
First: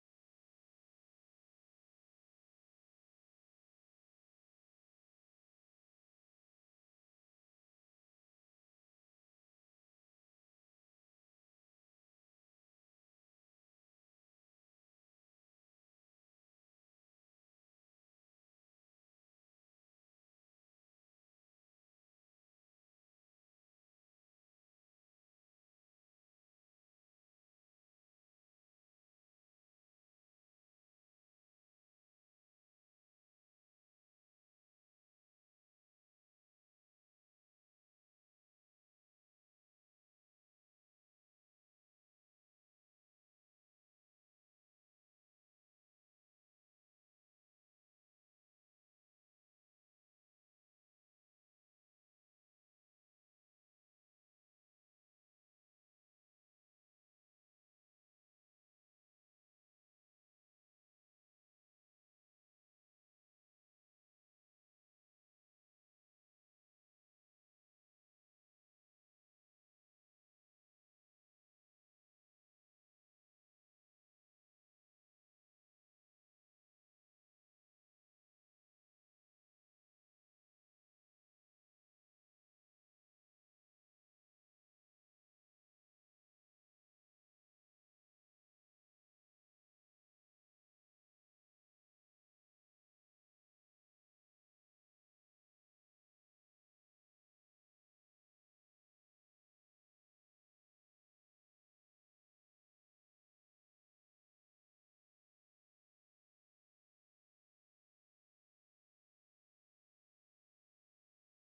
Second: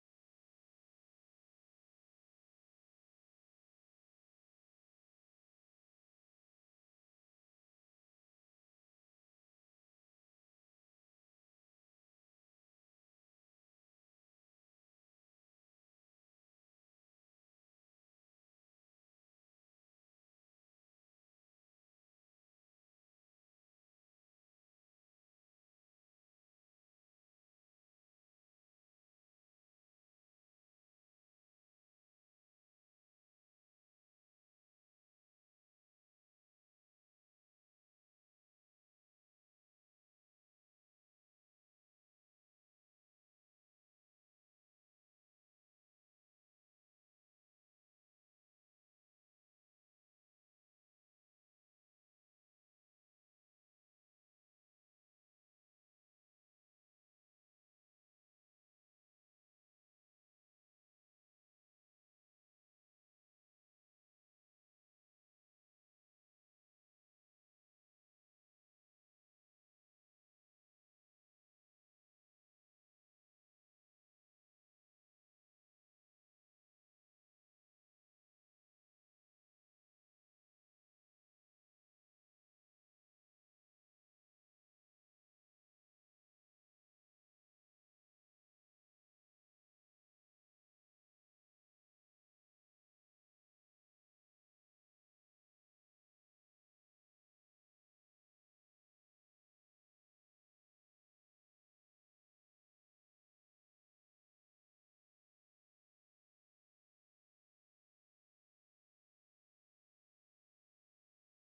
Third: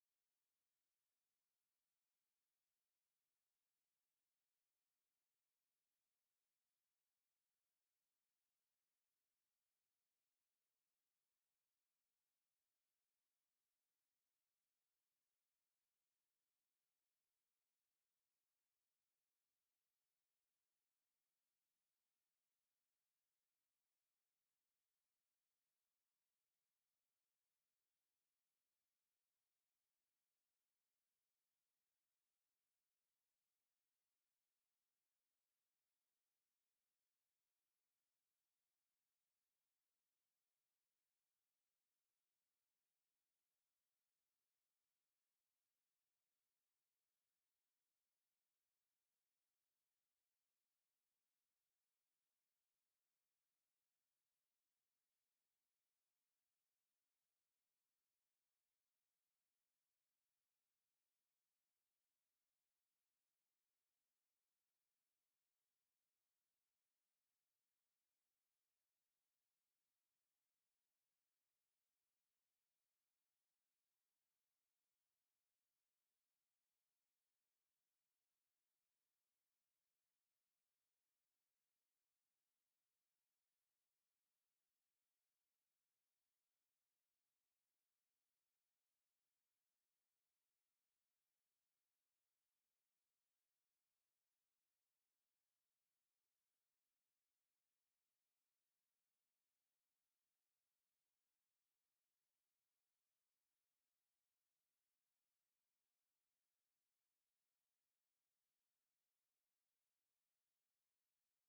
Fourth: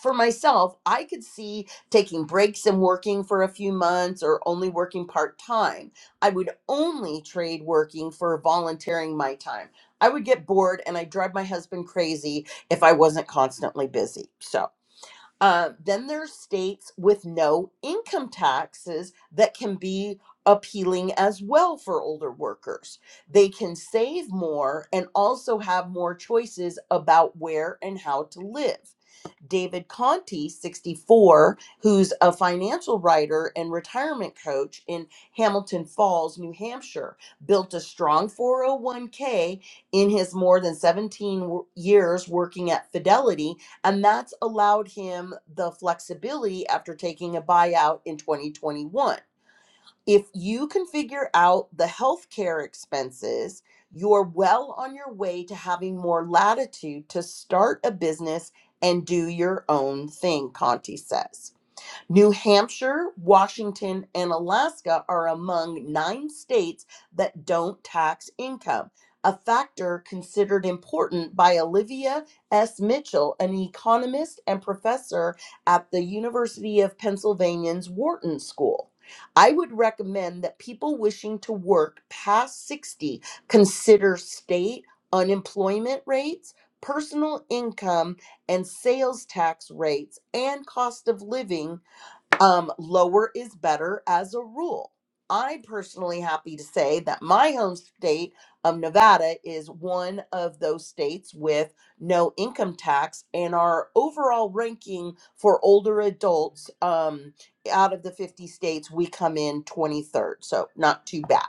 Speaker 3: For myself, I could see taking breaks and working for a few months or only working part time. I would only trade working for volunteering my time. I would get bored and I'd drive my husband crazy if I wasn't constantly busy. So, uh, then there's states with no income taxes that can be appealing as well for older workers. They can save more and also have more choices about where and how to live. David Conti, 64, who's a financial writer and retirement coach in Hamilton Falls, New Hampshire, built a strong 401k in his more than 17 wo- years working at Fidelity, and that's allowed him the flexibility after taking a buyout in 2021. If you can figure out the healthcare expenses, you're well on your way to having more latitude to start a business and do your own thing, Conti says. New Hampshire, Washington, and Alaska are among nine states that don't tax income, a factor considered important by Olivia S. Mitchell, an economist and professor at the University of Pennsylvania's Wharton School. I would recommend that people wishing to work past 60 consider state unemployment rates, personal income, and sales tax rates and cost of living um, lower is better as a rule. I'm personally happy to say that my home state of Nevada is one of those states with no income tax, and our overall ranking for older adults um, out of the 50 states, we come in 23rd. So, not too bad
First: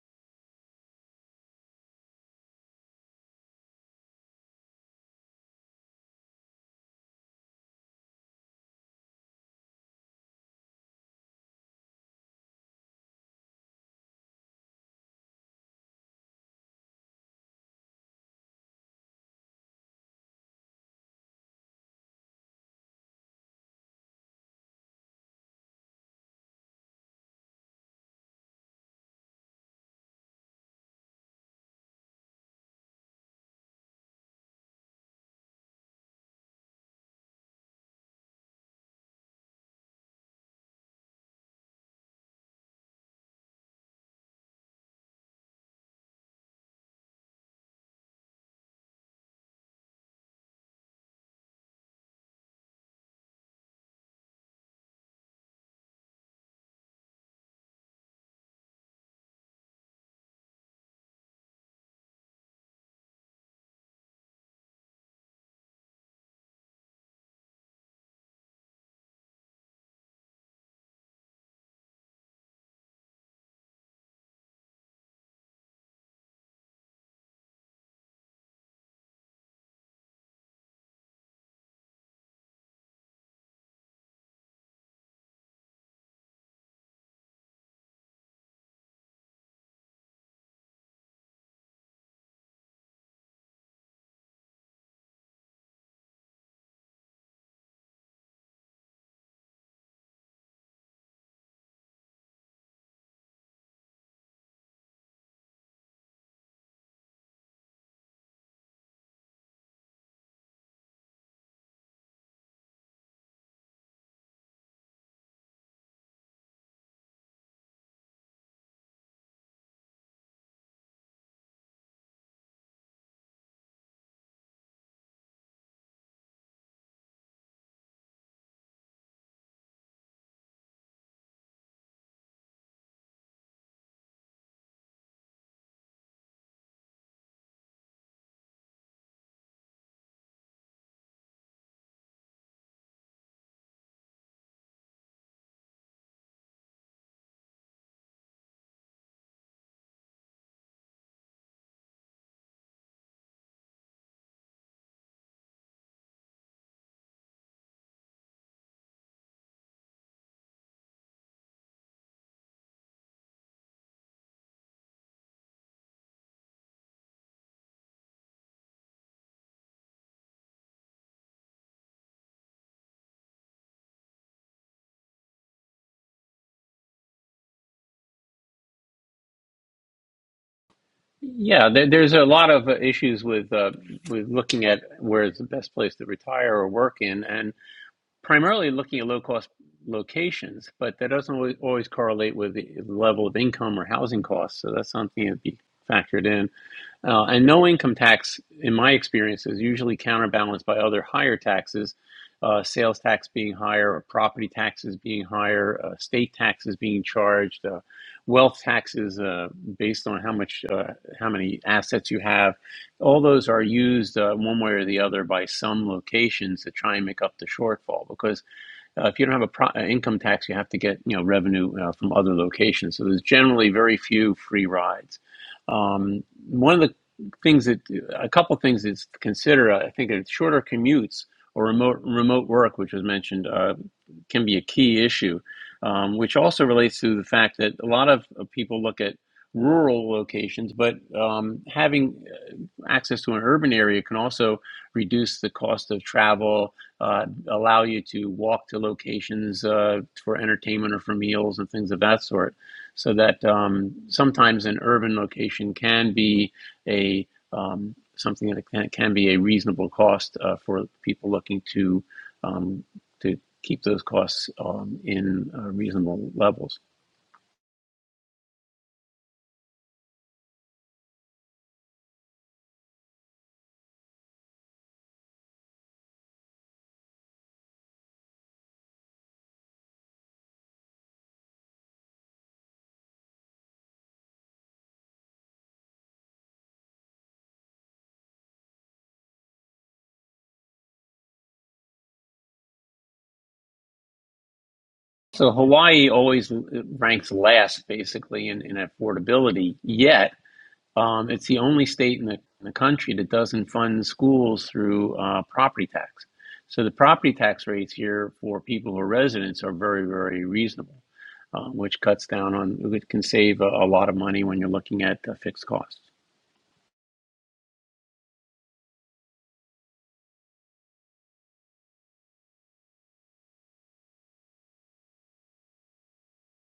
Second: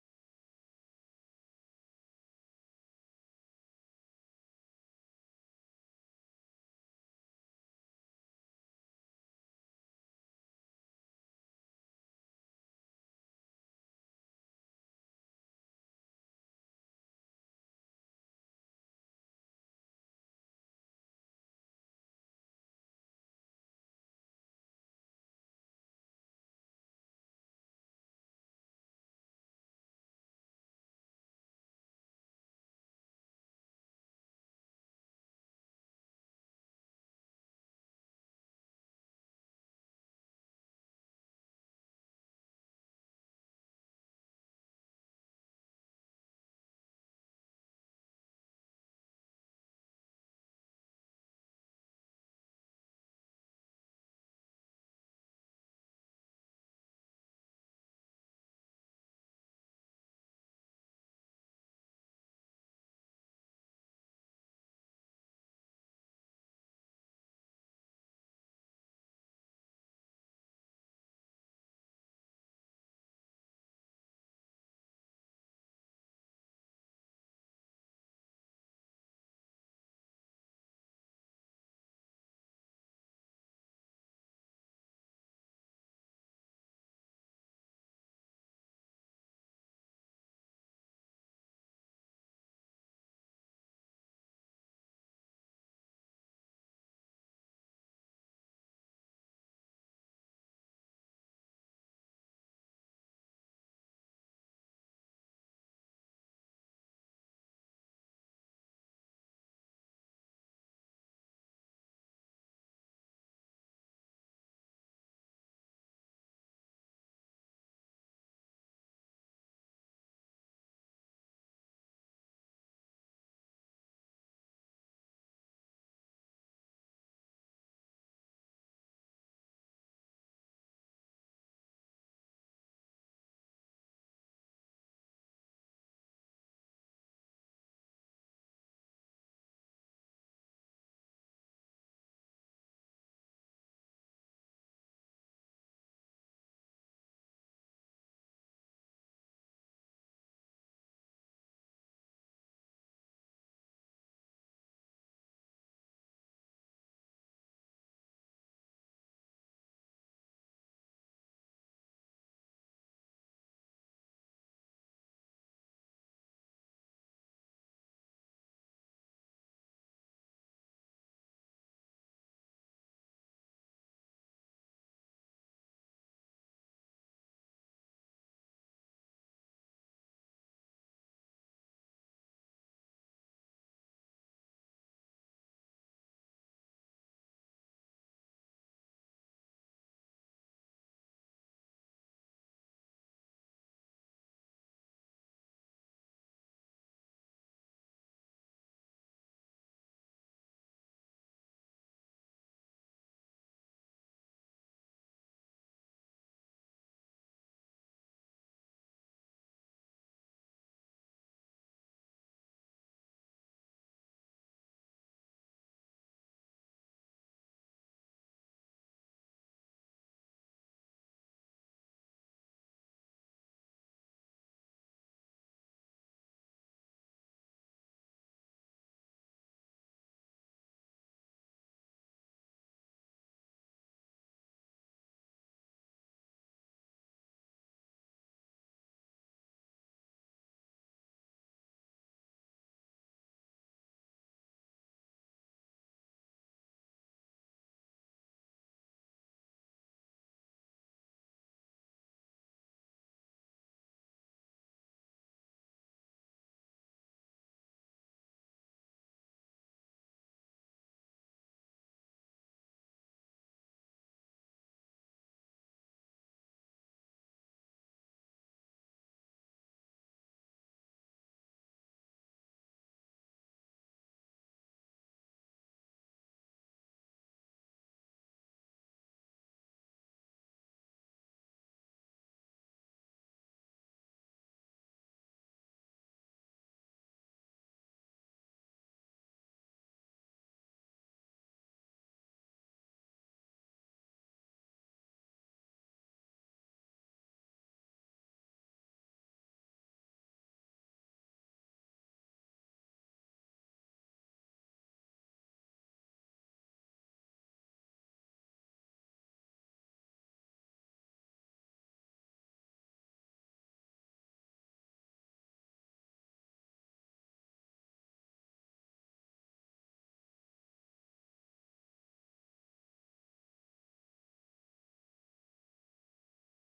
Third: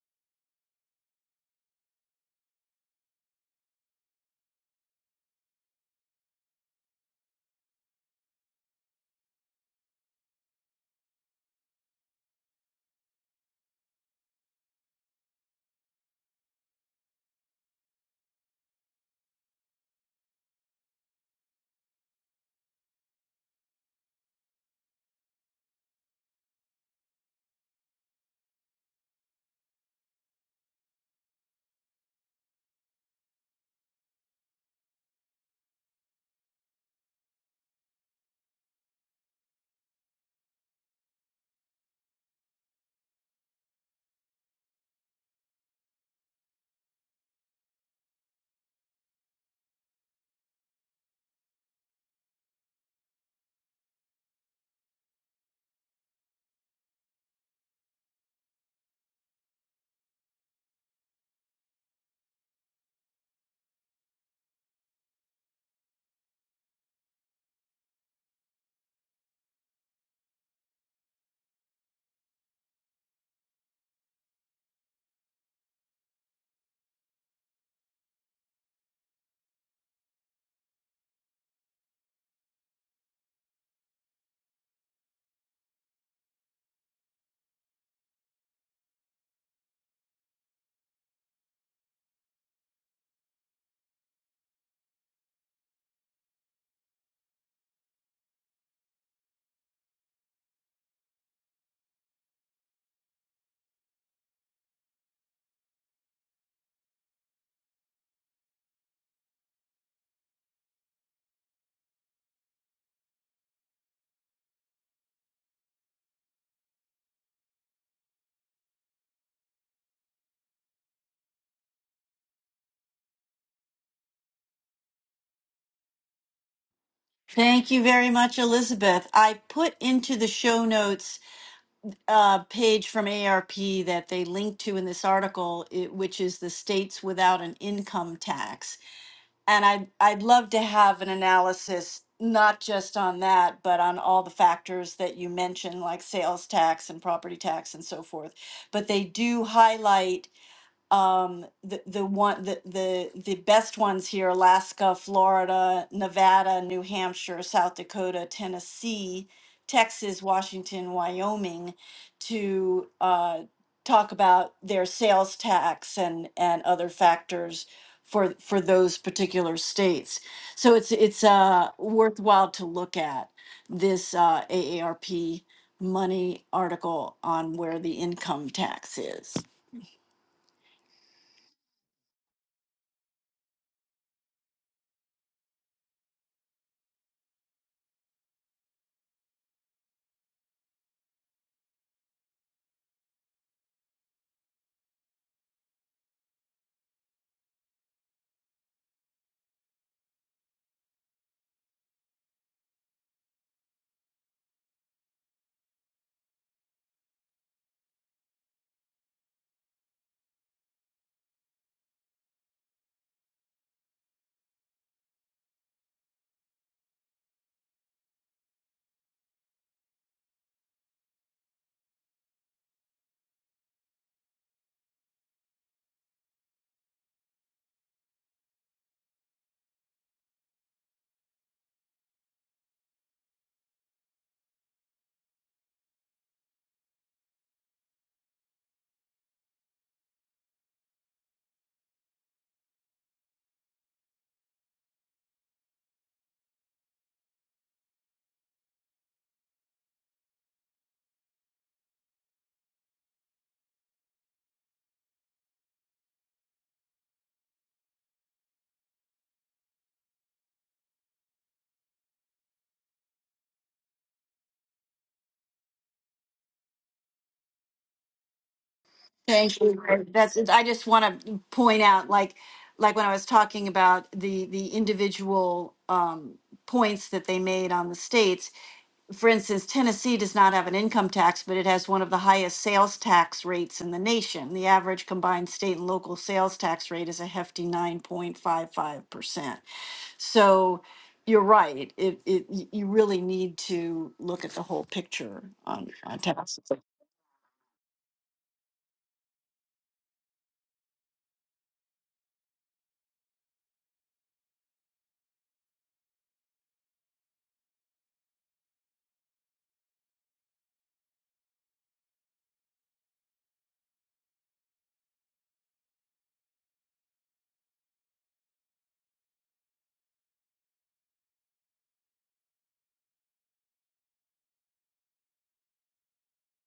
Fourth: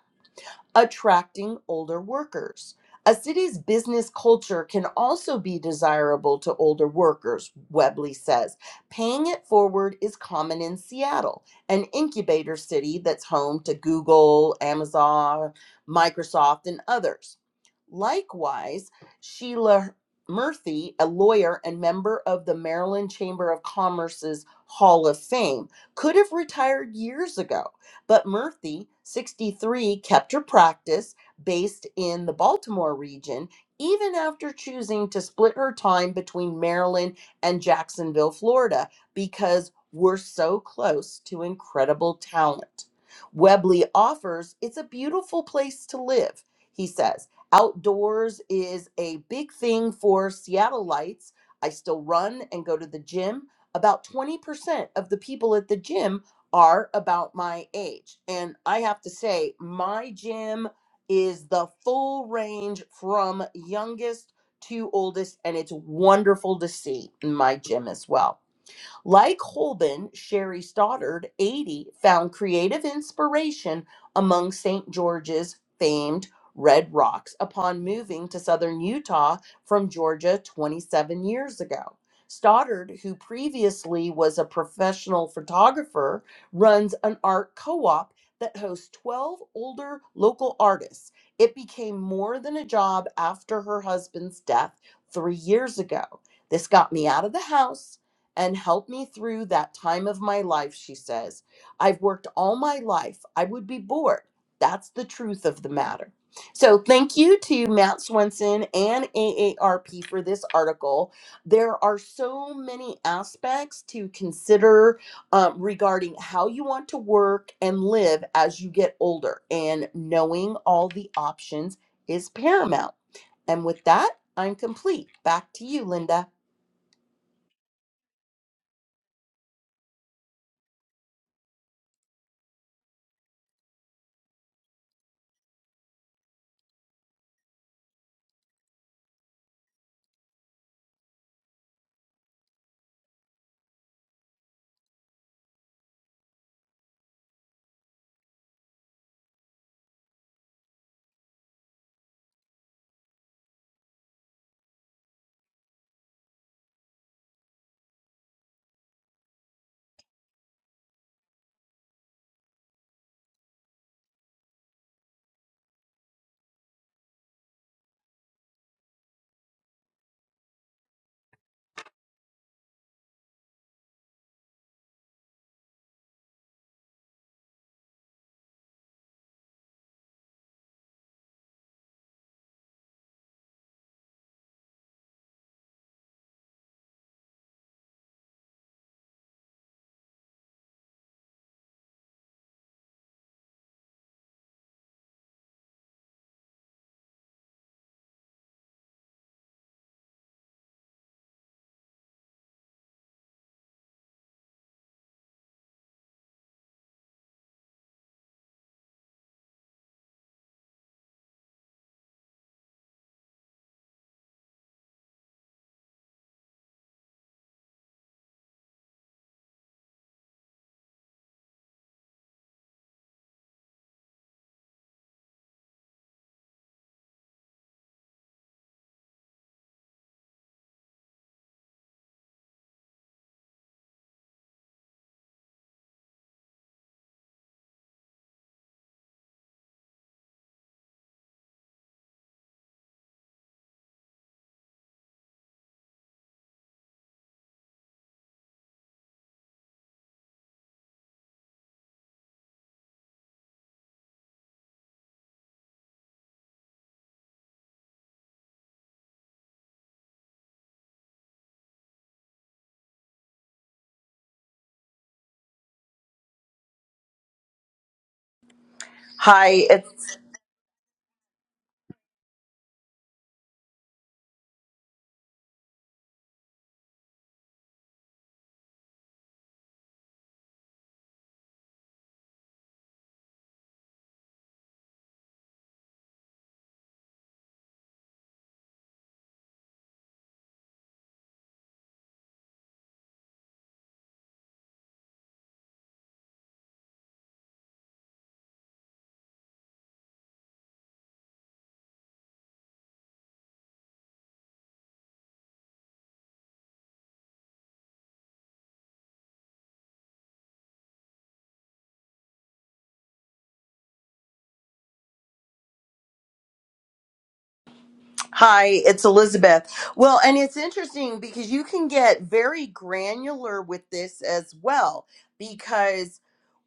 Speaker 3: attracting older workers. A city's business culture can also be desirable to older workers, Webley says. Paying it forward is common in Seattle, an incubator city that's home to Google, Amazon, Microsoft, and others. Likewise, Sheila Murphy, a lawyer and member of the Maryland Chamber of Commerce's Hall of Fame, could have retired years ago, but Murphy, 63, kept her practice based in the Baltimore region even after choosing to split her time between Maryland and Jacksonville, Florida, because we're so close to incredible talent. Webley offers, it's a beautiful place to live, he says Outdoors is a big thing for Seattleites. I still run and go to the gym. About 20% of the people at the gym are about my age. And I have to say, my gym is the full range from youngest to oldest, and it's wonderful to see in my gym as well. Like Holben, Sherry Stoddard, 80, found creative inspiration among St. George's famed Red Rocks upon moving to southern Utah from Georgia 27 years ago. Stoddard, who previously was a professional photographer, runs an art co op that hosts 12 older local artists. It became more than a job after her husband's death three years ago. This got me out of the house and help me through that time of my life, she says. I've worked all my life. I would be bored. That's the truth of the matter. So, thank you to Matt Swenson and AARP for this article. There are so many aspects to consider um, regarding how you want to work and live as you get older, and knowing all the options is paramount. And with that, I'm complete. Back to you, Linda.
Speaker 1: Thank you very much, Elizabeth. I put into the show notes a page from ARP that they link to in this article, it, which is the states without an income tax. And I'd, I'd love to have an analysis, not just on that, but on all the factors that you mentioned, like sales tax and property tax and so forth. But they do highlight um the the one the the the best ones here Alaska, Florida, Nevada, New Hampshire, South Dakota, Tennessee, Texas, Washington, Wyoming to uh talk about their sales tax and and other factors for for those particular states. So it's it's uh worthwhile to look at this uh AARP money article on where the income tax is.
Speaker 2: Yeah, there, there's a lot of uh, issues with, uh, with looking at where is the best place to retire or work in, and primarily looking at low cost locations, but that doesn't always, always correlate with the level of income or housing costs. So that's something to be factored in. Uh, and no income tax, in my experience, is usually counterbalanced by other higher taxes, uh, sales tax being higher, or property taxes being higher, uh, state taxes being charged, uh, wealth taxes uh, based on how much, uh, how many assets you have. All those are used uh, one way or the other by some locations to try and make up the shortfall because uh, if you don't have a pro- uh, income tax, you have to get you know revenue uh, from other locations. So there's generally very few free rides. Um, one of the things that a couple things that's to consider, I think, are shorter commutes or remote remote work, which was mentioned. Uh, can be a key issue, um, which also relates to the fact that a lot of uh, people look at rural locations, but um, having uh, access to an urban area can also reduce the cost of travel, uh, allow you to walk to locations uh, for entertainment or for meals and things of that sort. So that um, sometimes an urban location can be a um, something that can, can be a reasonable cost uh, for people looking to, um, to keep those costs um, in uh, reasonable levels.
Speaker 3: Hi,
Speaker 1: Thank
Speaker 3: it's.
Speaker 1: you. Greg. That's, I just want to point out, like, like when I was talking about the, the individual um, points that they made on the states, for instance, Tennessee does not have an income tax, but it has one of the highest sales tax rates in the nation. The average combined state and local sales tax rate is a hefty 9.55%. So you're right. It, it, y- you really need to look at the whole picture
Speaker 2: So
Speaker 1: on,
Speaker 2: Hawaii
Speaker 1: on
Speaker 2: always
Speaker 1: tax.
Speaker 2: ranks last, basically, in, in affordability. Yet um, it's the only state in the, in the country that doesn't fund schools through uh, property tax. So the property tax rates here for people who are residents are very, very reasonable, uh, which cuts down on, it can save a, a lot of money when you're looking at uh, fixed costs.
Speaker 3: Hi, it's Elizabeth. Well, and it's interesting because you can get very granular with this as well because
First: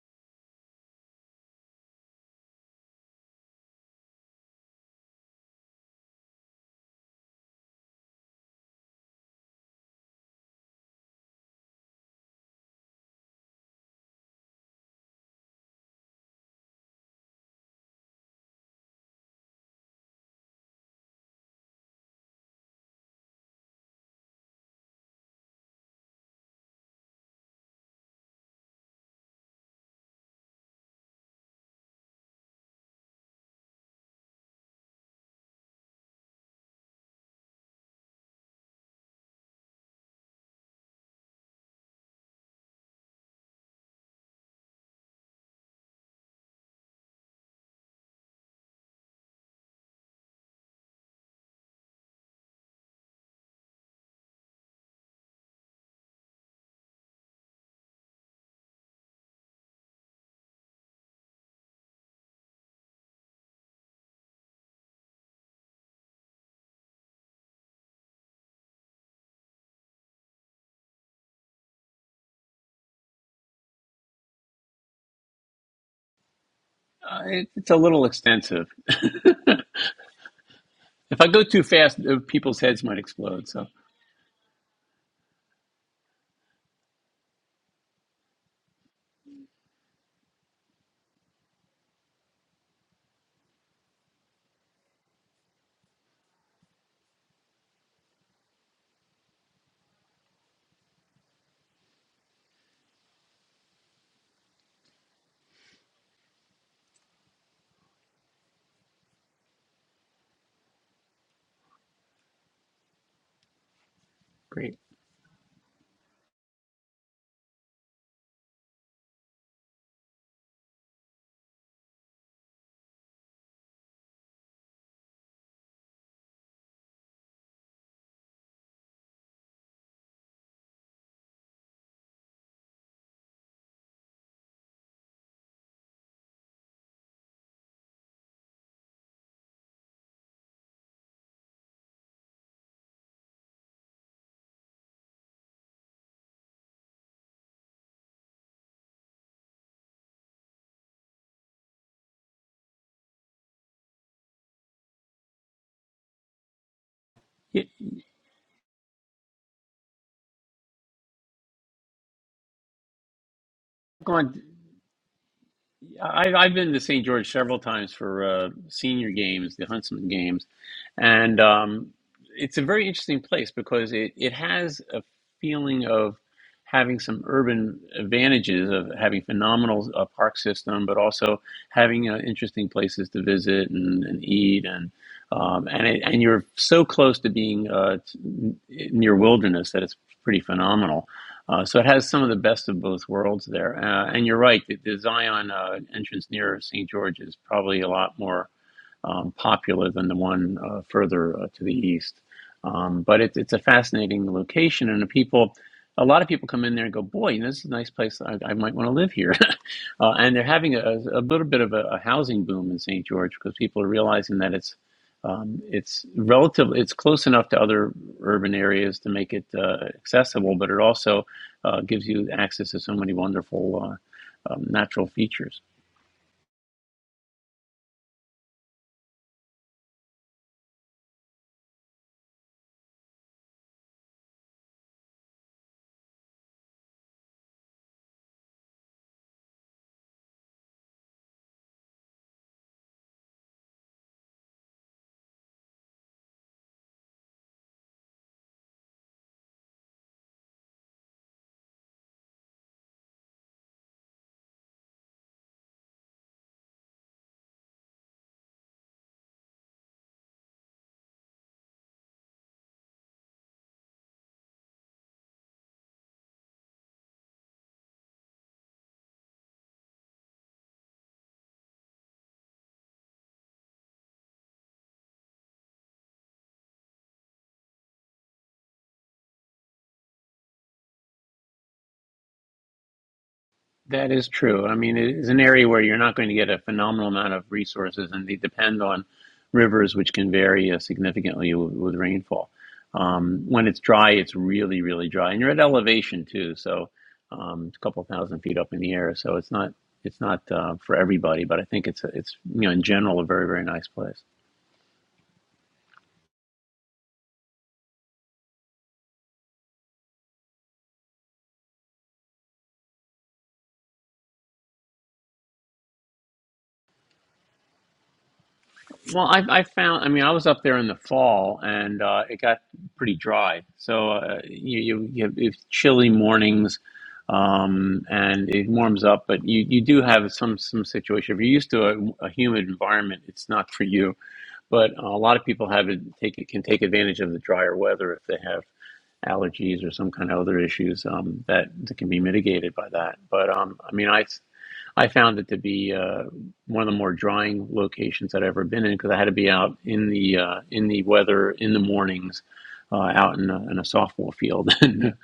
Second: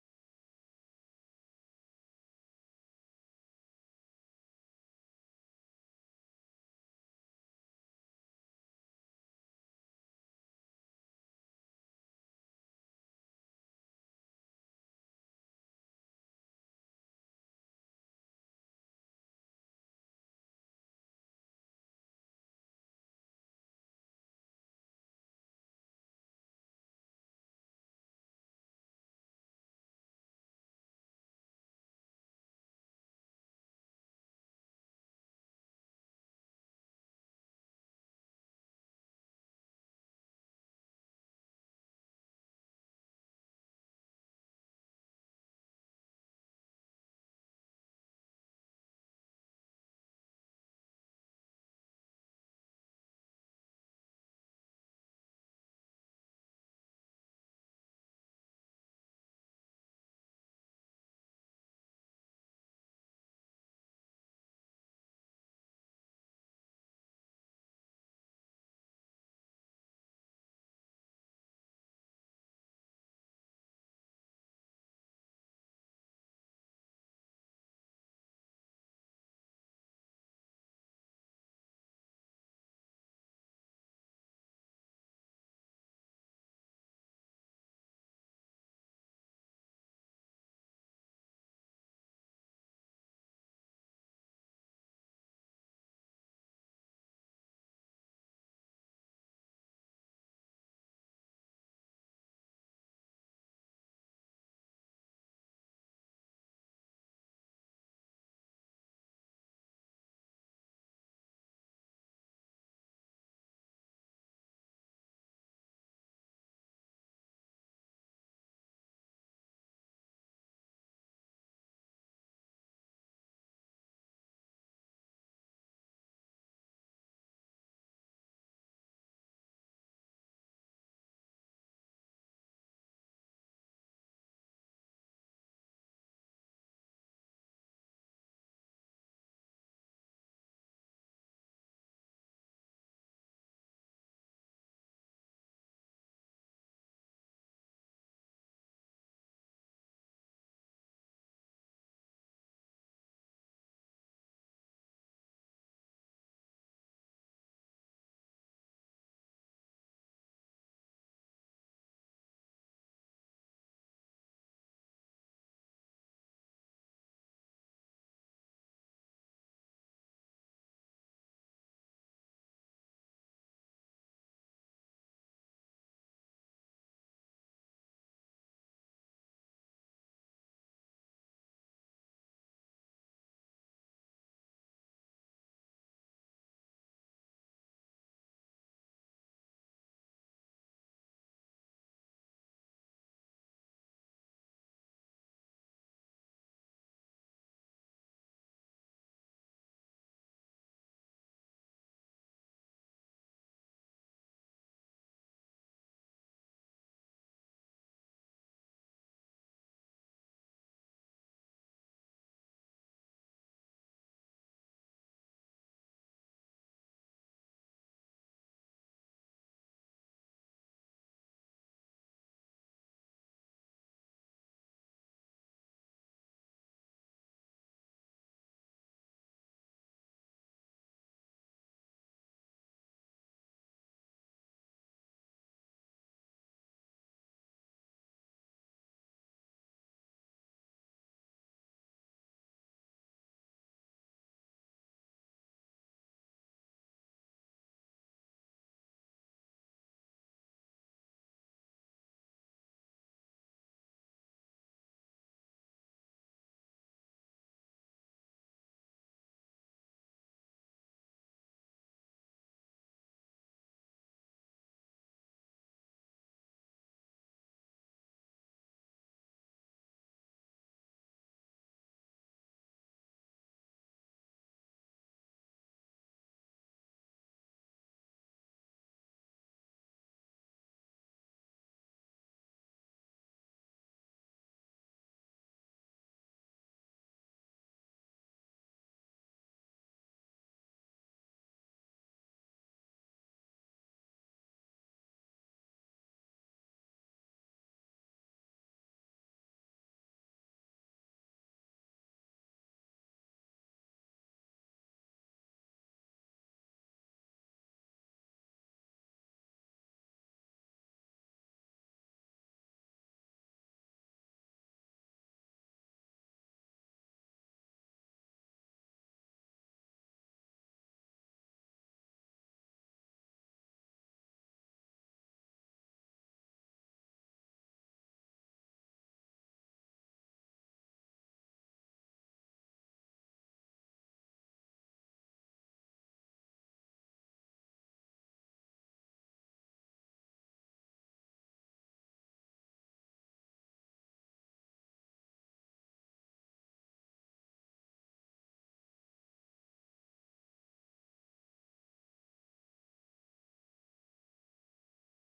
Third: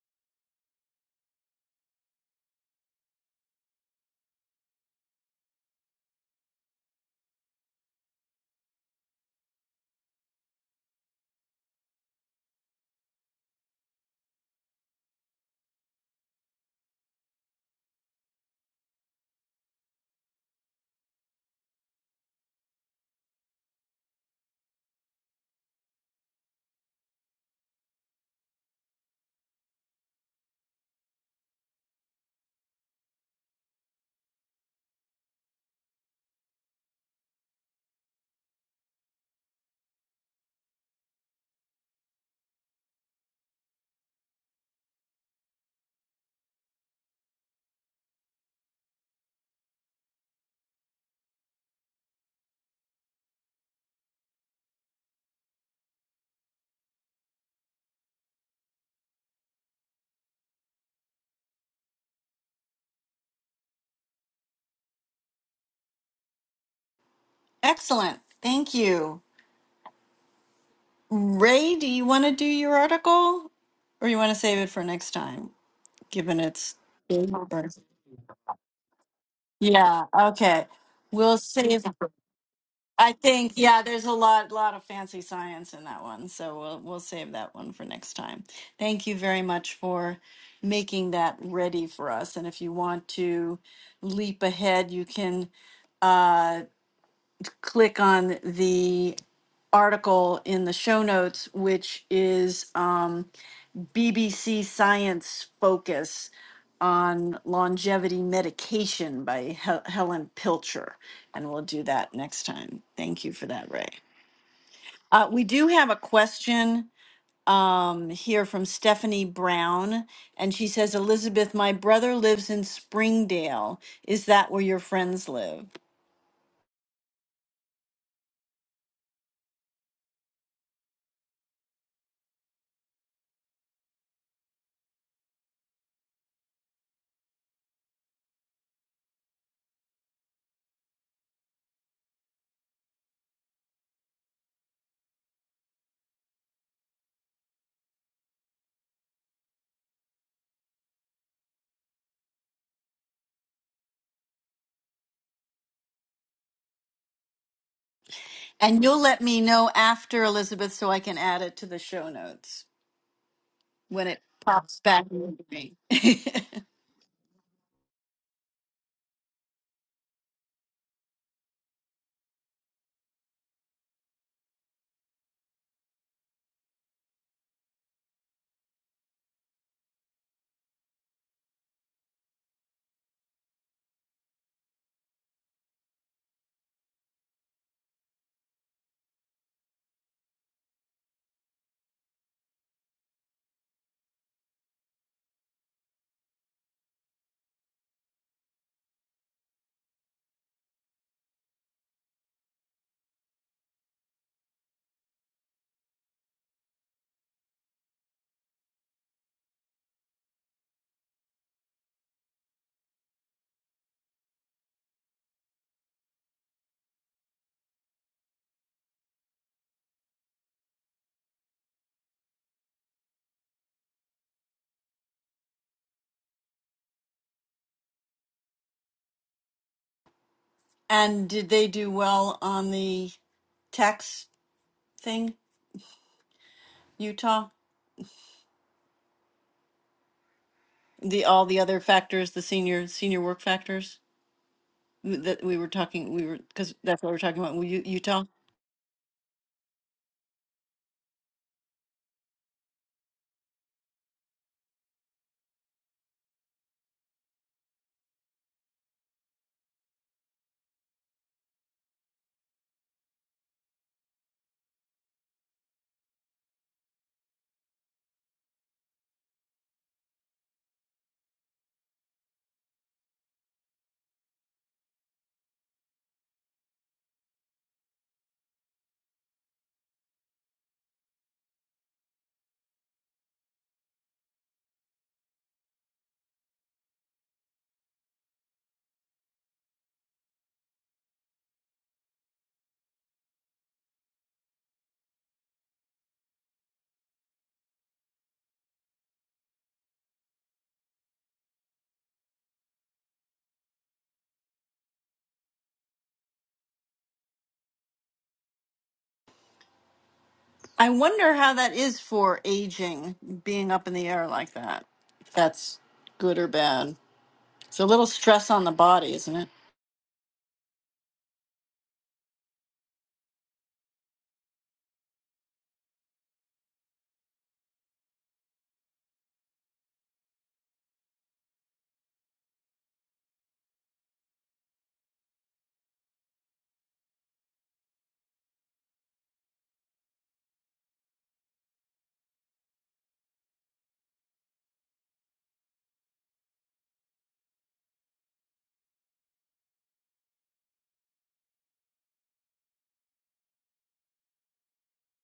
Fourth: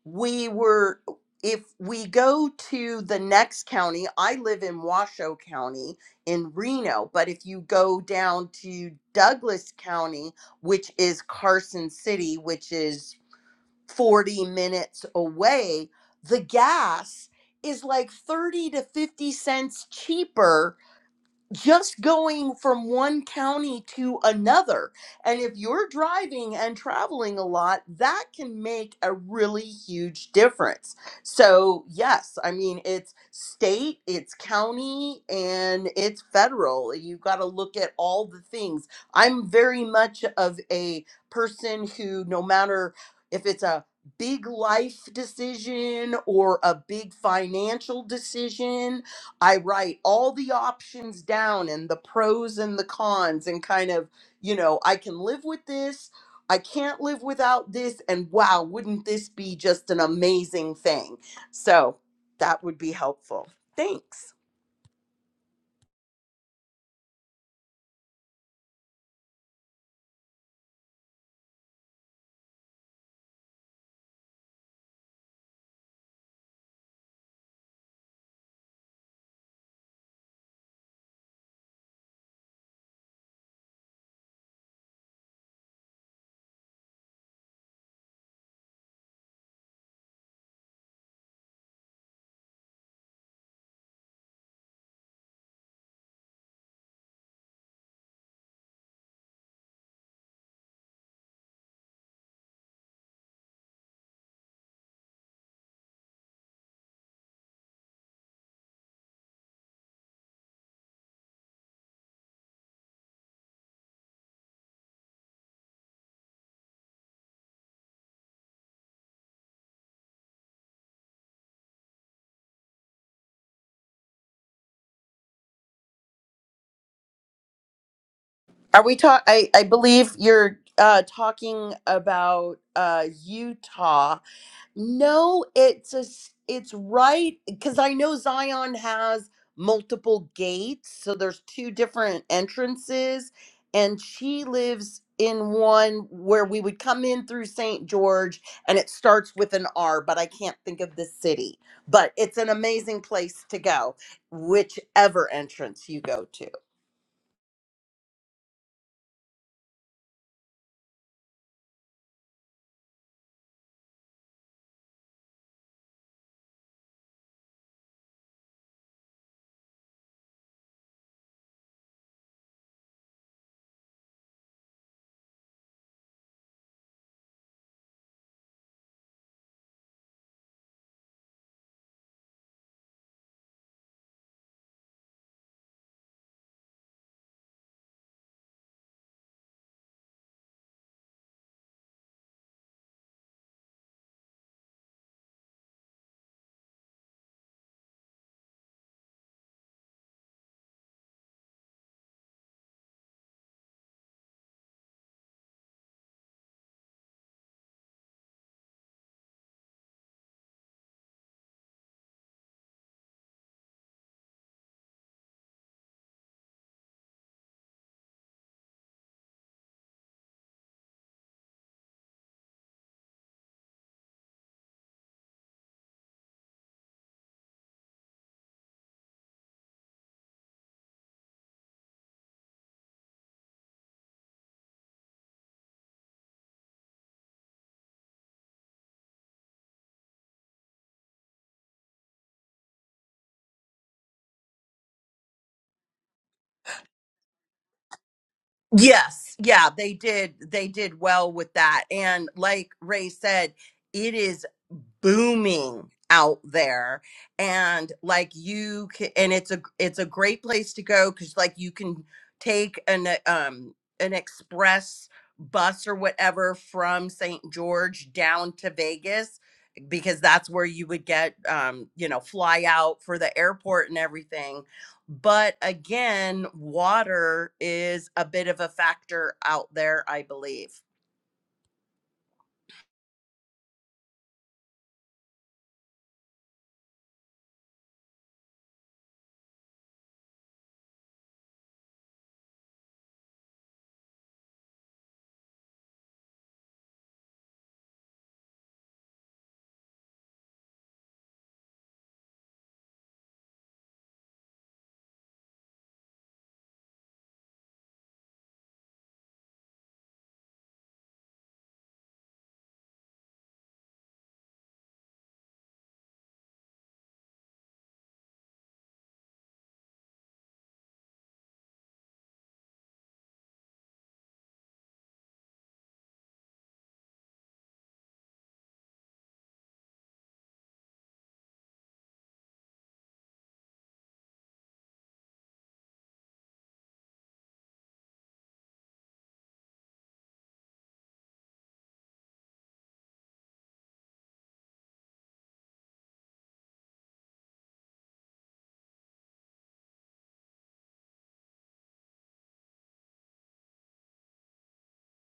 Speaker 3: we were if we go to the next county, I live in Washoe County in Reno, but if you go down to Douglas County, which is Carson City, which is 40 minutes away, the gas is like 30 to 50 cents cheaper just going from one county to another. And if you're driving and traveling a lot, that can make a really huge difference. So, yes, I mean, it's state, it's county, and it's federal. You've got to look at all the things. I'm very much of a person who, no matter if it's a big life decision or a big financial decision I write all the options down and the pros and the cons, and kind of, you know, I can live with this, I can't live without this, and wow, wouldn't this be just an amazing thing? So that would be helpful. Thanks.
Speaker 1: Excellent. Thank you. Ray, do you want to do your article or you want to save it for next time, given it's
Speaker 2: Uh, it, it's a
Speaker 1: birth?
Speaker 2: little extensive. if
Speaker 1: Yeah, okay.
Speaker 2: I
Speaker 1: We'll
Speaker 2: go too
Speaker 1: save
Speaker 2: fast, uh, people's heads might
Speaker 1: I
Speaker 2: explode.
Speaker 1: think
Speaker 2: So
Speaker 1: yeah, there's a lot lot of fancy science in that one, so we'll we'll save that one for next time. Thank you very much for making that ready for us. And if you want to leap ahead, you can uh, click on the article in the show notes, which is um, BBC Science Focus on Longevity Medication by Hel- Helen Pilcher. And we'll do that next time. Thank you for that, Ray.
Speaker 2: great.
Speaker 1: Uh, we do have a question um, here from Stephanie Brown. And she says, Elizabeth, my brother lives in Springdale. Is that where your friends live?
Speaker 3: Are we talk? I, I believe you're uh, talking about uh, Utah No, it's a, s- it's right because I know Zion has multiple gates, so there's two different entrances, and she lives in one where we would come in through St. George, and it starts with an R, but I can't think of the city. But it's an amazing place to go, whichever entrance you go to.
Speaker 2: Yeah,
Speaker 1: And you'll let me know after, Elizabeth, so I can add it to the show notes when it
Speaker 2: Glenn,
Speaker 1: pops back. into me.
Speaker 2: I, I've been to St. George several times for uh, senior games, the Huntsman games, and um, it's a very interesting place because it, it has a feeling of having some urban advantages of having phenomenal uh, park system, but also having uh, interesting places to visit and, and eat and um, and it, and you're so close to being uh, t- near wilderness that it's pretty phenomenal. Uh, so it has some of the best of both worlds there. Uh, and you're right, the, the Zion uh, entrance near St. George is probably a lot more um, popular than the one uh, further uh, to the east. Um, but it's it's a fascinating location, and the people, a lot of people come in there and go, "Boy, this is a nice place. I, I might want to live here." uh, and they're having a, a little bit of a, a housing boom in St. George because people are realizing that it's um, it's relatively it's close enough to other urban areas to make it uh, accessible, but it also uh, gives you access to so many wonderful uh, um, natural features.
Speaker 1: And did they do well on the tax thing, Utah? The all the other factors, the senior senior work factors that we were talking, we were because that's what we're talking about. Wu- Utah.
Speaker 3: Yes, yeah, they did. They did well with that, and like Ray said. It is. booming out there and like you can, and it's a it's a great place to go cuz like you can take an uh, um an express bus or whatever from St. George down to Vegas because that's where you would get um you know fly out for the airport and everything but again water is a bit of a factor out there i believe
Speaker 2: That is true. I mean, it is an area where you're not going to get a phenomenal amount of resources, and they depend on rivers, which can vary uh, significantly with, with rainfall. Um, when it's dry, it's really, really dry, and you're at elevation too, so um, it's a couple thousand feet up in the air. So it's not it's not uh, for everybody, but I think it's a, it's you know in general a very very nice place.
Speaker 1: I wonder how that is for aging, being up in the air like that. If that's good or bad. It's a little stress on the body,
Speaker 2: Well,
Speaker 1: isn't
Speaker 2: I,
Speaker 1: it?
Speaker 2: I found, I mean, I was up there in the fall and uh, it got pretty dry. So uh, you, you, you have it's chilly mornings um, and it warms up, but you, you do have some, some situation. If you're used to a, a humid environment, it's not for you. But a lot of people have it, take it, can take advantage of the drier weather if they have allergies or some kind of other issues um, that, that can be mitigated by that. But um, I mean, I, I found it to be uh, one of the more drying locations I'd ever been in because I had to be out in the uh, in the weather in the mornings, uh, out in a, in a softball field, and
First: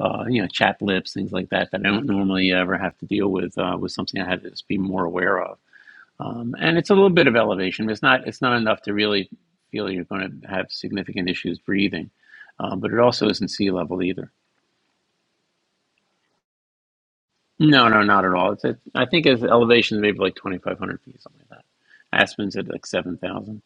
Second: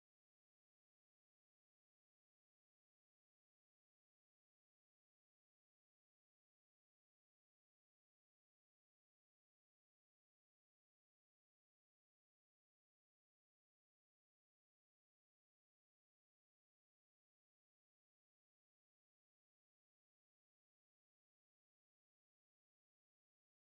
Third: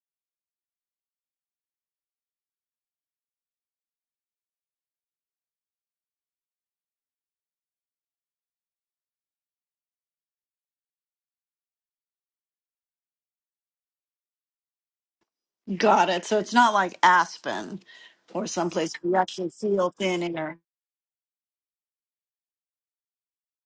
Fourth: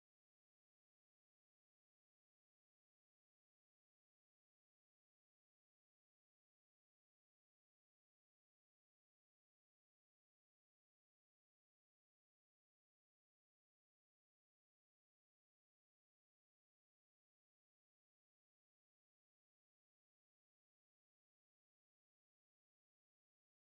Speaker 2: uh, you know, chapped lips, things like that that I don't normally ever have to deal with. Uh, was something I had to just be more aware of. Um, and it's a little bit of elevation. but It's not it's not enough to really feel you're going to have significant issues breathing, um, but it also isn't sea level either.
Speaker 1: Got it. So it's not like Aspen
Speaker 2: No, no, not at
Speaker 1: or
Speaker 2: all. It's it,
Speaker 1: someplace
Speaker 2: I
Speaker 1: where you
Speaker 2: think his
Speaker 1: actually feel
Speaker 2: elevation is maybe like
Speaker 1: thin air.
Speaker 2: 2,500 feet, something like that. Aspen's at like 7,000.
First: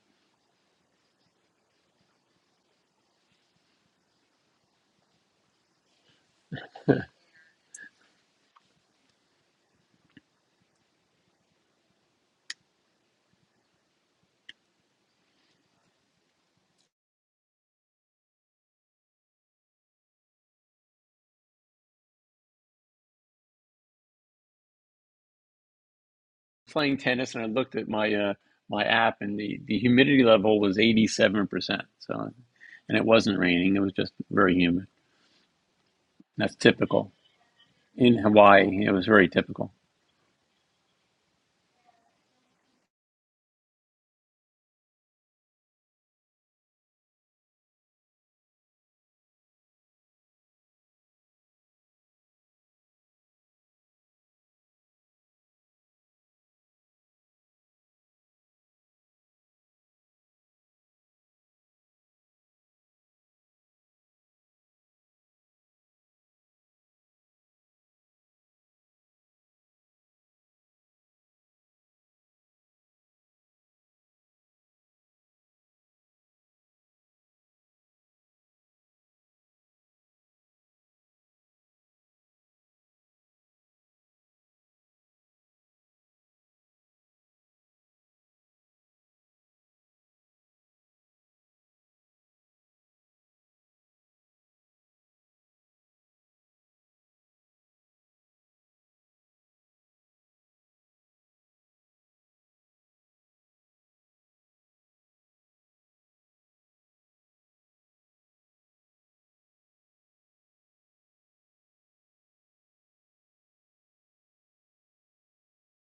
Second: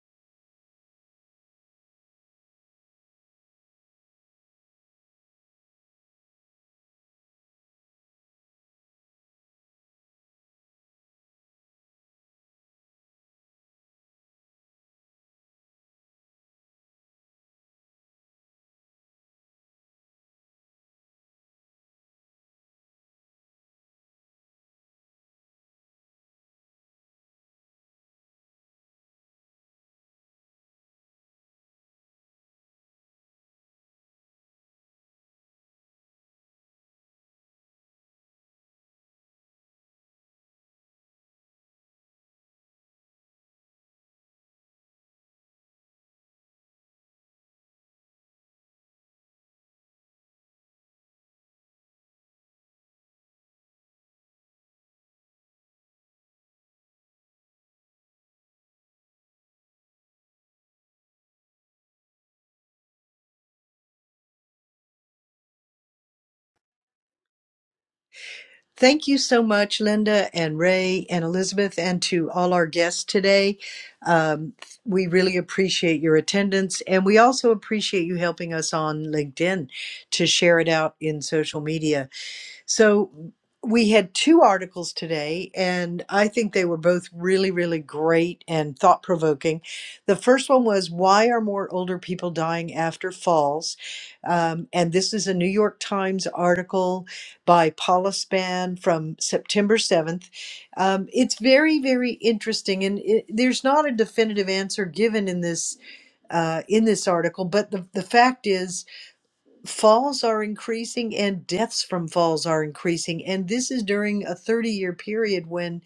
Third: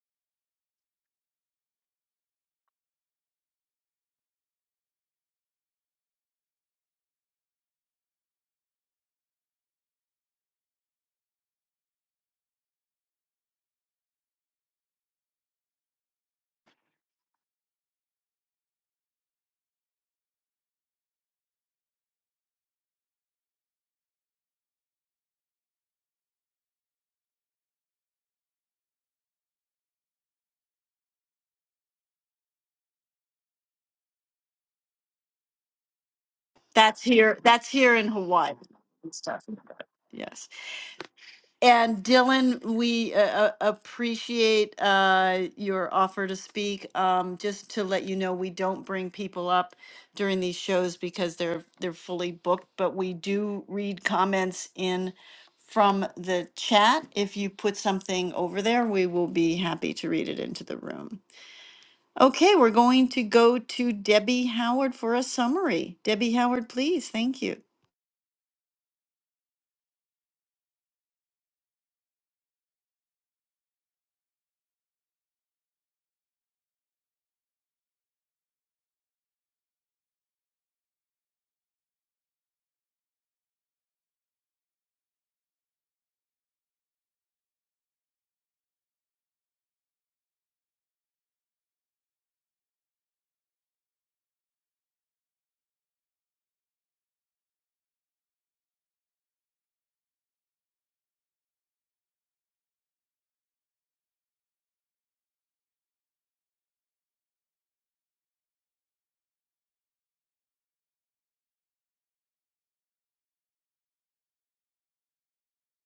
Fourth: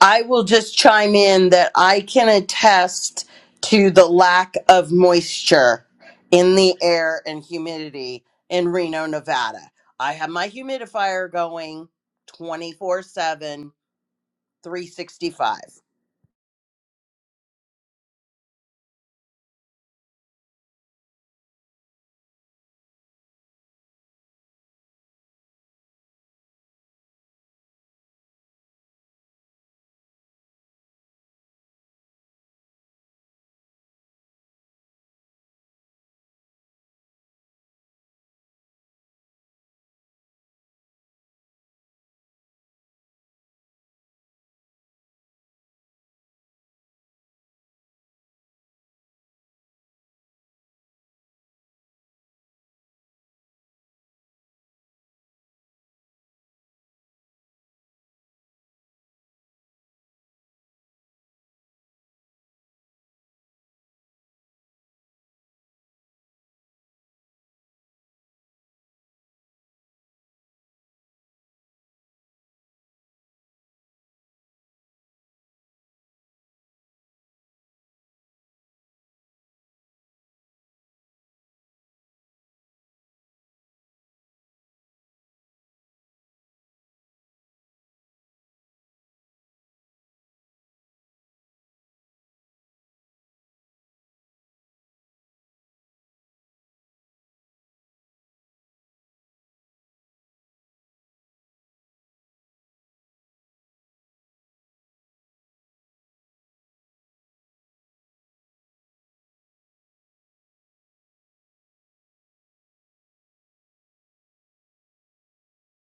Speaker 3: I will just chime in that I can attest to the lack of moisture in the air and humidity in Reno, Nevada. I have my humidifier going twenty-four-seven, three sixty-five.
Speaker 2: Playing tennis, and I looked at my uh, my app, and the, the humidity level was 87%. So, and it wasn't raining; it was just very humid. That's
Speaker 1: That's
Speaker 2: typical
Speaker 1: here. That's here in
Speaker 2: in
Speaker 1: Hawaii.
Speaker 2: Hawaii. It was
Speaker 1: and
Speaker 2: very
Speaker 1: stuff.
Speaker 2: typical.
Speaker 1: Yes. And Dylan, we uh, uh, appreciate uh, your offer to speak. Um, just to let you know, we don't bring people up during these shows because they're they're fully booked, but we do read comments in from the chat. If you put something over there, we will be happy to read it into the room. Okay, we're going to go to Debbie Howard for a summary. Debbie Howard, please. Thank you.
Speaker 4: Thank you so much, Linda and Ray and Elizabeth, and to all our guests today. Um, we really appreciate your attendance, and we also appreciate you helping us on LinkedIn to share it out in social media. So we had two articles today, and I think they were both really, really great and thought provoking. The first one was Why Are More Older People Dying After Falls? Um, and this is a New York Times article by Paula Spann from September 7th. Um, it's very, very interesting, and it, there's not a definitive answer given in this. Uh, in this article, but the, the fact is, falls are increasing and deaths from falls are increasing. And this is during a 30 year period when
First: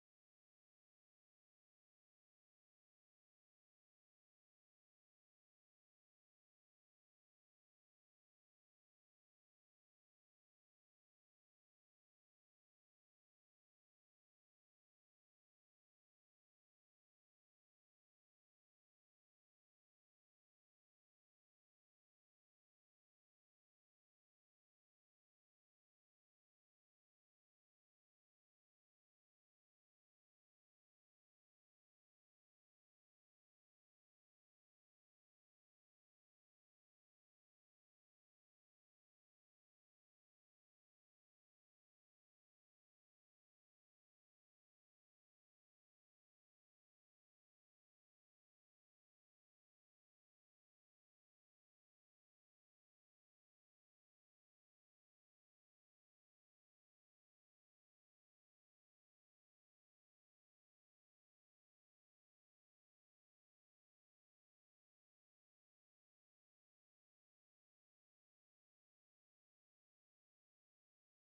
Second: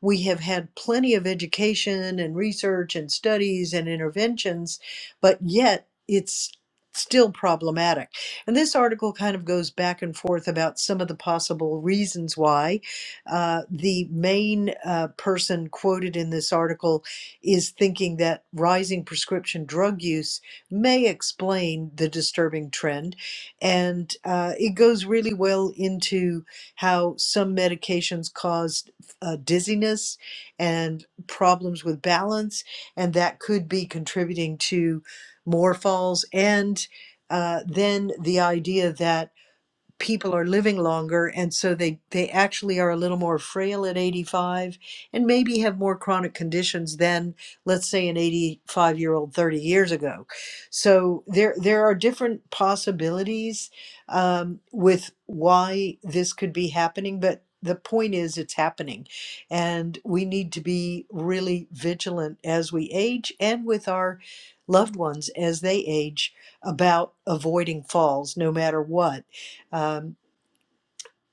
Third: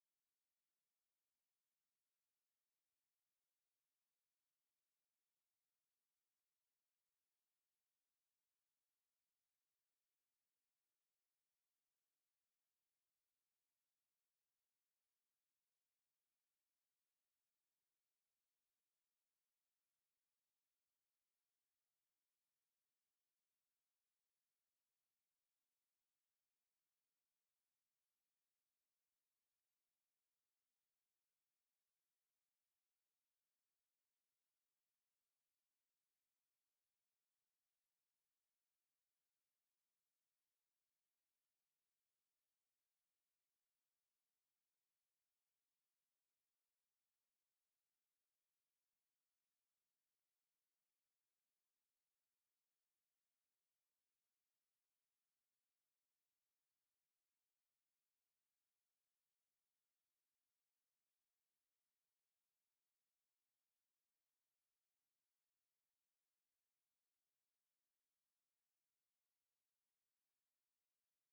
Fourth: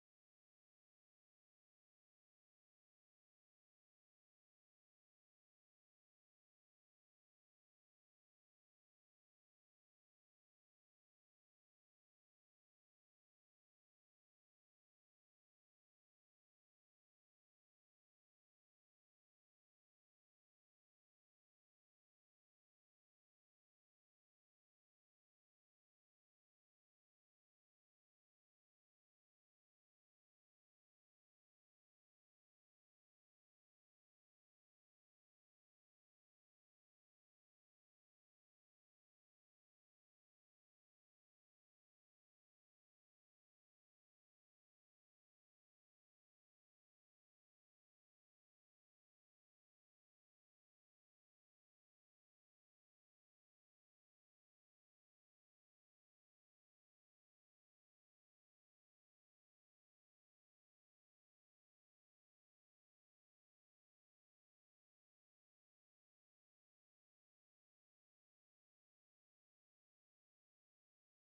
Speaker 4: we have had plenty of education and research and studies and interventions, but yet it's still problematic. And this article kind of goes back and forth about some of the possible reasons why. Uh, the main uh, person quoted in this article is thinking that rising prescription drug use may explain the disturbing trend and uh, it goes really well into how some medications cause uh, dizziness and problems with balance, and that could be contributing to more falls. And uh, then the idea that people are living longer and so they they actually are a little more frail at 85 and maybe have more chronic conditions than let's say an 85 year old 30 years ago so there there are different possibilities um, with why this could be happening but the point is it's happening and we need to be really vigilant as we age and with our loved ones as they age about avoiding falls no matter what um,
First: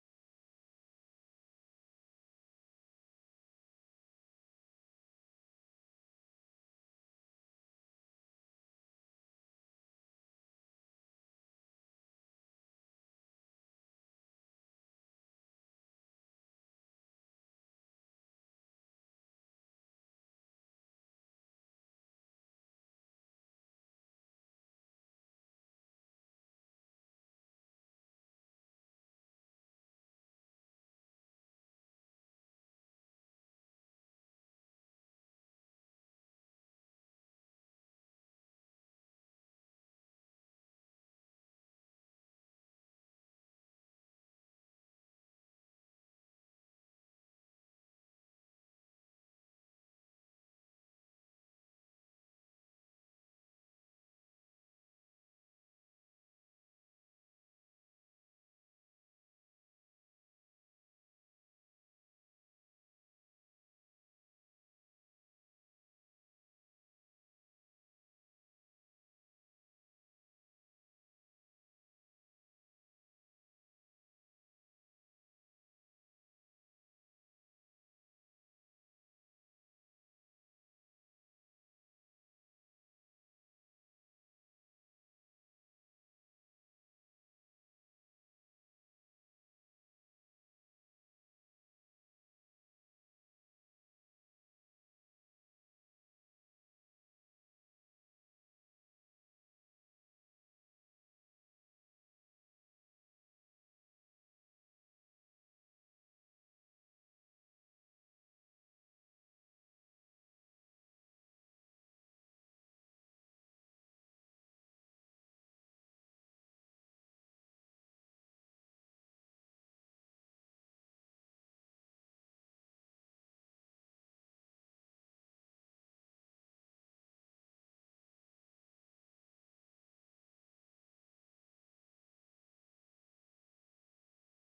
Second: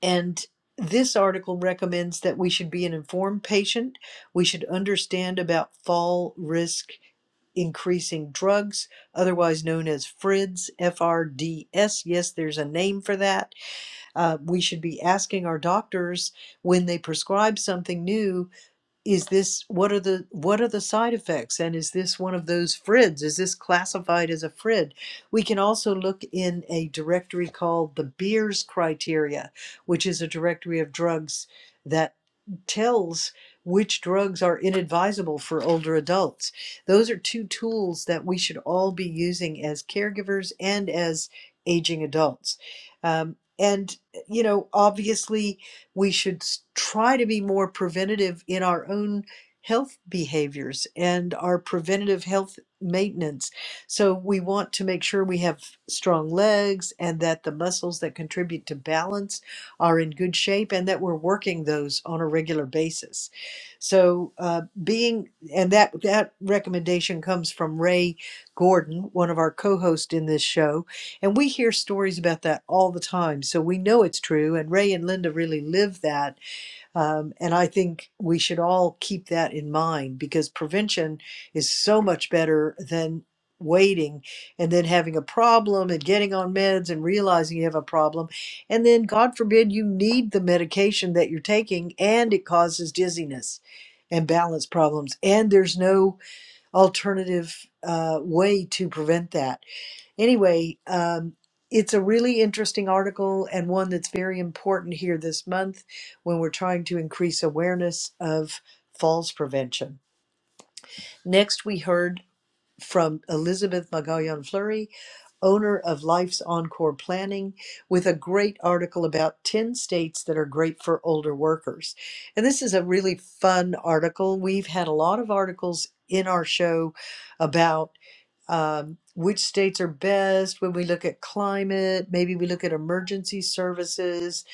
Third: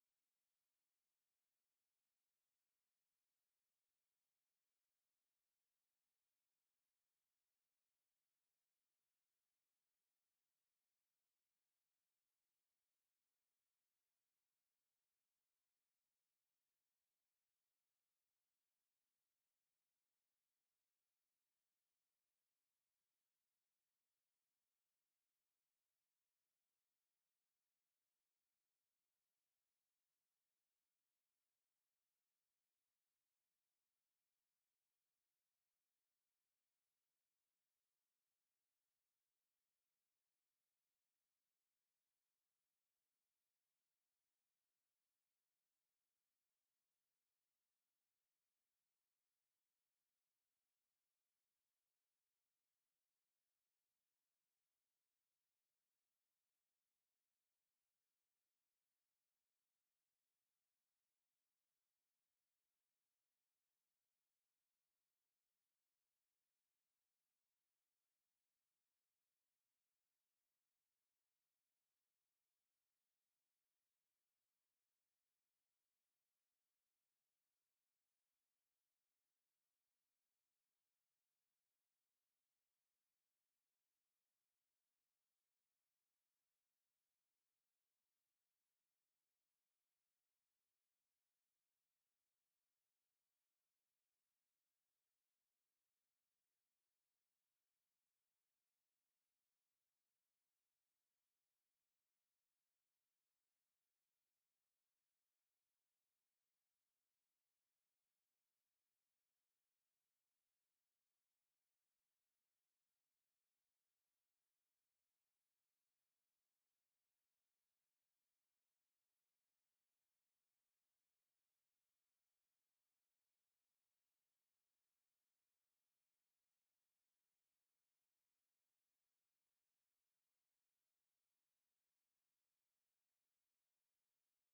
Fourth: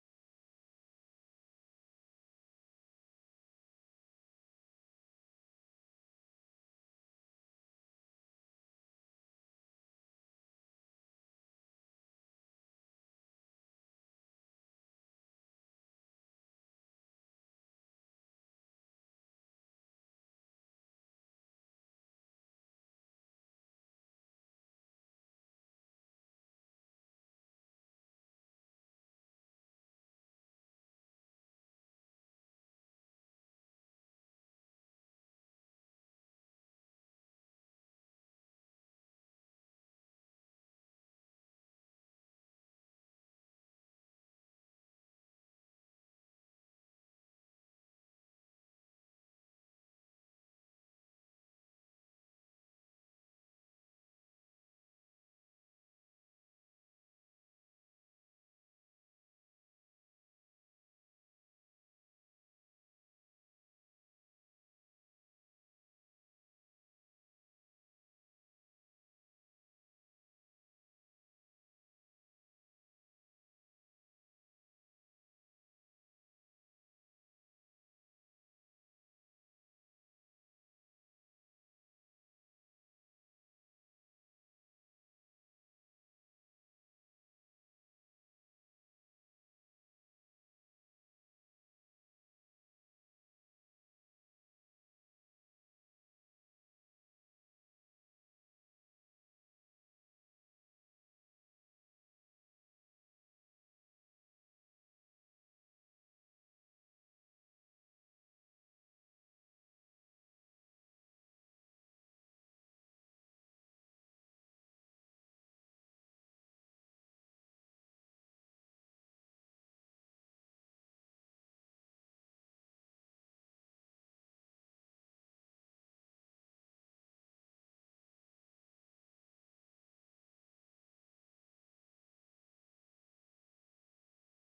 Speaker 4: and this article recommends that we should be an informed patient. We should understand about fall risk increasing drugs, otherwise known as FRIDS, F R D S. Yes, there's a name for that. Uh, we should be asking our doctors when they prescribe something new is this what are the what are the side effects and is this one of those frids is this classified as a frid we can also look in a directory called the beers criteria which is a directory of drugs that tells which drugs are inadvisable for older adults. Those are two tools that we should all be using as caregivers and as aging adults. Um, and, you know, obviously, we should try to be more preventative in our own health behaviors and our preventative health maintenance. So, we want to make sure we have strong legs and that the muscles that contribute to balance are in good shape and that we're working those on a regular basis. So uh, being and that that recommendation comes from Ray Gordon, one of our co-hosts in this show, and we hear stories about that all the time. So we know it's true, and Ray and Linda really live that um, and I think we should all keep that in mind because prevention is so much better than waiting and then having a problem and getting on meds and realizing you have a problem. And then, God forbid, you need the medication that you're taking and it causes dizziness and balance problems. And there's no alternative uh, way to prevent that. Anyway, um, it's a really interesting article and one that's very important here this month when we're trying to increase awareness of falls prevention. Next, we heard from Elizabeth Magallan Fleury, owner of Life's Encore Planning, with a great article about 10 states that are great for older workers. And this is a really fun article. We've had a lot of articles in our show about um, which states are best when we look at climate, maybe we look at emergency services.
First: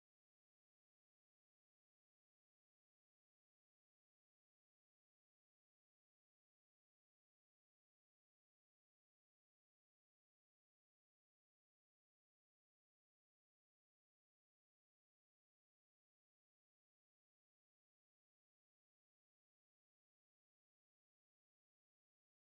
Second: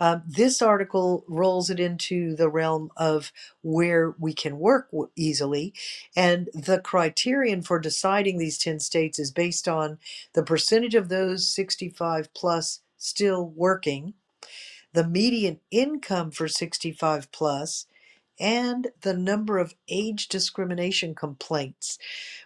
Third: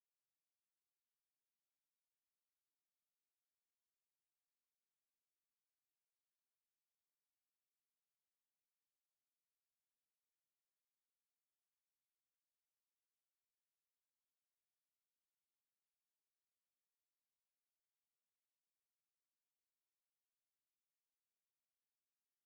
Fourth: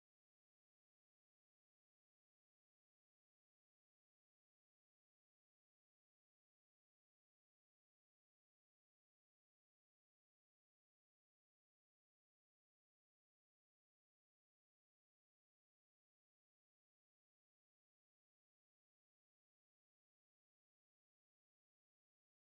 Speaker 4: Um, this article rolls it into the realm of where we can work w- easily. And the criterion for deciding these 10 states is based on the percentage of those 65 plus still working, the median income for 65 plus, and the number of age discrimination complaints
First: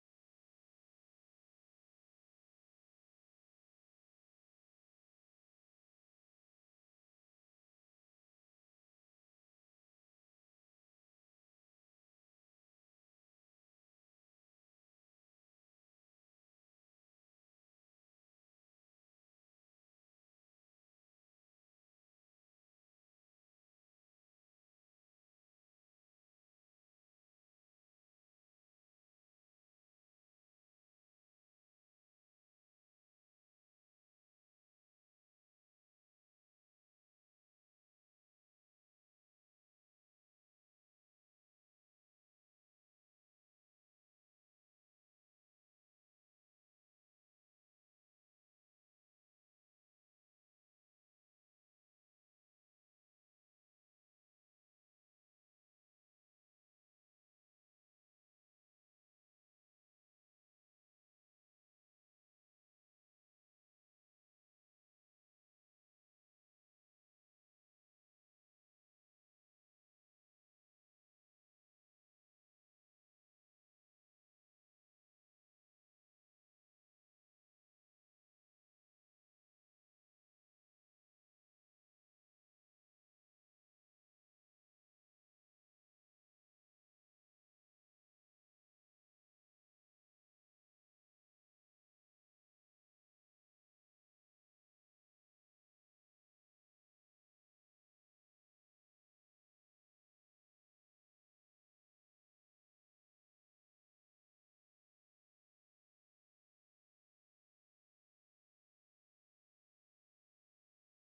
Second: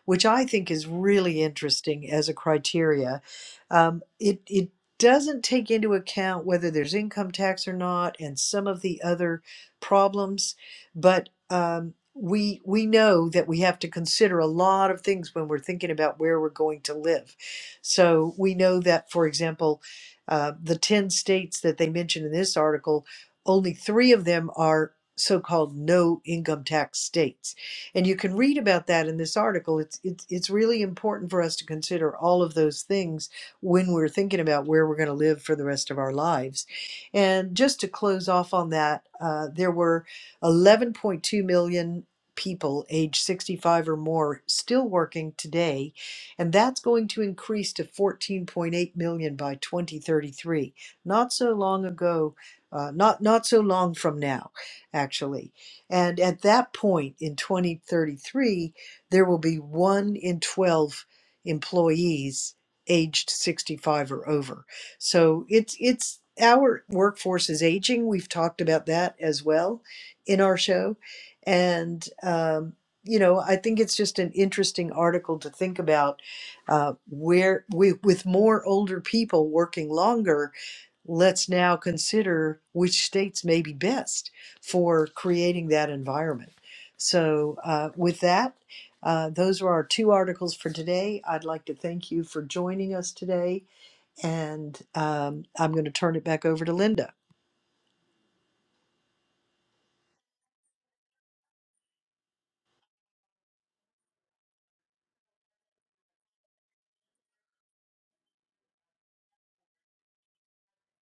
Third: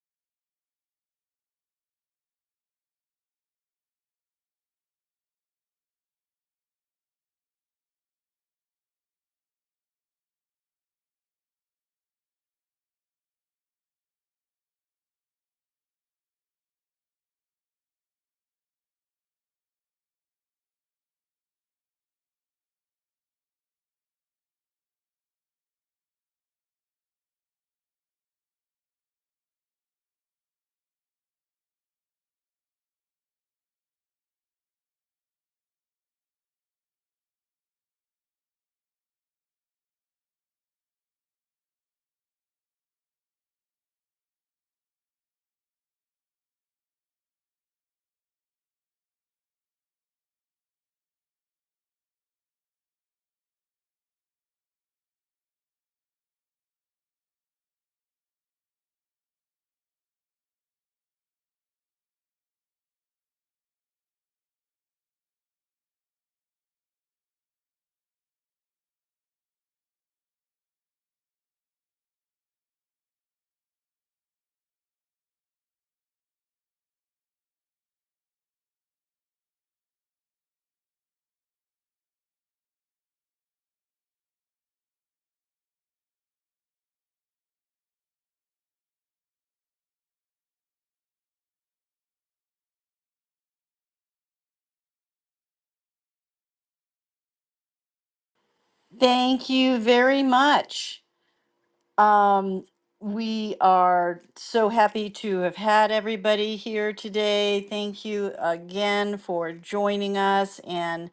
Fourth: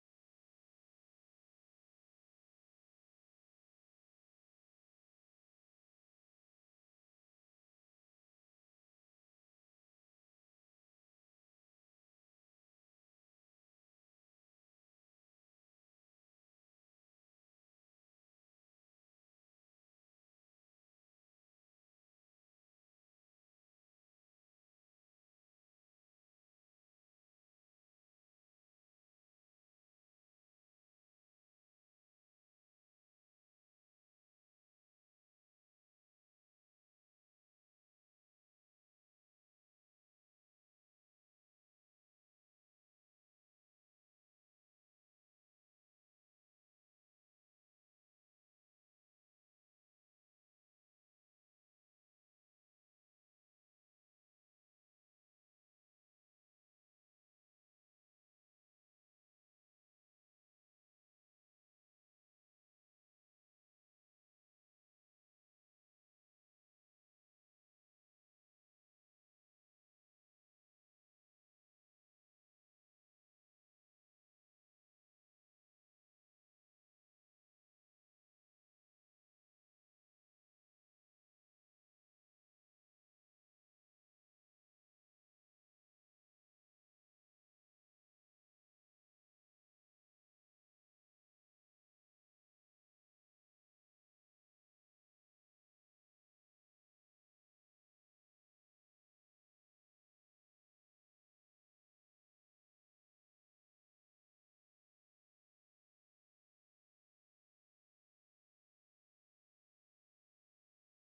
Speaker 4: which I think is really interesting as a criteria. Um, it, it doesn't take into account whether there's income tax or not and some of the other problems, but um, we, we know that we have to consider a lot of things when we're thinking about where we're going to live. So we know that, for example, uh, the 10 states that they mentioned in this article, only three of them are so called no income tax states and you can read about that in this article. It's it's it's really important for us to consider all of those things when we're thinking about where we're going to live for the rest of our lives. And just to close off on that, uh, there were 11.2 million people age 65 or more still working today, and that's going to increase to 14.8 million by 2033. Not so long ago, uh, not not so long from now, actually. And at that point in 2033, there will be one in 12 employees aged 65 or over. So it's, it's, our workforce is aging. We've talked about that as well in our show. And, um, you know, I think it's just an interesting article to think about uh, where we, with more older people working longer, let's now consider which states may be best for creating that environment. So, uh, with that, uh, those are our two articles for today. I'd like to thank you for joining us today, and um, I'm going to turn it back over to Linda.
Speaker 1: Thank you very much. Um, we are so happy to have had everybody here today. Thank you again for joining us and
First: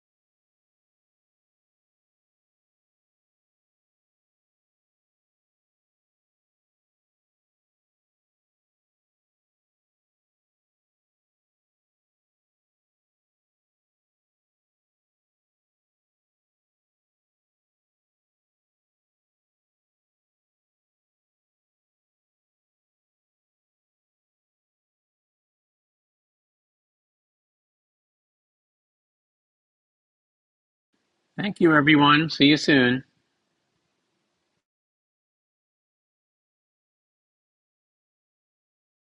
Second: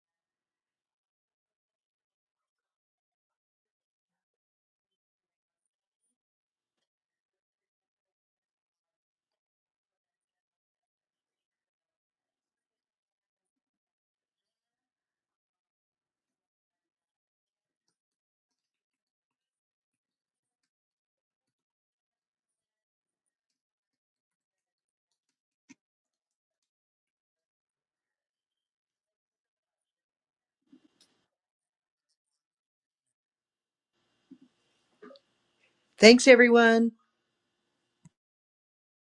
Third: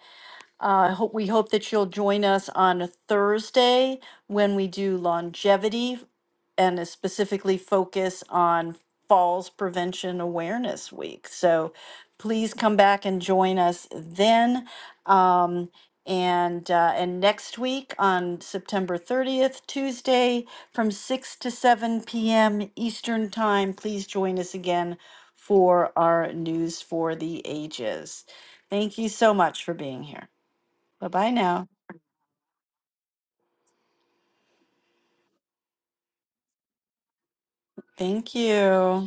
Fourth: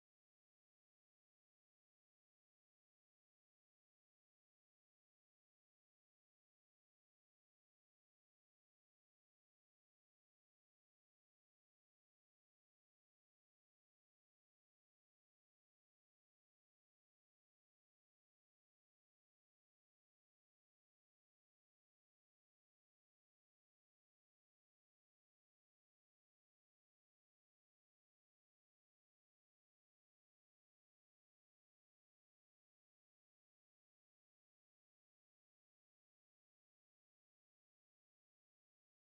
Speaker 1: uh, I hope, we hope that you'll join us on a Thursday when we do longevity and is specifically focus on Falls Prevention Awareness Week. So please come back and join us then. Um, and uh, and next week on September 30th, Tuesday, from 6 to 7 p.m. Eastern Time, please join us again for our News for the Ages. Thank you so much for being here. Bye bye
Speaker 2: Thank
Speaker 1: now.
Speaker 2: you, everyone. See you soon.
Speaker 4: Thanks, everyone.
Speaker 1: Thank you.